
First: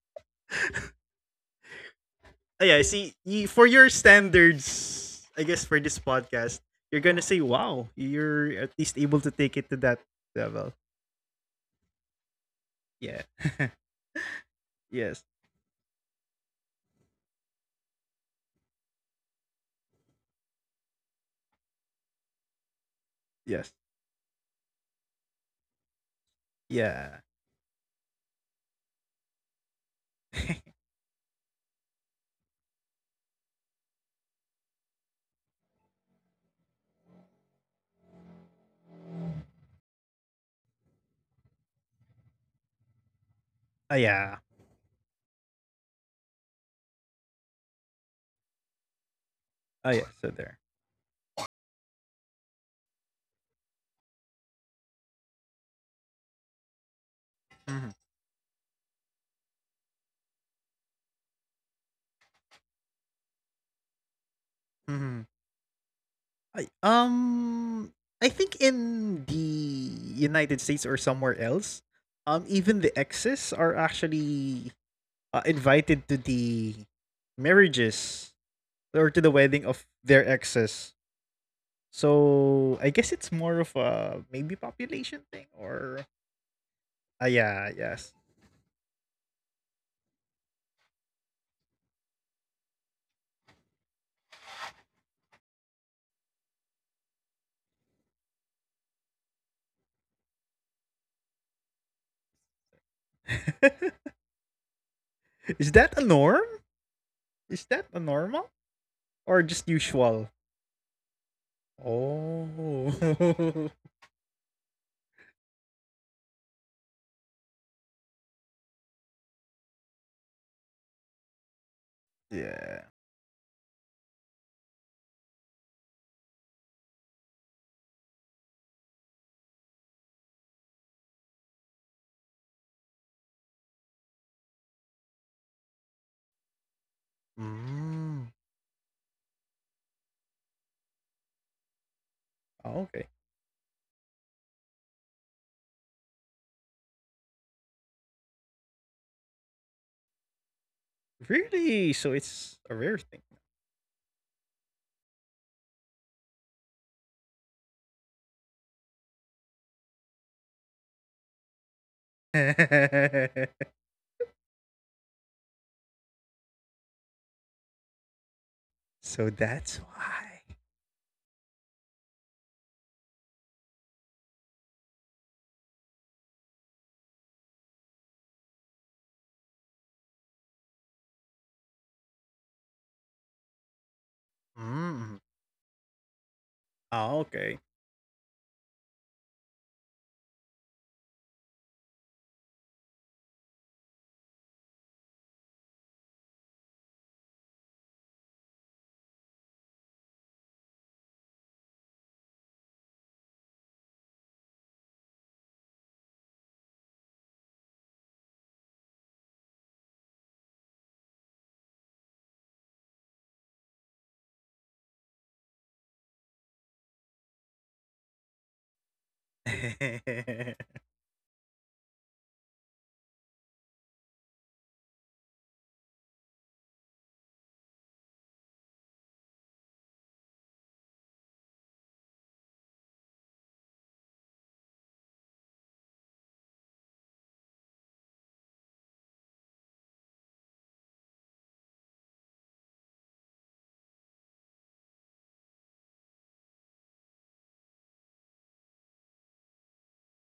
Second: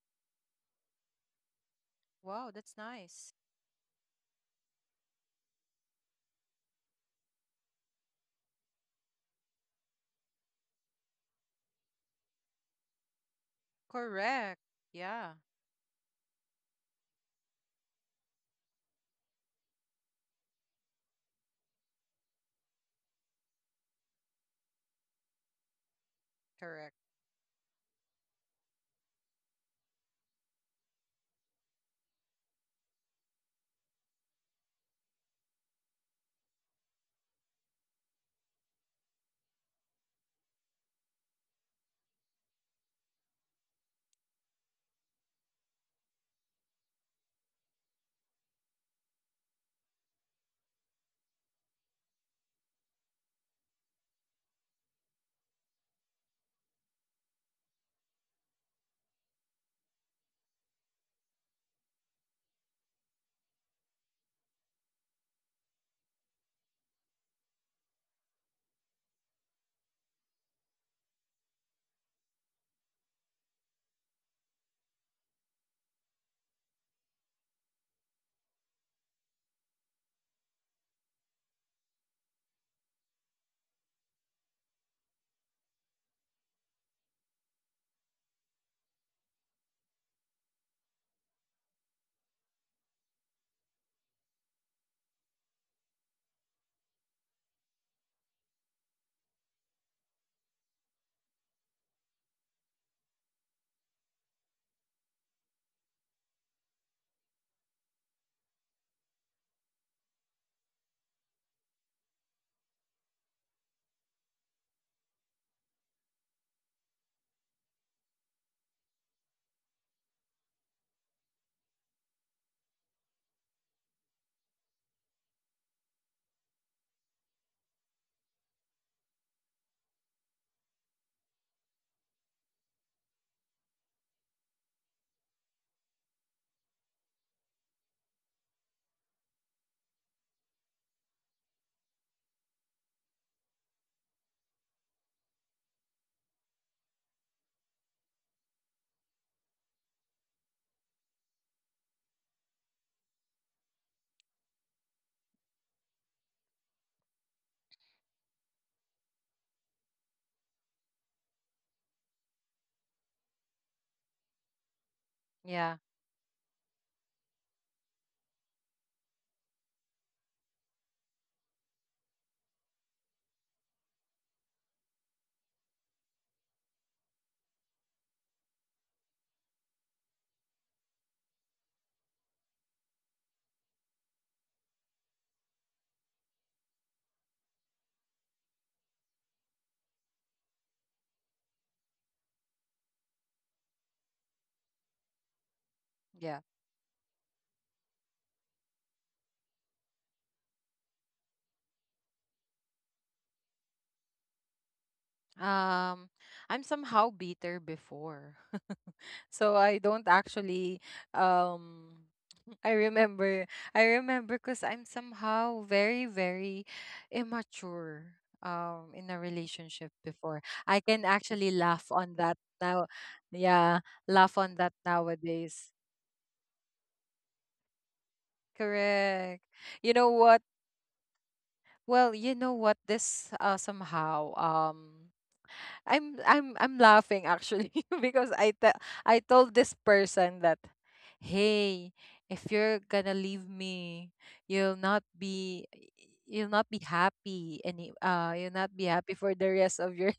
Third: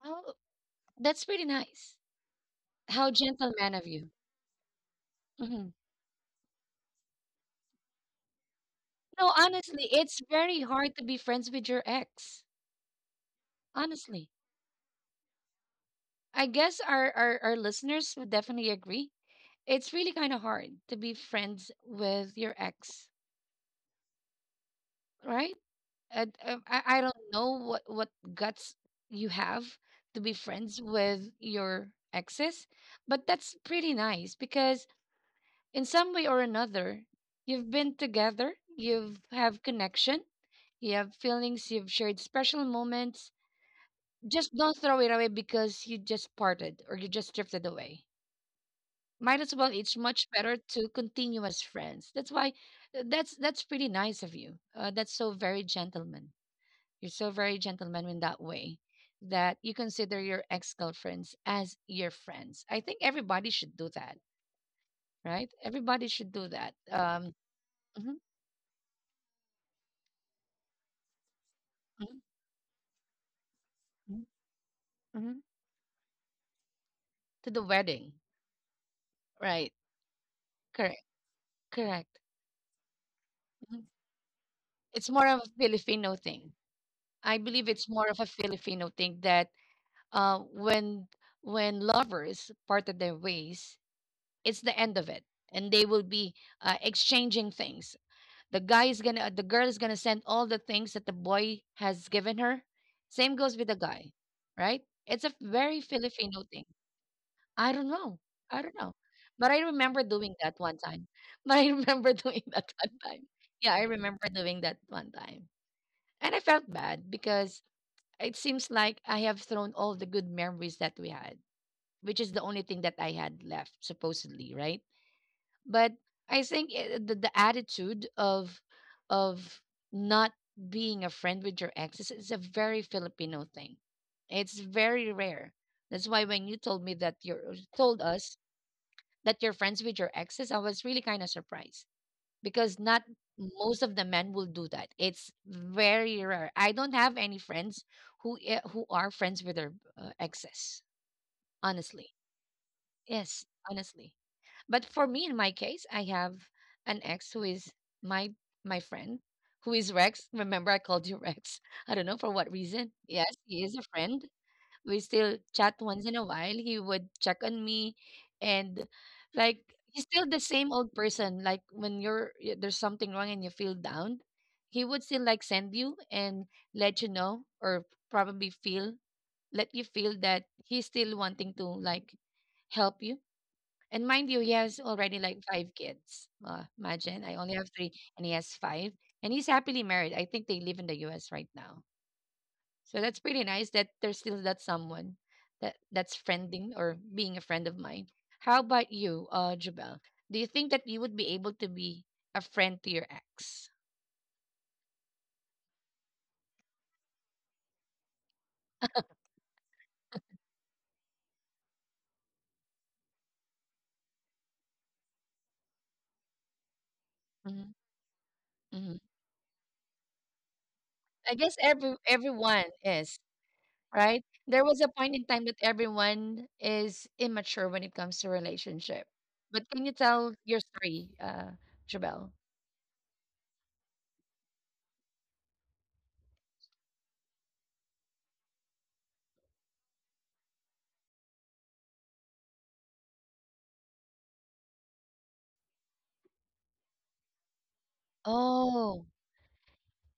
Speaker 1: Oh, that's pretty nice.
Speaker 3: Wow, that's
Speaker 2: Ah, yeah, I
Speaker 1: How
Speaker 2: see,
Speaker 3: nice.
Speaker 2: y-
Speaker 1: gentleman
Speaker 2: for
Speaker 1: of
Speaker 2: your
Speaker 1: you.
Speaker 2: standards, I
Speaker 1: Hmm.
Speaker 2: guess for this podcast, you're gonna say, "Wow, you're at least able to
Speaker 1: No,
Speaker 2: take it to
Speaker 1: honestly,
Speaker 2: that
Speaker 1: it's very
Speaker 2: level."
Speaker 1: hard to be friends with your ex.
Speaker 2: Yeah.
Speaker 1: Honestly,
Speaker 3: Correct.
Speaker 2: Yes.
Speaker 3: Yeah.
Speaker 1: I guess our, our, our listeners would definitely agree. It's really kind of hard to be friends with your ex,
Speaker 2: Yes.
Speaker 1: right? Uh, uh, I,
Speaker 3: Correct.
Speaker 1: I don't
Speaker 2: Yeah.
Speaker 1: know what, what guts you have to be friends with your exes, but that's pretty nice because in some way or another, you've been together, you've have connection, you have feelings, you've shared special moments.
Speaker 2: Ah, yeah.
Speaker 1: Just don't throw it away because you just parted or you just drifted away. Might as well.
Speaker 2: Ah,
Speaker 1: It's
Speaker 2: yeah.
Speaker 1: much
Speaker 2: So
Speaker 1: better
Speaker 2: there.
Speaker 1: to continue as friends. That's why. uh, That's that's pretty nice of you. Uh, that's so very gentleman. You're so very gentleman in that way that you consider your ex girlfriends as your friends. I think everybody should do that,
Speaker 2: Mhm.
Speaker 1: right? Everybody should do
Speaker 2: I,
Speaker 1: that. Um,
Speaker 2: um,
Speaker 1: mhm,
Speaker 2: I think in the United States or somewhere else, um, even the exes are
Speaker 1: mhm,
Speaker 2: actually
Speaker 1: mhm.
Speaker 2: uh, invited to the
Speaker 1: To the wedding.
Speaker 2: marriages or to
Speaker 1: Right.
Speaker 2: the wedding of their
Speaker 1: Correct.
Speaker 2: exes.
Speaker 1: Correct.
Speaker 2: So I guess it's
Speaker 1: Mhm.
Speaker 2: more of a maybe
Speaker 1: It's more of a
Speaker 2: population thing
Speaker 1: Filipino
Speaker 2: or
Speaker 1: thing. I
Speaker 2: ah,
Speaker 1: believe it's more
Speaker 2: yeah,
Speaker 1: of a
Speaker 2: yes.
Speaker 1: Filipino thing that uh, when when lovers parted their ways, it's the end of it, and they will be uh, exchanging things. The guy is gonna, the girl is gonna send all the things that the boy has given her. Same goes with the guy, right? It's a very
Speaker 2: Is that a
Speaker 1: Filipino
Speaker 2: norm?
Speaker 1: thing. I
Speaker 2: Is
Speaker 1: don't
Speaker 2: that a
Speaker 1: know. I
Speaker 2: normal
Speaker 1: don't know. But
Speaker 2: or
Speaker 1: I
Speaker 2: just
Speaker 1: remember doing
Speaker 2: usual?
Speaker 1: that one time. But I remember doing that one time. Yeah,
Speaker 2: Oh
Speaker 1: I remember doing that one time. And I felt bad because it seems like I have thrown all the good memories that we had, which is the only thing that
Speaker 2: yeah.
Speaker 1: I had left, supposedly, right? But I think i the, the attitude of of not being a friend with your exes is a very Filipino thing. It's very rare. That's why when you told me that you told us
Speaker 2: Mm.
Speaker 1: that you're friends with your exes, I was really kind of surprised because
Speaker 2: Oh,
Speaker 1: not
Speaker 2: okay.
Speaker 1: most of the men will do that. It's very rare. I don't have any friends who i- who are friends with their uh, exes. Honestly,
Speaker 2: Really? So it's a rare
Speaker 1: yes,
Speaker 2: thing.
Speaker 1: honestly. But for me, in my case, I have an ex who is my my friend, who is Rex. Remember, I called you Rex. I don't know for what reason. Yes, he is a friend, we still chat
Speaker 3: Yeah.
Speaker 1: once in a while. He would check on me, and
Speaker 2: So
Speaker 1: like he's
Speaker 2: that's
Speaker 1: still the
Speaker 2: why.
Speaker 1: same old person. Like when you're y- there's something wrong and you feel down, he would still like send you and let you know, or probably feel, let you feel that he's still wanting to like help you. And mind you, he has already
Speaker 2: Mm.
Speaker 1: like five kids. Uh, imagine I
Speaker 2: Oh,
Speaker 1: only have
Speaker 2: okay.
Speaker 1: three, and he has five, and he's happily married. I think they live in the U S right now. So that's pretty nice that there's still that someone that that's
Speaker 3: Yeah.
Speaker 1: friending or being a friend of mine. How about you, uh, Jabel? Do you think that you would be able to be a friend to your ex?
Speaker 3: Um, I'm somehow bitter before. So I don't actually um I remember I remember because I'm somehow very, very
Speaker 1: Hmm.
Speaker 3: immature
Speaker 1: Hmm.
Speaker 3: um in a relationship before. I can
Speaker 1: I guess
Speaker 3: actually
Speaker 1: every
Speaker 3: laugh on that
Speaker 1: everyone
Speaker 3: now.
Speaker 1: is
Speaker 3: Yeah,
Speaker 1: right.
Speaker 3: laugh
Speaker 1: There
Speaker 3: on
Speaker 1: was a
Speaker 3: that
Speaker 1: point in time that
Speaker 3: nowadays.
Speaker 1: everyone is immature when it comes to relationship.
Speaker 3: Correct.
Speaker 1: But can you
Speaker 3: You know
Speaker 1: tell
Speaker 3: what?
Speaker 1: your story, uh,
Speaker 3: Well,
Speaker 1: Jabel?
Speaker 3: you know what? This uh somehow um I'm I'm I'm laughing actually because I te- I told this person that hey, if you're gonna leave me, you'll not be you'll not be happy any uh you'll not be
Speaker 1: Oh,
Speaker 3: happy for the rest of your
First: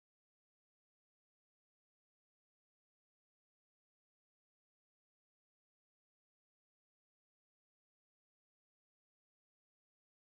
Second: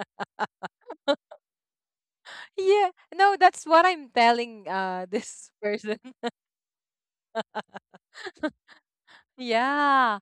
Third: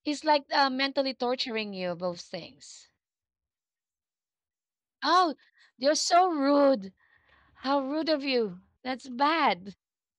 Speaker 1: he's like uh, mentally torturing you. Both things.
Speaker 3: yeah. No, that's what I'm telling uh
Speaker 1: Oh,
Speaker 3: this
Speaker 1: you're
Speaker 3: person.
Speaker 1: so rude. How rude of you. That's bad.
Speaker 3: Yeah.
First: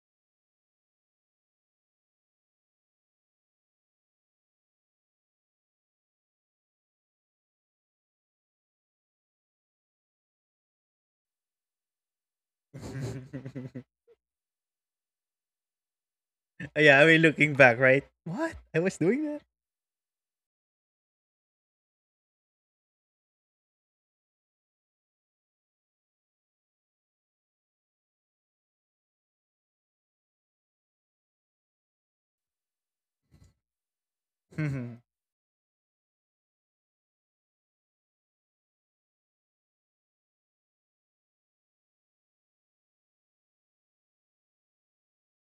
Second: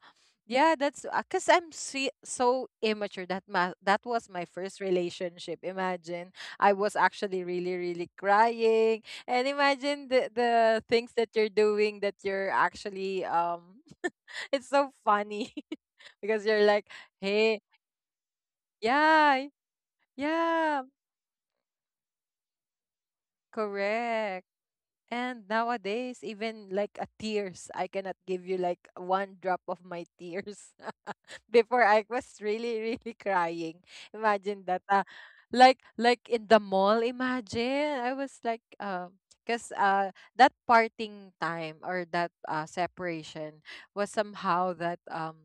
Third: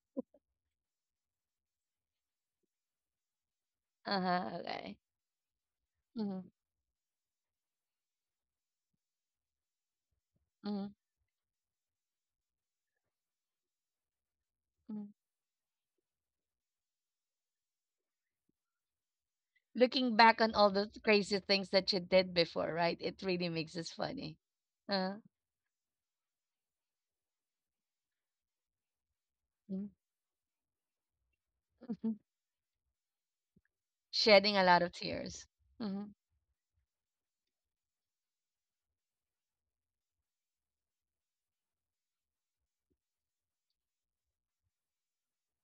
Speaker 3: Yeah, that's because I'm see, so immature that ma- that was my
Speaker 1: Uh-huh.
Speaker 3: first
Speaker 1: Okay.
Speaker 3: relationship. Imagine
Speaker 1: Hmm.
Speaker 3: I was actually really, really crying, and imagine the the
Speaker 1: Hmm.
Speaker 3: things that you're doing that you're actually um, it's so
Speaker 1: Hmm.
Speaker 3: funny because you're like,
Speaker 2: Yeah, I mean, looking
Speaker 3: hey,
Speaker 2: back, right? What? I was doing that?
Speaker 3: yeah,
Speaker 1: Looking back on all the
Speaker 3: yeah,
Speaker 1: crazy things that you did before, right? It really makes us funny.
Speaker 3: correct.
Speaker 1: Uh,
Speaker 3: And nowadays, even like a tears, I cannot give you like one drop
Speaker 1: mm,
Speaker 3: of my tears. Before
Speaker 1: mhm.
Speaker 3: I was really, really crying.
Speaker 1: Shedding a lot
Speaker 3: Imagine
Speaker 1: of
Speaker 3: that. Uh,
Speaker 1: tears.
Speaker 3: like
Speaker 1: Mm-hmm.
Speaker 3: like in the mall, imagine. I was like um because uh that parting time or that uh separation was somehow that um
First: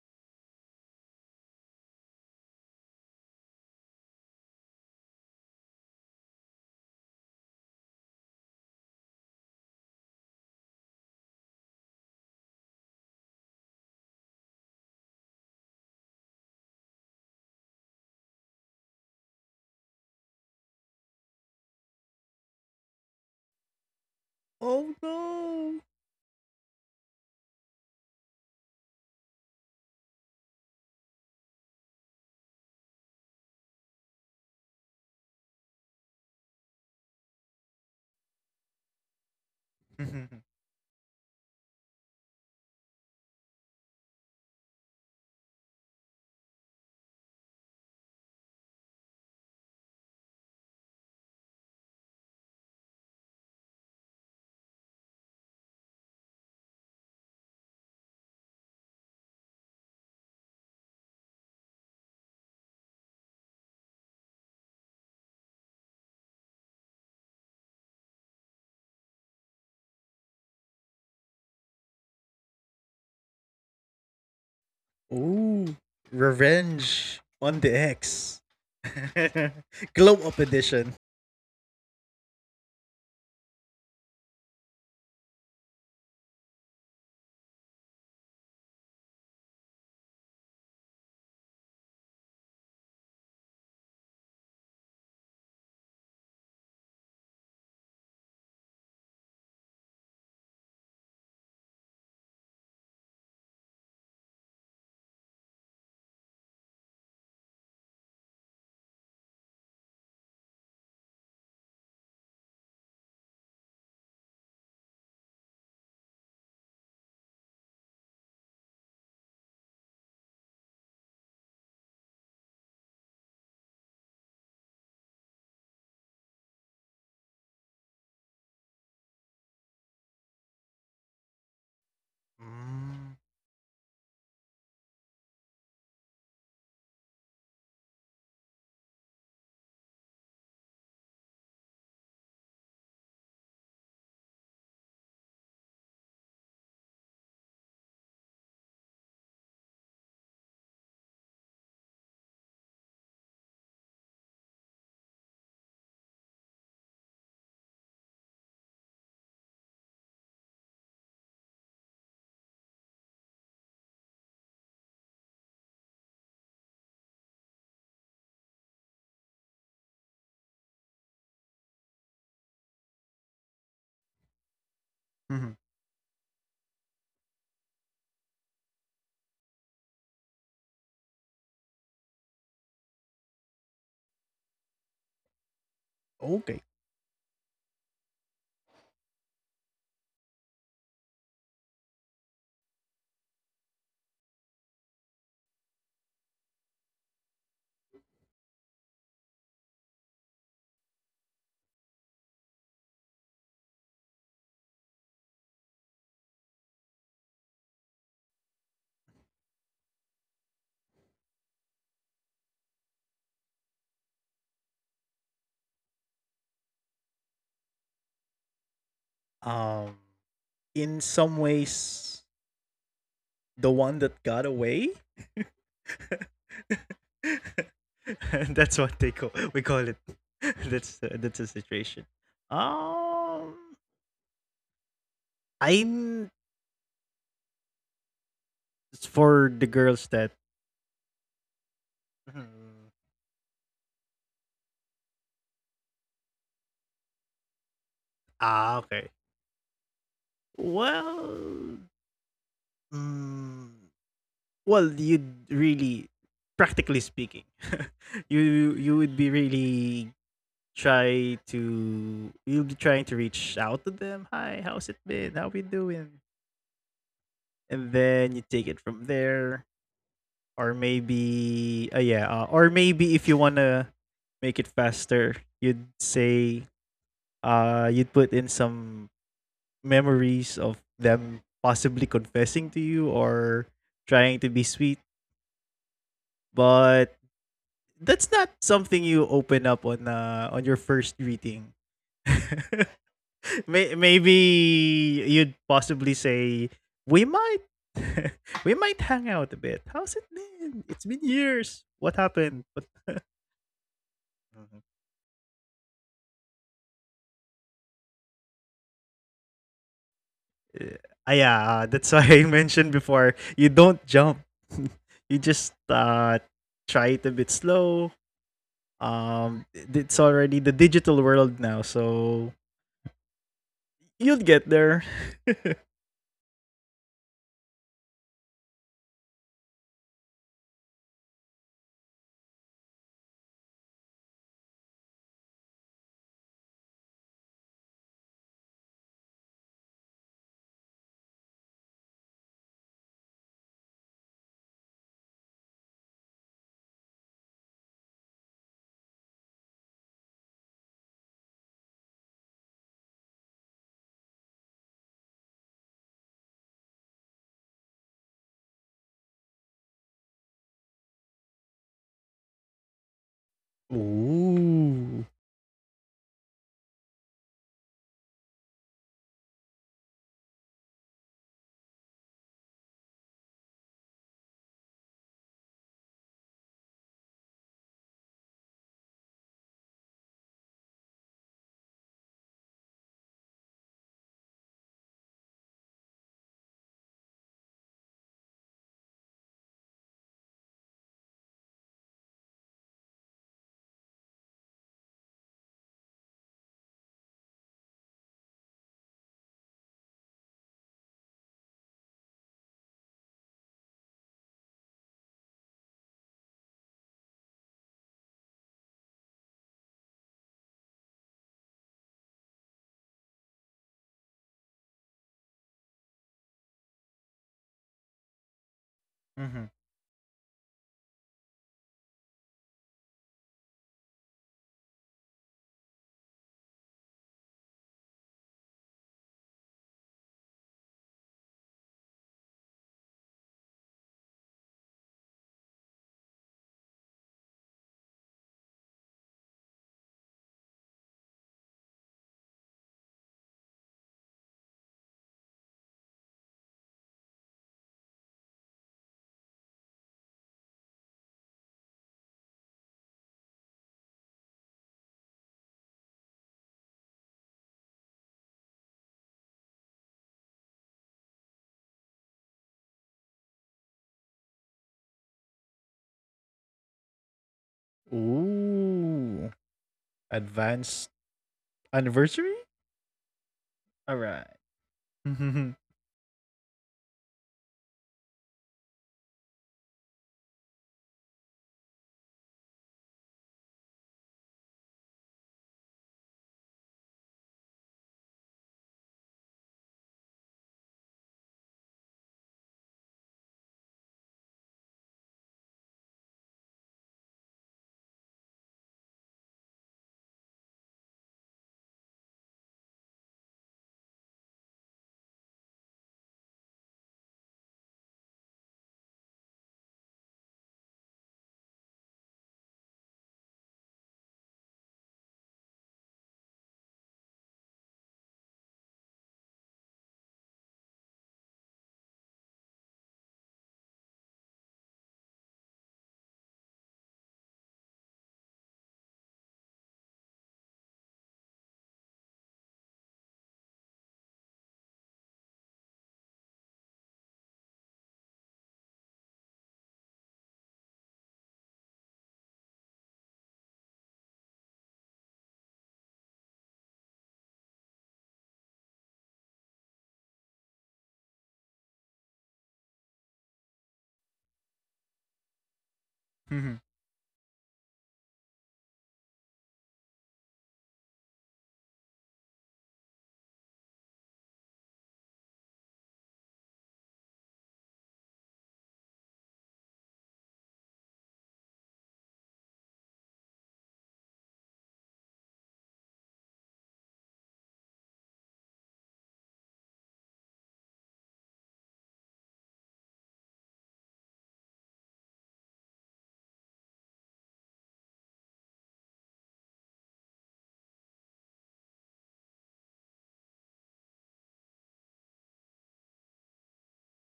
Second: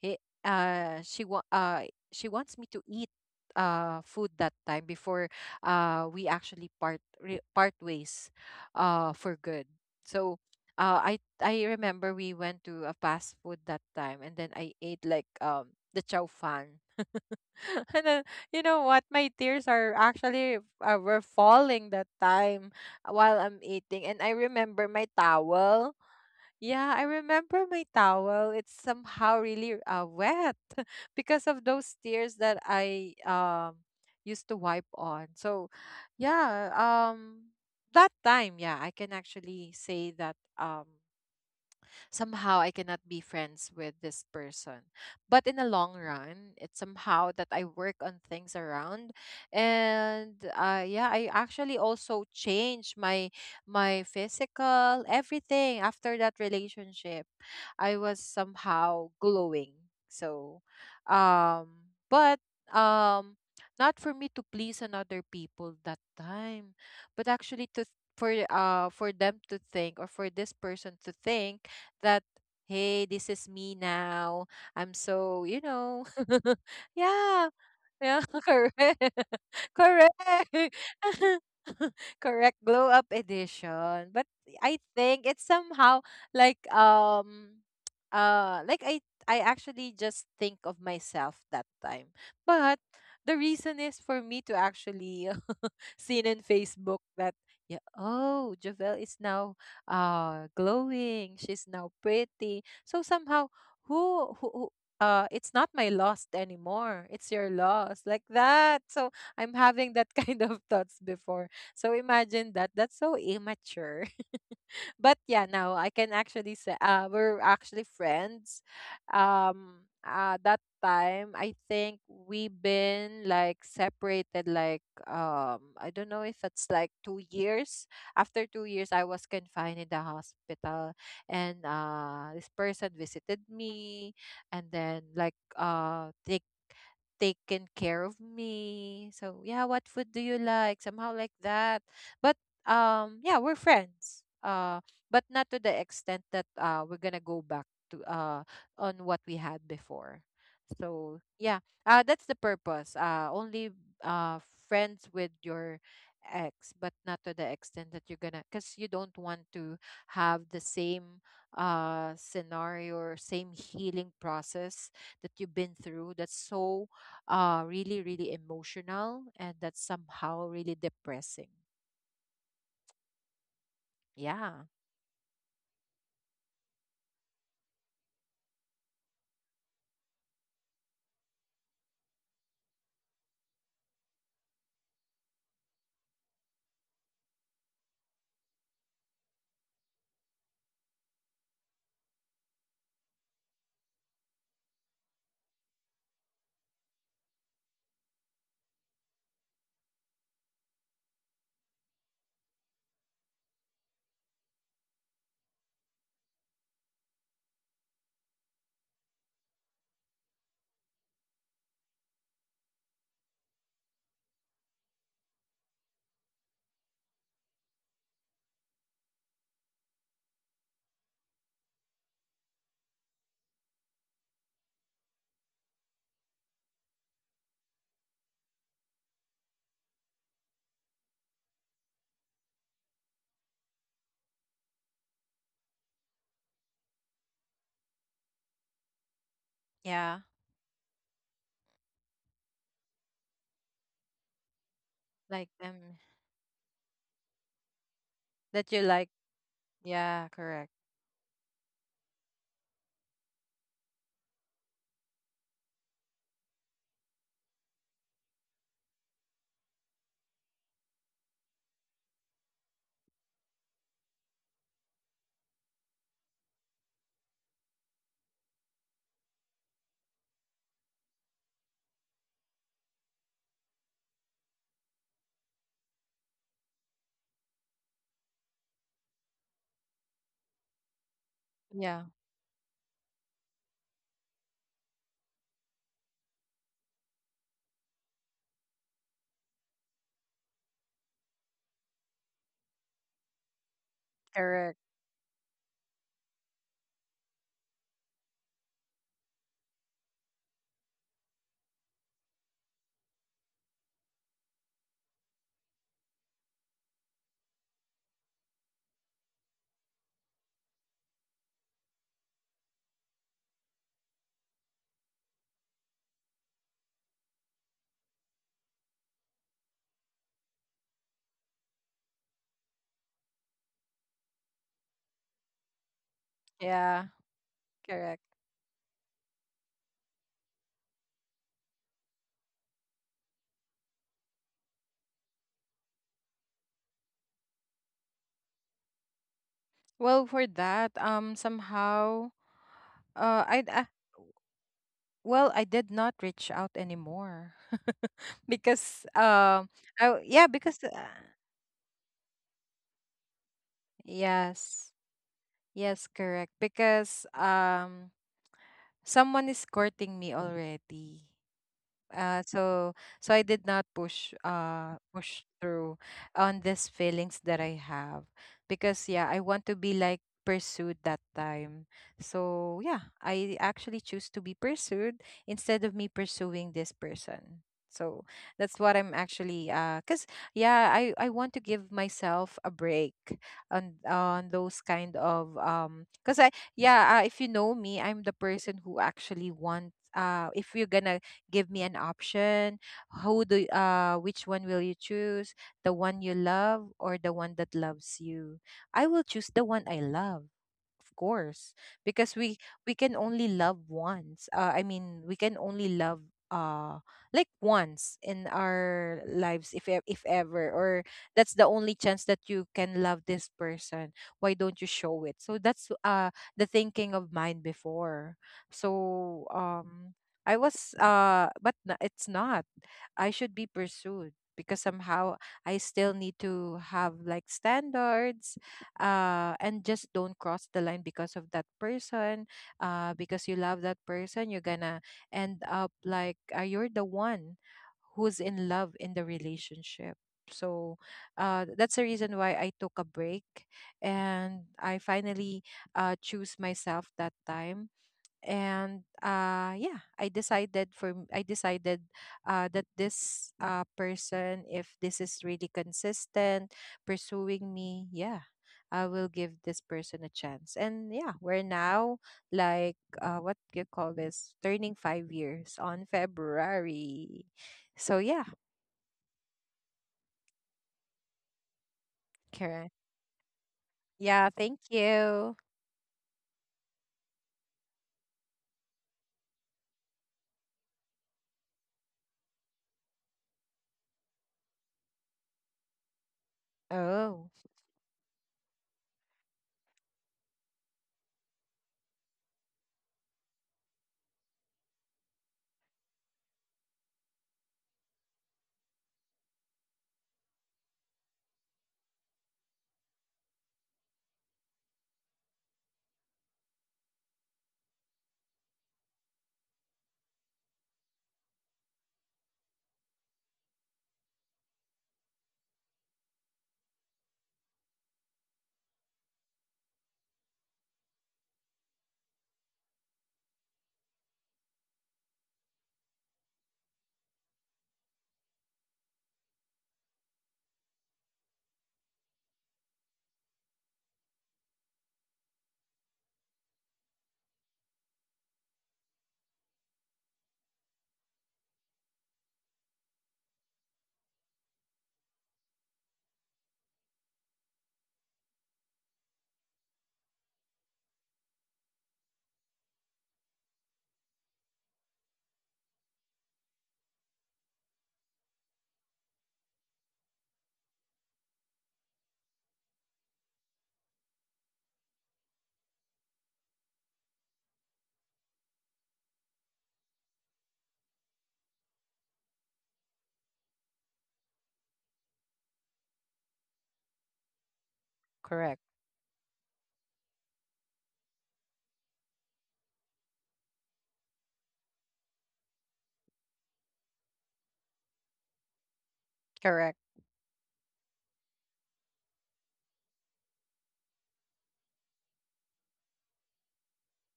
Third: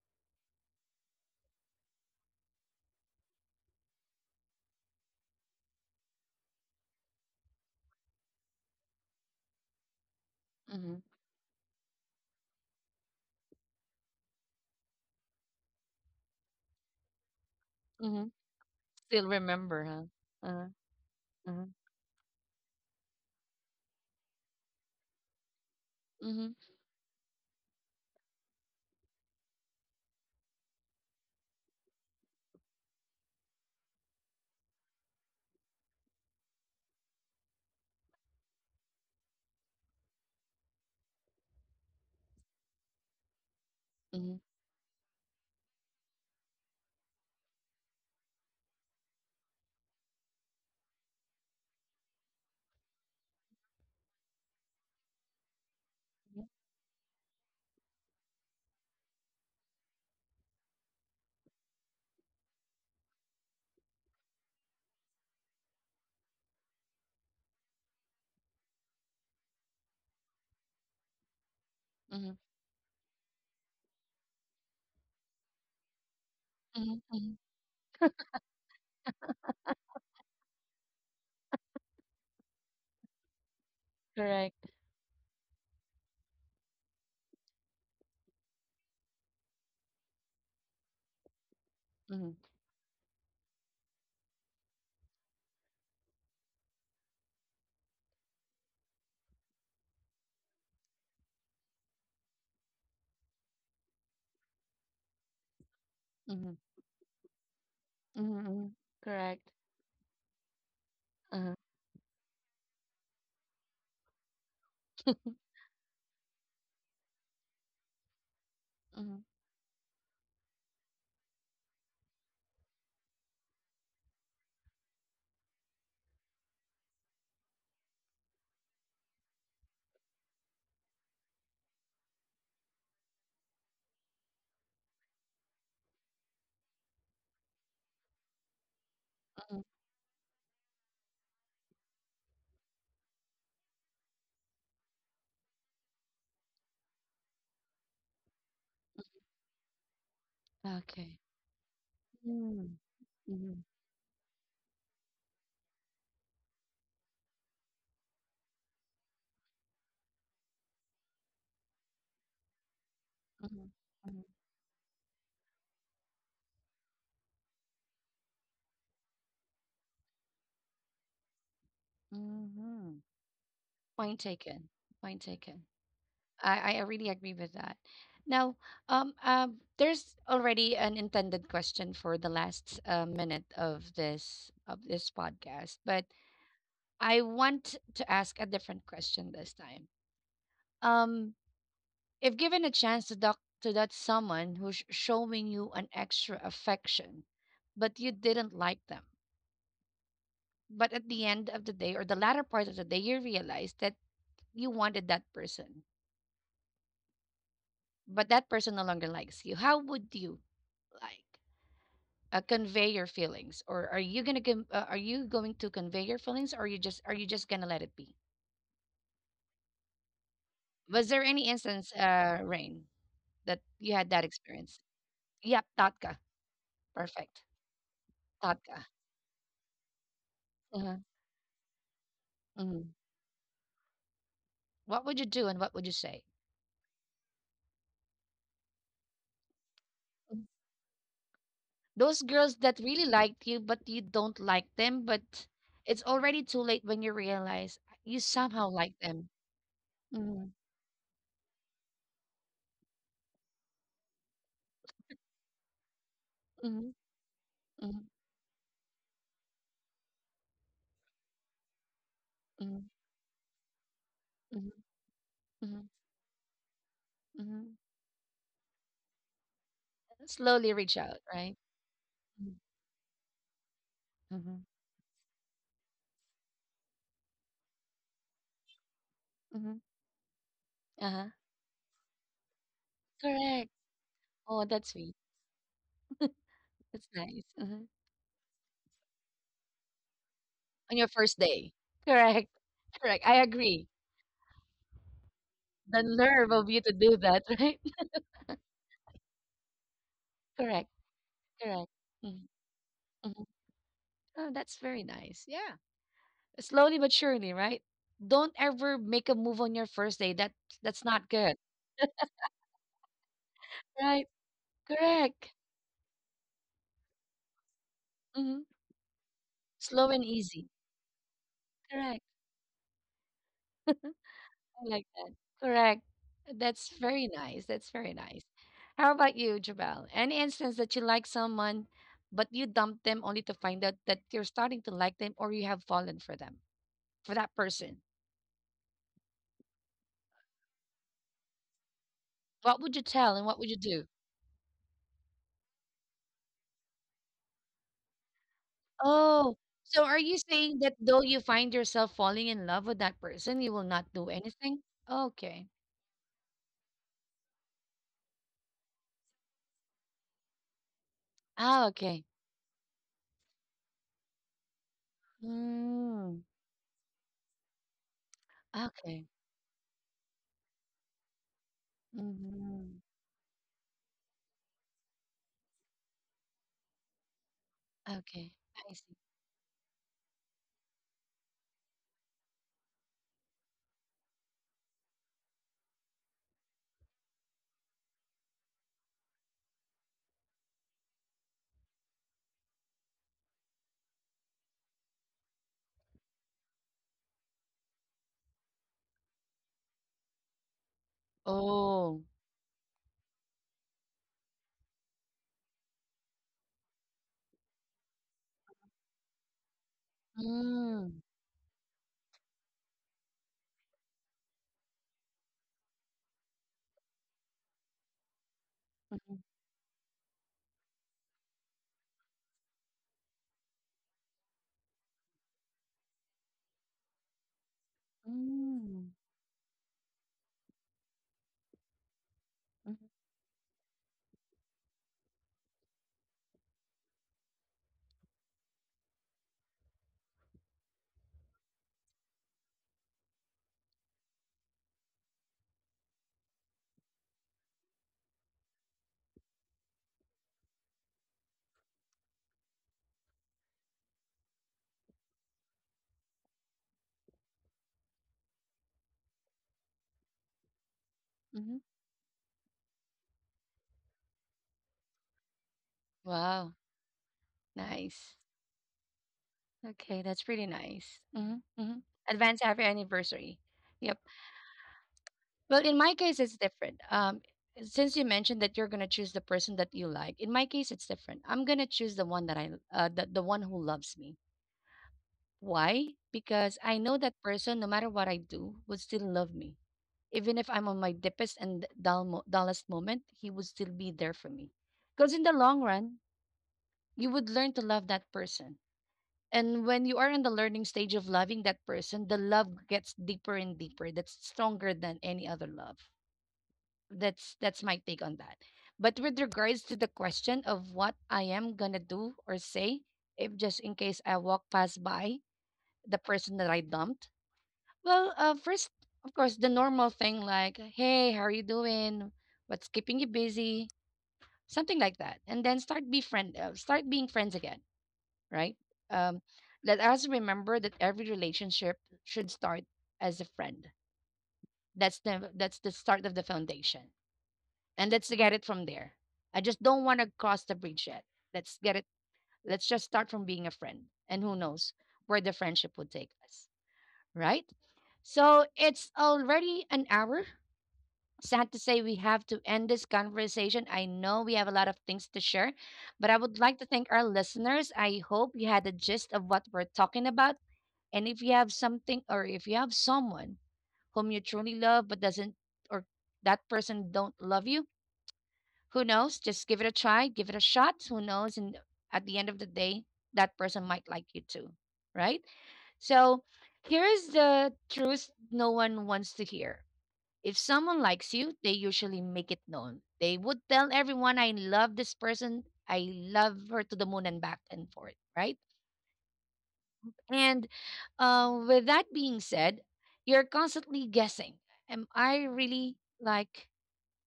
Speaker 3: he uh she wa- uh she wants me to eat uh food that time before uh we actually part re- part ways uh for good. So
Speaker 1: Mm-hmm.
Speaker 3: uh I I remember we went to a fast food that time and then I ate like um the chow fan. And then
Speaker 1: Mm-hmm.
Speaker 3: you know what, my
Speaker 1: Still
Speaker 3: tears
Speaker 1: remember,
Speaker 3: are
Speaker 1: huh?
Speaker 3: actually
Speaker 1: Uh,
Speaker 3: uh, were
Speaker 1: uh,
Speaker 3: falling that time while I'm eating, and I remember my
Speaker 2: Oh,
Speaker 3: towel,
Speaker 2: no.
Speaker 1: mm-hmm.
Speaker 3: yeah, I remember my towel. It's somehow really uh, wet because of those tears that I um used to wipe on. So, yeah, um that time, yeah, I can actually say that um somehow I cannot be friends with this
Speaker 1: Mm-hmm.
Speaker 3: person. But in the long run, it's somehow that I work on things around, and uh, yeah, I actually also change my my physical everything after that
Speaker 1: Mm-hmm.
Speaker 3: relationship. I was somehow glowing. So, um, but um, not for me to please another people that time, but actually to th- for uh for them to think or for this person to think that,
Speaker 1: Mm-hmm.
Speaker 3: hey, this is me now. I'm so, you know,
Speaker 2: Ooh.
Speaker 1: Mm-hmm. Mm-hmm.
Speaker 3: yeah,
Speaker 2: Revenge on the
Speaker 3: yeah,
Speaker 2: X.
Speaker 3: correct. Correct.
Speaker 2: Glow Up Edition.
Speaker 3: Correct. Glow up edition. But
Speaker 1: Correct.
Speaker 3: I think it's somehow like um uh like I I actually just think of myself that time.
Speaker 1: Mm-hmm.
Speaker 3: But the reason is for me to actually seen in Facebook that, yeah, oh, Javel is now uh glowing. She's now pretty. So somehow who who uh it's not my loss
Speaker 1: Mm-hmm.
Speaker 3: anymore, it's your loss, like
Speaker 1: Mm-hmm.
Speaker 3: that.
Speaker 1: Mm-hmm.
Speaker 3: So I'm
Speaker 1: Correct.
Speaker 3: having that kind of thoughts before.
Speaker 1: Uh-huh.
Speaker 3: So imagine that, that's so immature. But, yeah, now I can actually say uh, we're actually friends.
Speaker 1: Mm-hmm.
Speaker 3: Um, uh, that time I think we been like separated like um I don't know if it's like two years. After two years, I was confined in the hospital, and uh, this person
Speaker 2: Mm.
Speaker 3: visited me, and then like uh take taken care of me. So,
Speaker 1: Mm-hmm.
Speaker 3: yeah, what food do you like? Somehow like that. But um yeah, we're friends. Um but not to the extent that uh, we're gonna go back to uh, on what we had before. So,
Speaker 1: Okay.
Speaker 3: yeah, uh, that's the
Speaker 1: Hmm.
Speaker 3: purpose. Uh, only
Speaker 1: Mm-hmm.
Speaker 3: uh, friends with your ex, but not to the extent that you're gonna, because you don't want to have the same uh scenario or same
Speaker 1: Mm-hmm.
Speaker 3: healing process that you've been through. That's so uh really really emotional, and that's somehow really depressing.
Speaker 1: Mm-hmm. Point
Speaker 3: Yeah,
Speaker 1: taken. Point
Speaker 2: Mhm.
Speaker 1: taken. I, I really agree with that. Now, um, um, there's already an intended question for the last uh, minute of this of this podcast, but
Speaker 2: Okay.
Speaker 1: I want to ask a different question this time. Um, if given a chance to talk to that someone who's showing you an extra affection, but you didn't like them, but at the end of the day or the latter part of the day, you realize that you wanted that person but that person no longer likes you, how would you like uh, convey your feelings, or are you gonna con- uh, are you going to convey your feelings, or you just are you just gonna let it be?
Speaker 2: Um, in
Speaker 1: Was there
Speaker 2: some
Speaker 1: any instance,
Speaker 2: ways,
Speaker 1: uh, Rain, that
Speaker 2: the one
Speaker 1: you had
Speaker 2: that
Speaker 1: that
Speaker 2: got away.
Speaker 1: experience? Yep, tatka, perfect,
Speaker 2: That's
Speaker 1: tatka,
Speaker 2: what they call we call it. That's
Speaker 1: uh-huh.
Speaker 2: uh, that's a situation.
Speaker 1: Hmm.
Speaker 2: Um,
Speaker 1: What would you do and what would you
Speaker 2: I'm
Speaker 1: say?
Speaker 2: It's for the girls
Speaker 3: yeah,
Speaker 2: that
Speaker 1: Mhm. Those girls
Speaker 2: Mhm.
Speaker 1: that really liked you but you don't like them,
Speaker 3: like
Speaker 1: but
Speaker 3: um
Speaker 1: it's already too late when you realize you
Speaker 3: that
Speaker 2: ah,
Speaker 1: somehow
Speaker 3: you
Speaker 1: like
Speaker 2: okay.
Speaker 3: like.
Speaker 1: them.
Speaker 3: Yeah,
Speaker 1: Mm-hmm.
Speaker 3: correct.
Speaker 2: Well, Mm, well, you'd really, practically
Speaker 1: Mm-hmm.
Speaker 2: speaking,
Speaker 1: Mm-hmm.
Speaker 2: you you would be really try to you'll be
Speaker 1: Mm-hmm.
Speaker 2: trying to reach out to them. Hi, how's it been? How we
Speaker 1: Mm-hmm.
Speaker 2: doing?
Speaker 1: Mhm.
Speaker 2: And then you take it from there, or
Speaker 1: Slowly reach out, right?
Speaker 2: maybe uh, yeah, uh,
Speaker 1: Mhm,
Speaker 2: or maybe if you wanna make it
Speaker 1: mhm,
Speaker 2: faster, you'd say uh you'd put in some
Speaker 1: mhm.
Speaker 2: memories of
Speaker 1: Uh-huh.
Speaker 2: them
Speaker 3: Yeah,
Speaker 2: possibly confessing to you,
Speaker 1: Correct.
Speaker 2: or
Speaker 1: Oh,
Speaker 2: trying to
Speaker 1: that's
Speaker 2: be
Speaker 1: sweet.
Speaker 2: sweet,
Speaker 1: That's nice.
Speaker 2: but
Speaker 1: Mhm.
Speaker 2: that's not something you open up on
Speaker 1: On your
Speaker 2: uh, on
Speaker 1: first
Speaker 2: your
Speaker 1: day.
Speaker 2: first greeting.
Speaker 1: Correct. Correct. I agree.
Speaker 3: correct.
Speaker 2: May-
Speaker 1: The
Speaker 2: maybe you'd
Speaker 1: nerve of you
Speaker 2: possibly
Speaker 1: to do that,
Speaker 2: say,
Speaker 1: right?
Speaker 2: "We might, we might hang out a bit. How's it
Speaker 1: Correct.
Speaker 2: been? It's been
Speaker 1: Correct.
Speaker 2: years.
Speaker 1: Mhm,
Speaker 2: What happened?" But
Speaker 1: mhm. Oh, that's very
Speaker 2: uh,
Speaker 1: nice. Yeah. Slowly but surely, right? Don't ever make a move on your first day. That that's not
Speaker 2: yeah,
Speaker 1: good.
Speaker 2: uh, that's why I mentioned before. You don't jump.
Speaker 1: Right?
Speaker 2: You
Speaker 1: Correct.
Speaker 2: just uh, try it a bit slow.
Speaker 1: Hmm.
Speaker 2: Um, it's
Speaker 1: Slow and
Speaker 2: already the
Speaker 1: easy.
Speaker 2: digital world now,
Speaker 1: Correct.
Speaker 2: so you'll get there.
Speaker 1: Like that. Correct. That's
Speaker 3: Yeah,
Speaker 1: very nice. That's very
Speaker 3: correct.
Speaker 1: nice. How about you, Jabal? Any instance that you like someone, but you dump them only to find out that you're starting to like them or you have fallen for them, for that person?
Speaker 3: Well, for that, um, somehow,
Speaker 1: What would you tell
Speaker 3: uh,
Speaker 1: and what
Speaker 3: I,
Speaker 1: would you
Speaker 3: uh,
Speaker 1: do?
Speaker 3: well, I did not reach out anymore. Because,
Speaker 1: Oh,
Speaker 3: um,
Speaker 1: so
Speaker 3: I,
Speaker 1: are you
Speaker 3: yeah, because,
Speaker 1: saying
Speaker 3: uh,
Speaker 1: that though you find yourself falling in love with that person, you will not do
Speaker 3: yes,
Speaker 1: anything? Okay.
Speaker 3: yes, correct. Because, um, someone is courting me already.
Speaker 1: Ah, okay.
Speaker 3: uh, so so I did not push uh
Speaker 2: Ooh.
Speaker 3: push through
Speaker 1: Mm,
Speaker 3: on these feelings that I have, because, yeah, I
Speaker 1: okay.
Speaker 3: want to be like pursued that time. So, yeah,
Speaker 1: hmm
Speaker 3: I actually choose to be pursued instead of me pursuing this person. So
Speaker 1: Okay.
Speaker 3: that's what I'm
Speaker 1: I see.
Speaker 3: actually uh cuz, yeah, I I want to give myself a break on on those kind of um cuz I, yeah, uh, if you know me, I'm the person who actually wants uh if you're gonna give me an option, who do y- uh which one will you choose, the one you love or the one that loves you? I will choose the one I love, of course,
Speaker 1: Oh.
Speaker 3: because we we can only love once, uh, I mean, we can only love uh like once in our lives, if e- if ever, or
Speaker 1: Mm-hmm.
Speaker 3: that's the only chance that you can love this person. Why don't you show it? So that's uh the thinking of mine before. So
Speaker 2: Hmm.
Speaker 3: um I was uh but n- it's not, I should be pursued because somehow I still need to have like standards,
Speaker 1: Mm.
Speaker 3: uh, and just don't cross the line because of that person.
Speaker 1: Mhm,
Speaker 3: Uh, because you love that person, you're gonna end up like, uh, you're the one who's in love in the relationship. So, uh, that's the reason why I took a break, and I finally uh, choose myself that time. And uh yeah, I decided for m- i decided uh that this uh person, if this is really consistent pursuing me, yeah, I will give this person a chance. And, yeah, we're
Speaker 1: mhm.
Speaker 3: now, like, uh what do you call this, turning five years on
Speaker 1: Wow,
Speaker 3: February. So,
Speaker 1: nice.
Speaker 3: yeah.
Speaker 2: Ooh.
Speaker 1: Okay, that's pretty
Speaker 2: Advanced
Speaker 1: nice. hmm hmm
Speaker 2: anniversary?
Speaker 1: Advance happy
Speaker 3: Karen.
Speaker 1: anniversary.
Speaker 2: All
Speaker 1: Yep.
Speaker 2: right.
Speaker 3: Yeah, thank you.
Speaker 2: Mhm.
Speaker 1: Well, in my case, it's different. Um, since you mentioned that you're gonna choose the person that you like, in my case, it's different. I'm gonna choose the one that I, uh, the, the one who loves me. Why? Because I know that
Speaker 3: Oh,
Speaker 1: person, no matter what I do, would still love me. Even if I'm on my deepest and dull mo- dullest moment, he would still be there for me. Because in the long run, you would learn to love that person. And when you are in the learning stage of loving that person, the love gets deeper and deeper. That's stronger than any other love. That's that's my take on that. But with regards to the question of what I am gonna do or say, if just in case I walk past by the person that I dumped, well, uh, first, of course, the normal thing like, "Hey, how are you doing? What's keeping you busy?" Something like that, and then start be friend, uh, start being friends again, right? Um, let us remember that every relationship should start as a friend. That's the that's the start of the foundation, and let's get it from there. I just don't want to cross the bridge yet. Let's get it. Let's just start from being a friend, and who knows where the friendship will take us, right? So it's already an hour. Sad to say, we have to end this conversation. I know we have a lot of things to share, but I would
Speaker 2: Mhm.
Speaker 1: like to thank our listeners. I hope you had the gist of what we're talking about. And if you have something or if you have someone whom you truly love but doesn't, or that person don't love you, who knows? Just give it a try, give it a shot. Who knows? And at the end of the day, that person might like you too, right? So here is the truth no
Speaker 3: correct.
Speaker 1: one wants to hear. If someone likes you, they usually make it known. They would tell everyone, I love this person. I love her to the moon and back and forth, right?
Speaker 3: Correct.
Speaker 1: And uh, with that being said, you're constantly guessing. Am I really like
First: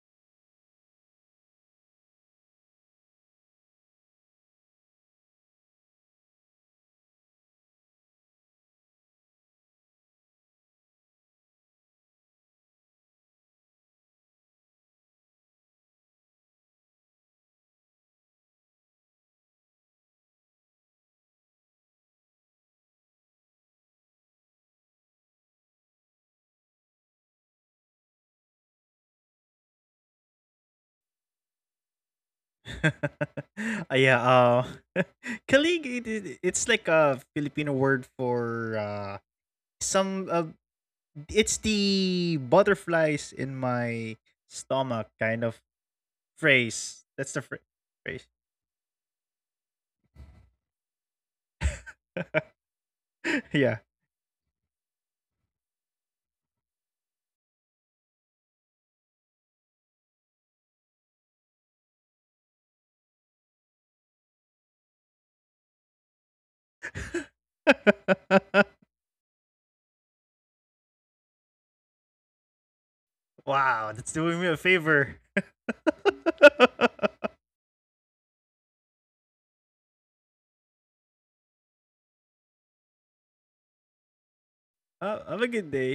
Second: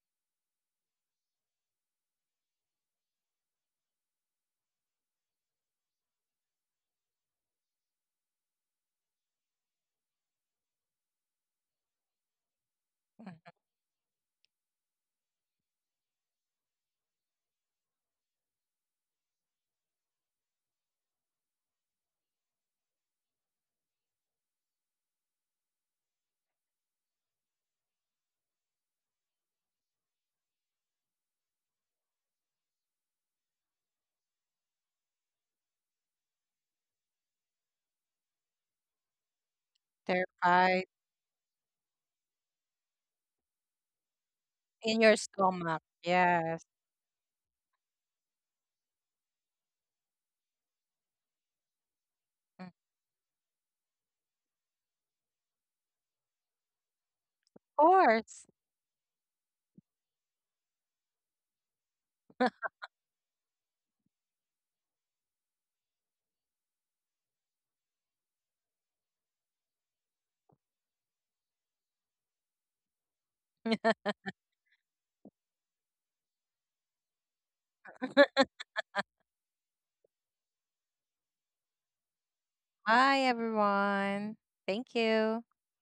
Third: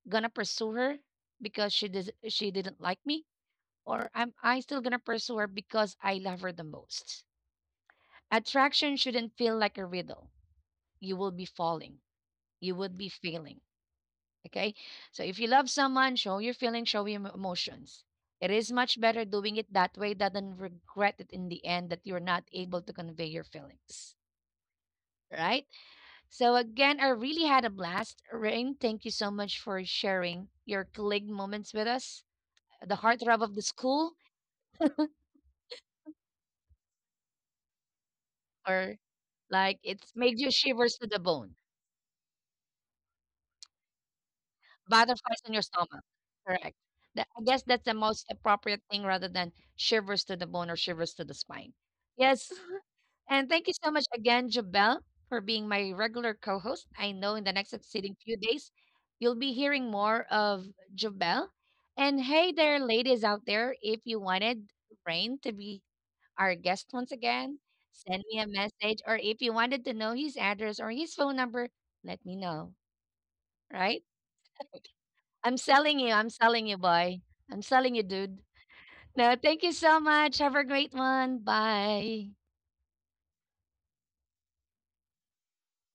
Speaker 1: gonna pursue her because she did she didn't like me, or am I still gonna pursue her because I love her the most? Attraction shouldn't feel like a riddle. You will be falling. You would be
Speaker 3: Mm,
Speaker 1: failing. Okay. So if you love someone, show your feelings, show your emotions. It is much better doing it that way than regret it in the end that you're not able to convey your feelings. Right? So again, I really had a blast. Rain, thank you so much for sharing your colleague moments with us. The heartthrob of the
Speaker 2: Uh,
Speaker 1: school,
Speaker 2: yeah. Uh, kalig. It, it, it's like a Filipino word for
Speaker 1: or
Speaker 2: uh,
Speaker 1: like it's
Speaker 2: some.
Speaker 1: made you
Speaker 2: Uh,
Speaker 3: terrified
Speaker 1: shivers to the
Speaker 2: it's
Speaker 1: bone,
Speaker 2: the butterflies in my
Speaker 3: in
Speaker 2: stomach
Speaker 3: your
Speaker 2: kind
Speaker 1: butterflies in
Speaker 2: of
Speaker 1: your
Speaker 3: stomach,
Speaker 1: stomach.
Speaker 3: yes.
Speaker 1: Correct.
Speaker 2: phrase.
Speaker 1: That,
Speaker 2: That's the
Speaker 1: I guess
Speaker 2: phra-
Speaker 1: that's the most
Speaker 2: phrase.
Speaker 1: appropriate thing rather than shivers to the bone or shivers to the spine. Yes.
Speaker 3: Mm.
Speaker 1: And thank you
Speaker 2: Yeah.
Speaker 1: so much again, Jabel, for being my regular co host. I know in the
Speaker 3: Of
Speaker 1: next succeeding few
Speaker 3: course.
Speaker 1: days, you'll be hearing more of Jabel. And hey there, ladies out there, if you wanted Rain to be our guest once again, send me a message. Or if you wanted to know his address or his phone number, let me know.
Speaker 2: Wow,
Speaker 1: Right?
Speaker 2: that's doing me a favor.
Speaker 1: I'm selling you. I'm selling you, boy. I'm selling you, dude. No, thank you so much. Have a great one. Bye.
Speaker 3: Bye, everyone. Thank
Speaker 2: Have a
Speaker 3: you.
Speaker 2: good day.